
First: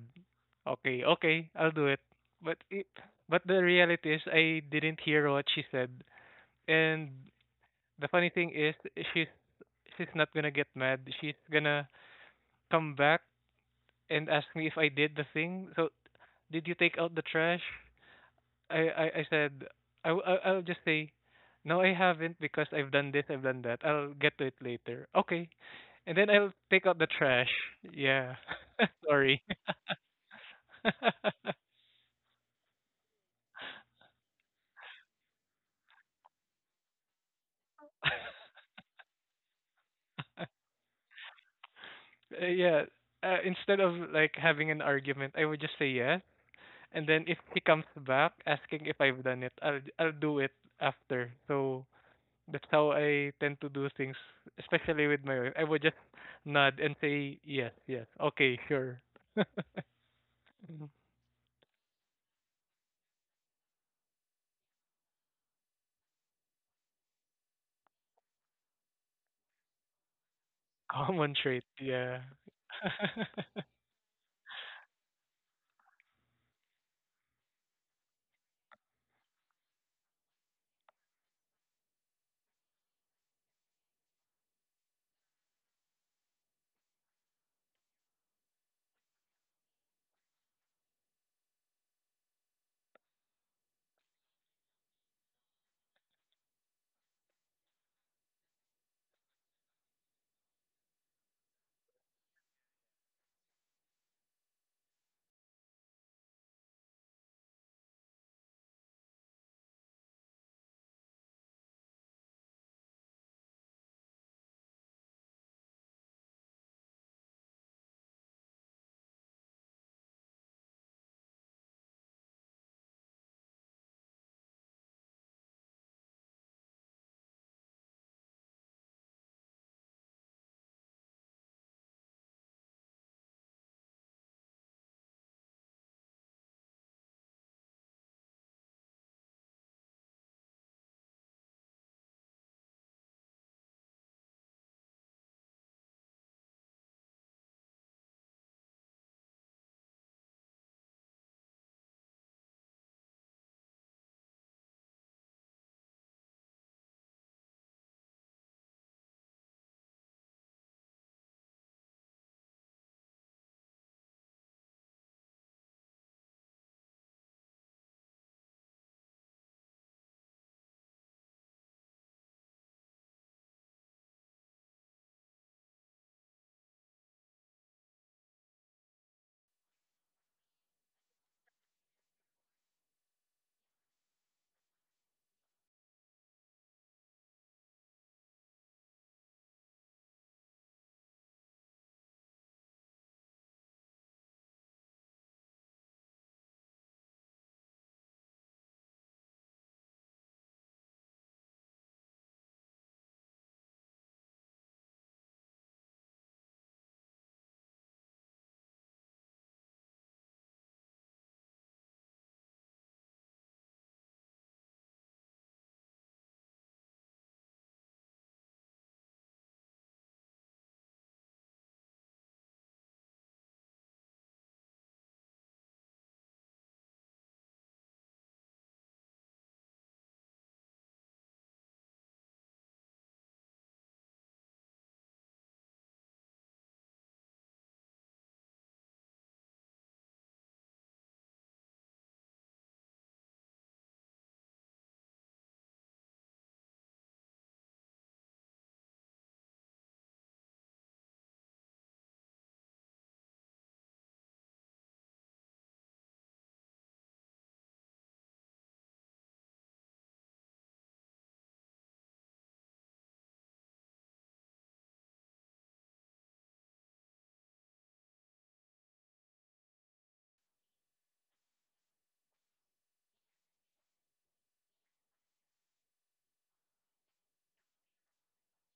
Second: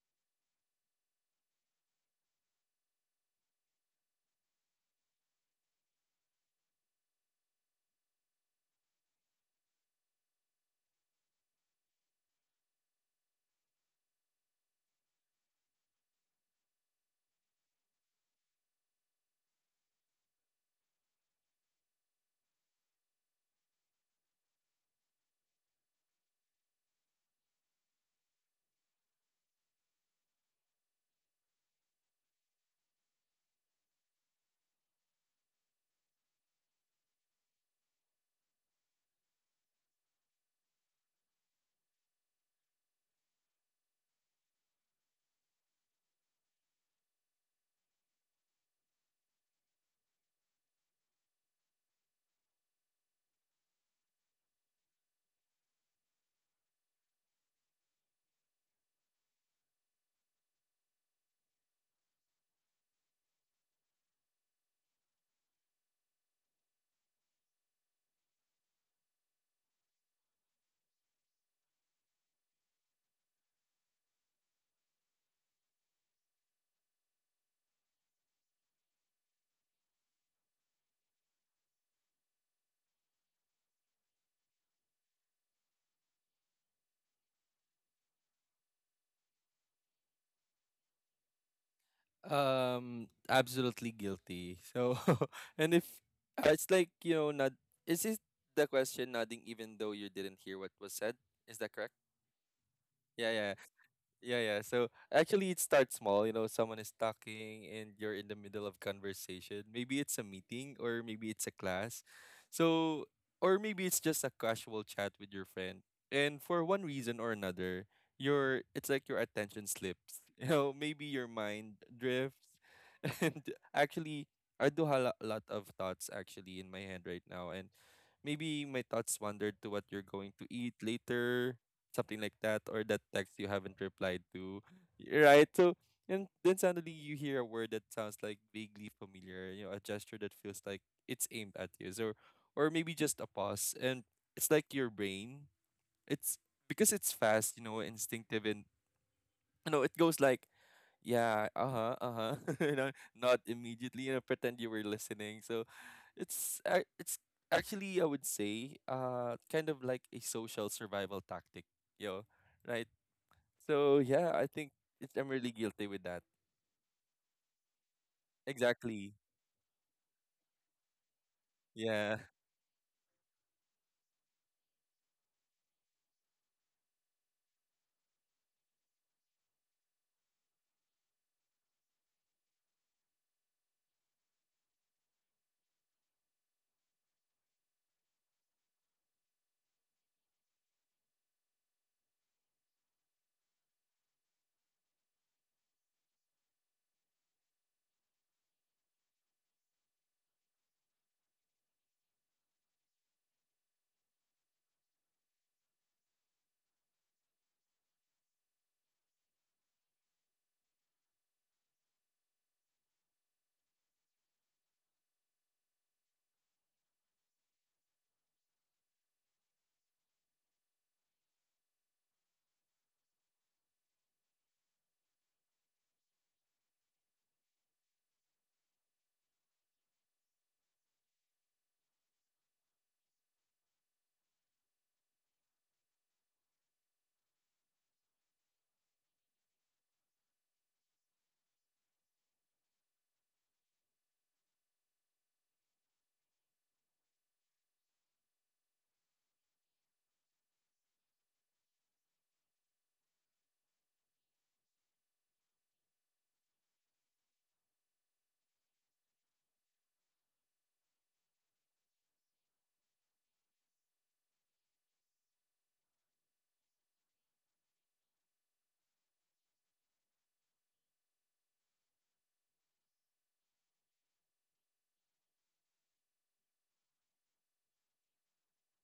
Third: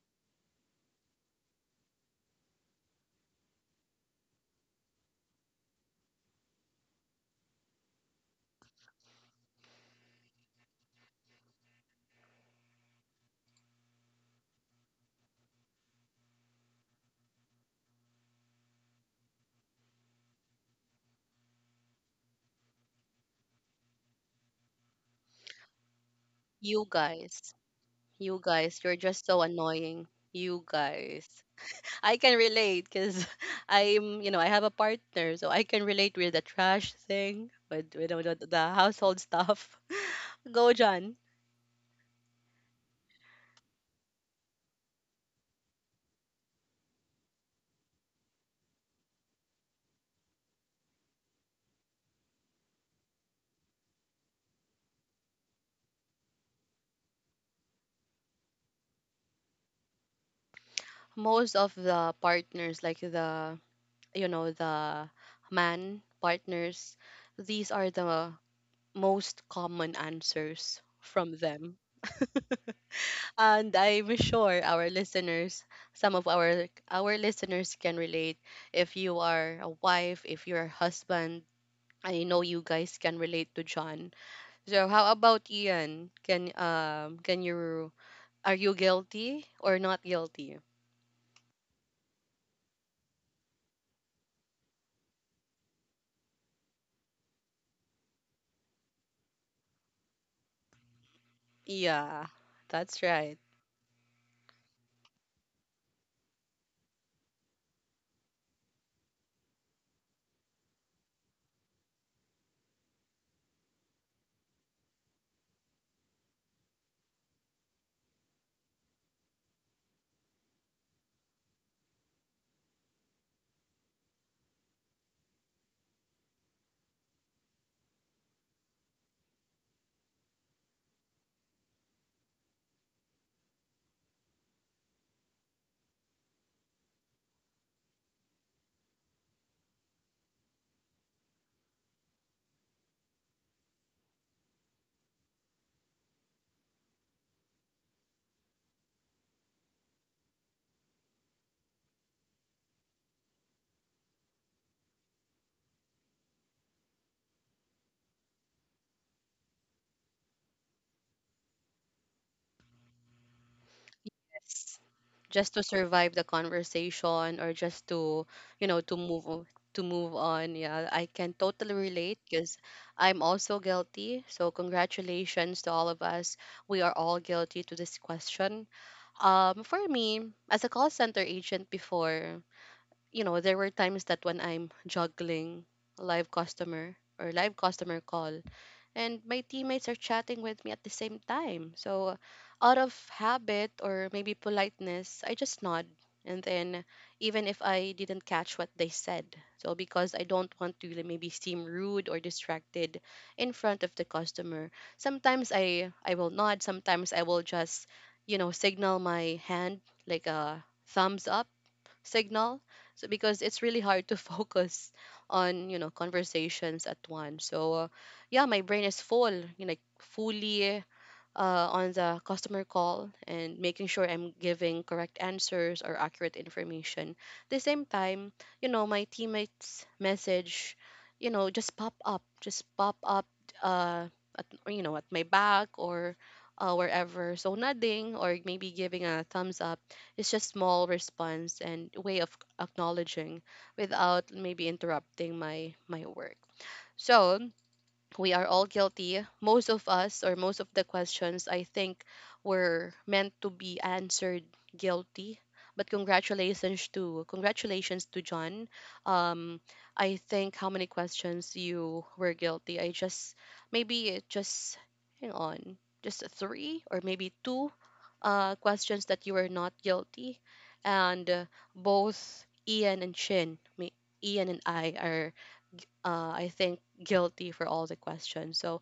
Speaker 3: Okay, okay, I'll do it. But it, but the reality is I didn't hear what she said, and the funny thing is she's she's not gonna get mad. She's gonna come back and ask me if I did the thing. So did you take out the trash? I said I w- I- I'll just say no I haven't because I've done this I've done that I'll get to it later okay and then I'll take
Speaker 1: You
Speaker 3: out the trash.
Speaker 1: guys,
Speaker 3: Yeah.
Speaker 1: you guys, you're just
Speaker 3: Sorry.
Speaker 1: so annoying. You guys. I can relate because I'm, you know, I have a partner, so I can relate with the trash thing, with the household stuff. Go, John.
Speaker 3: Yeah, instead of like having an argument I would just say yes, and then if he comes back asking if I've done it I'll do it after. So that's how I tend to do things, especially with my wife. I would just nod and say yes, yes, okay, sure.
Speaker 1: Most of the partners, like the man partners, these are the most common answers from
Speaker 3: Common trait,
Speaker 1: them.
Speaker 3: yeah.
Speaker 1: And I'm sure our listeners, some of our listeners can relate. If you are a wife, if you're a husband, I know you guys can relate to John. So how about Ian? Can you, are you guilty or not guilty?
Speaker 2: Absolutely guilty. So, and if, it's like, not, is it the question, nodding even though you didn't hear what was said? Is that correct?
Speaker 1: Yeah, that's right.
Speaker 2: Yeah, yeah, yeah, yeah. So actually, it starts small. You know, someone is talking and you're in the middle of conversation. Maybe it's a meeting or maybe it's a class. So, or maybe it's just a casual chat with your friend. And for one reason or another, your it's like your attention slips. Maybe your mind drifts. And actually, I do have a lot of thoughts actually in my head right now. And maybe my thoughts wandered to what you're going to eat later, something like that, or that text you haven't replied to, right? So, and then suddenly you hear a word that sounds like vaguely familiar, you know, a gesture that feels like it's aimed at you, so, or maybe just a pause, and it's like your brain, it's because it's fast, instinctive. And it goes like, yeah, uh-huh, uh-huh. you know Not immediately, pretend you were listening. So it's actually, I would say, kind of like a social survival tactic. you know right. So yeah, I think
Speaker 1: Yes.
Speaker 2: it's I'm really
Speaker 1: Just to
Speaker 2: guilty with
Speaker 1: survive
Speaker 2: that.
Speaker 1: the conversation or just to, you know, to
Speaker 2: Exactly.
Speaker 1: to move on. Yeah, I can totally
Speaker 2: Yeah.
Speaker 1: relate because I'm also guilty. So congratulations to all of us. We are all guilty to this question. For me, as a call center agent before, you know, there were times that when I'm juggling live customer or live customer call, and my teammates are chatting with me at the same time. So, out of habit or maybe politeness, I just nod. And then, even if I didn't catch what they said, so because I don't want to, like, maybe seem rude or distracted in front of the customer, sometimes I will nod. Sometimes I will just, you know, signal my hand like a thumbs up signal, so because it's really hard to focus on, you know, conversations at once. So yeah, my brain is full, you know, like fully, on the customer call and making sure I'm giving correct answers or accurate information. At the same time, you know, my teammates' message, you know, just pop up, uh, at, you know, at my back or wherever. So nodding or maybe giving a thumbs up is just small response and way of acknowledging without maybe interrupting my work. So we are all guilty. Most of us, or most of the questions, I think, were meant to be answered guilty. But congratulations to John. Um, I think how many questions you were guilty. I just, maybe it just, hang on, just three or maybe two questions that you were not guilty, and both Ian and Shin, me, Ian and I are, I think, guilty for all the questions. So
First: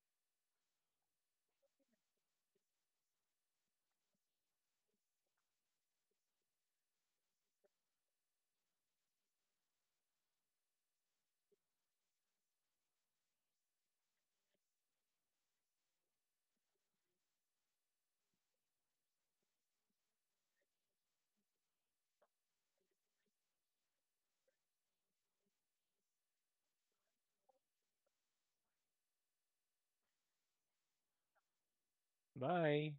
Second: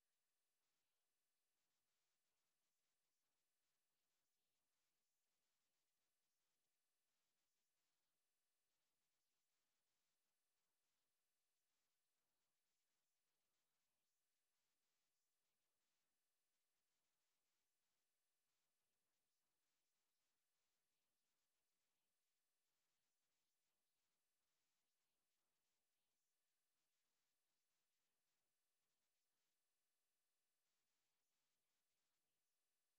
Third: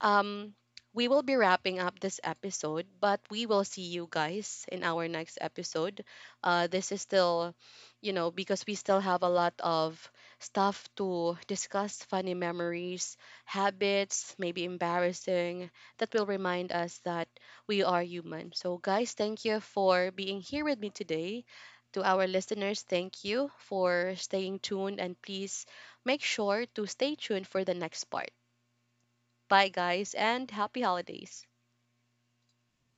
Speaker 1: um, we will be wrapping up this episode, but we will see you guys in our next episode. This is still, you know, because we still have a lot of stuff to discuss: funny memories, habits, maybe embarrassing, that will remind us that we are human. So, guys, thank you for being here with me today. To our listeners, thank you for staying tuned, and please make sure to stay tuned for the next part. Bye, guys, and happy holidays.
Speaker 3: Bye.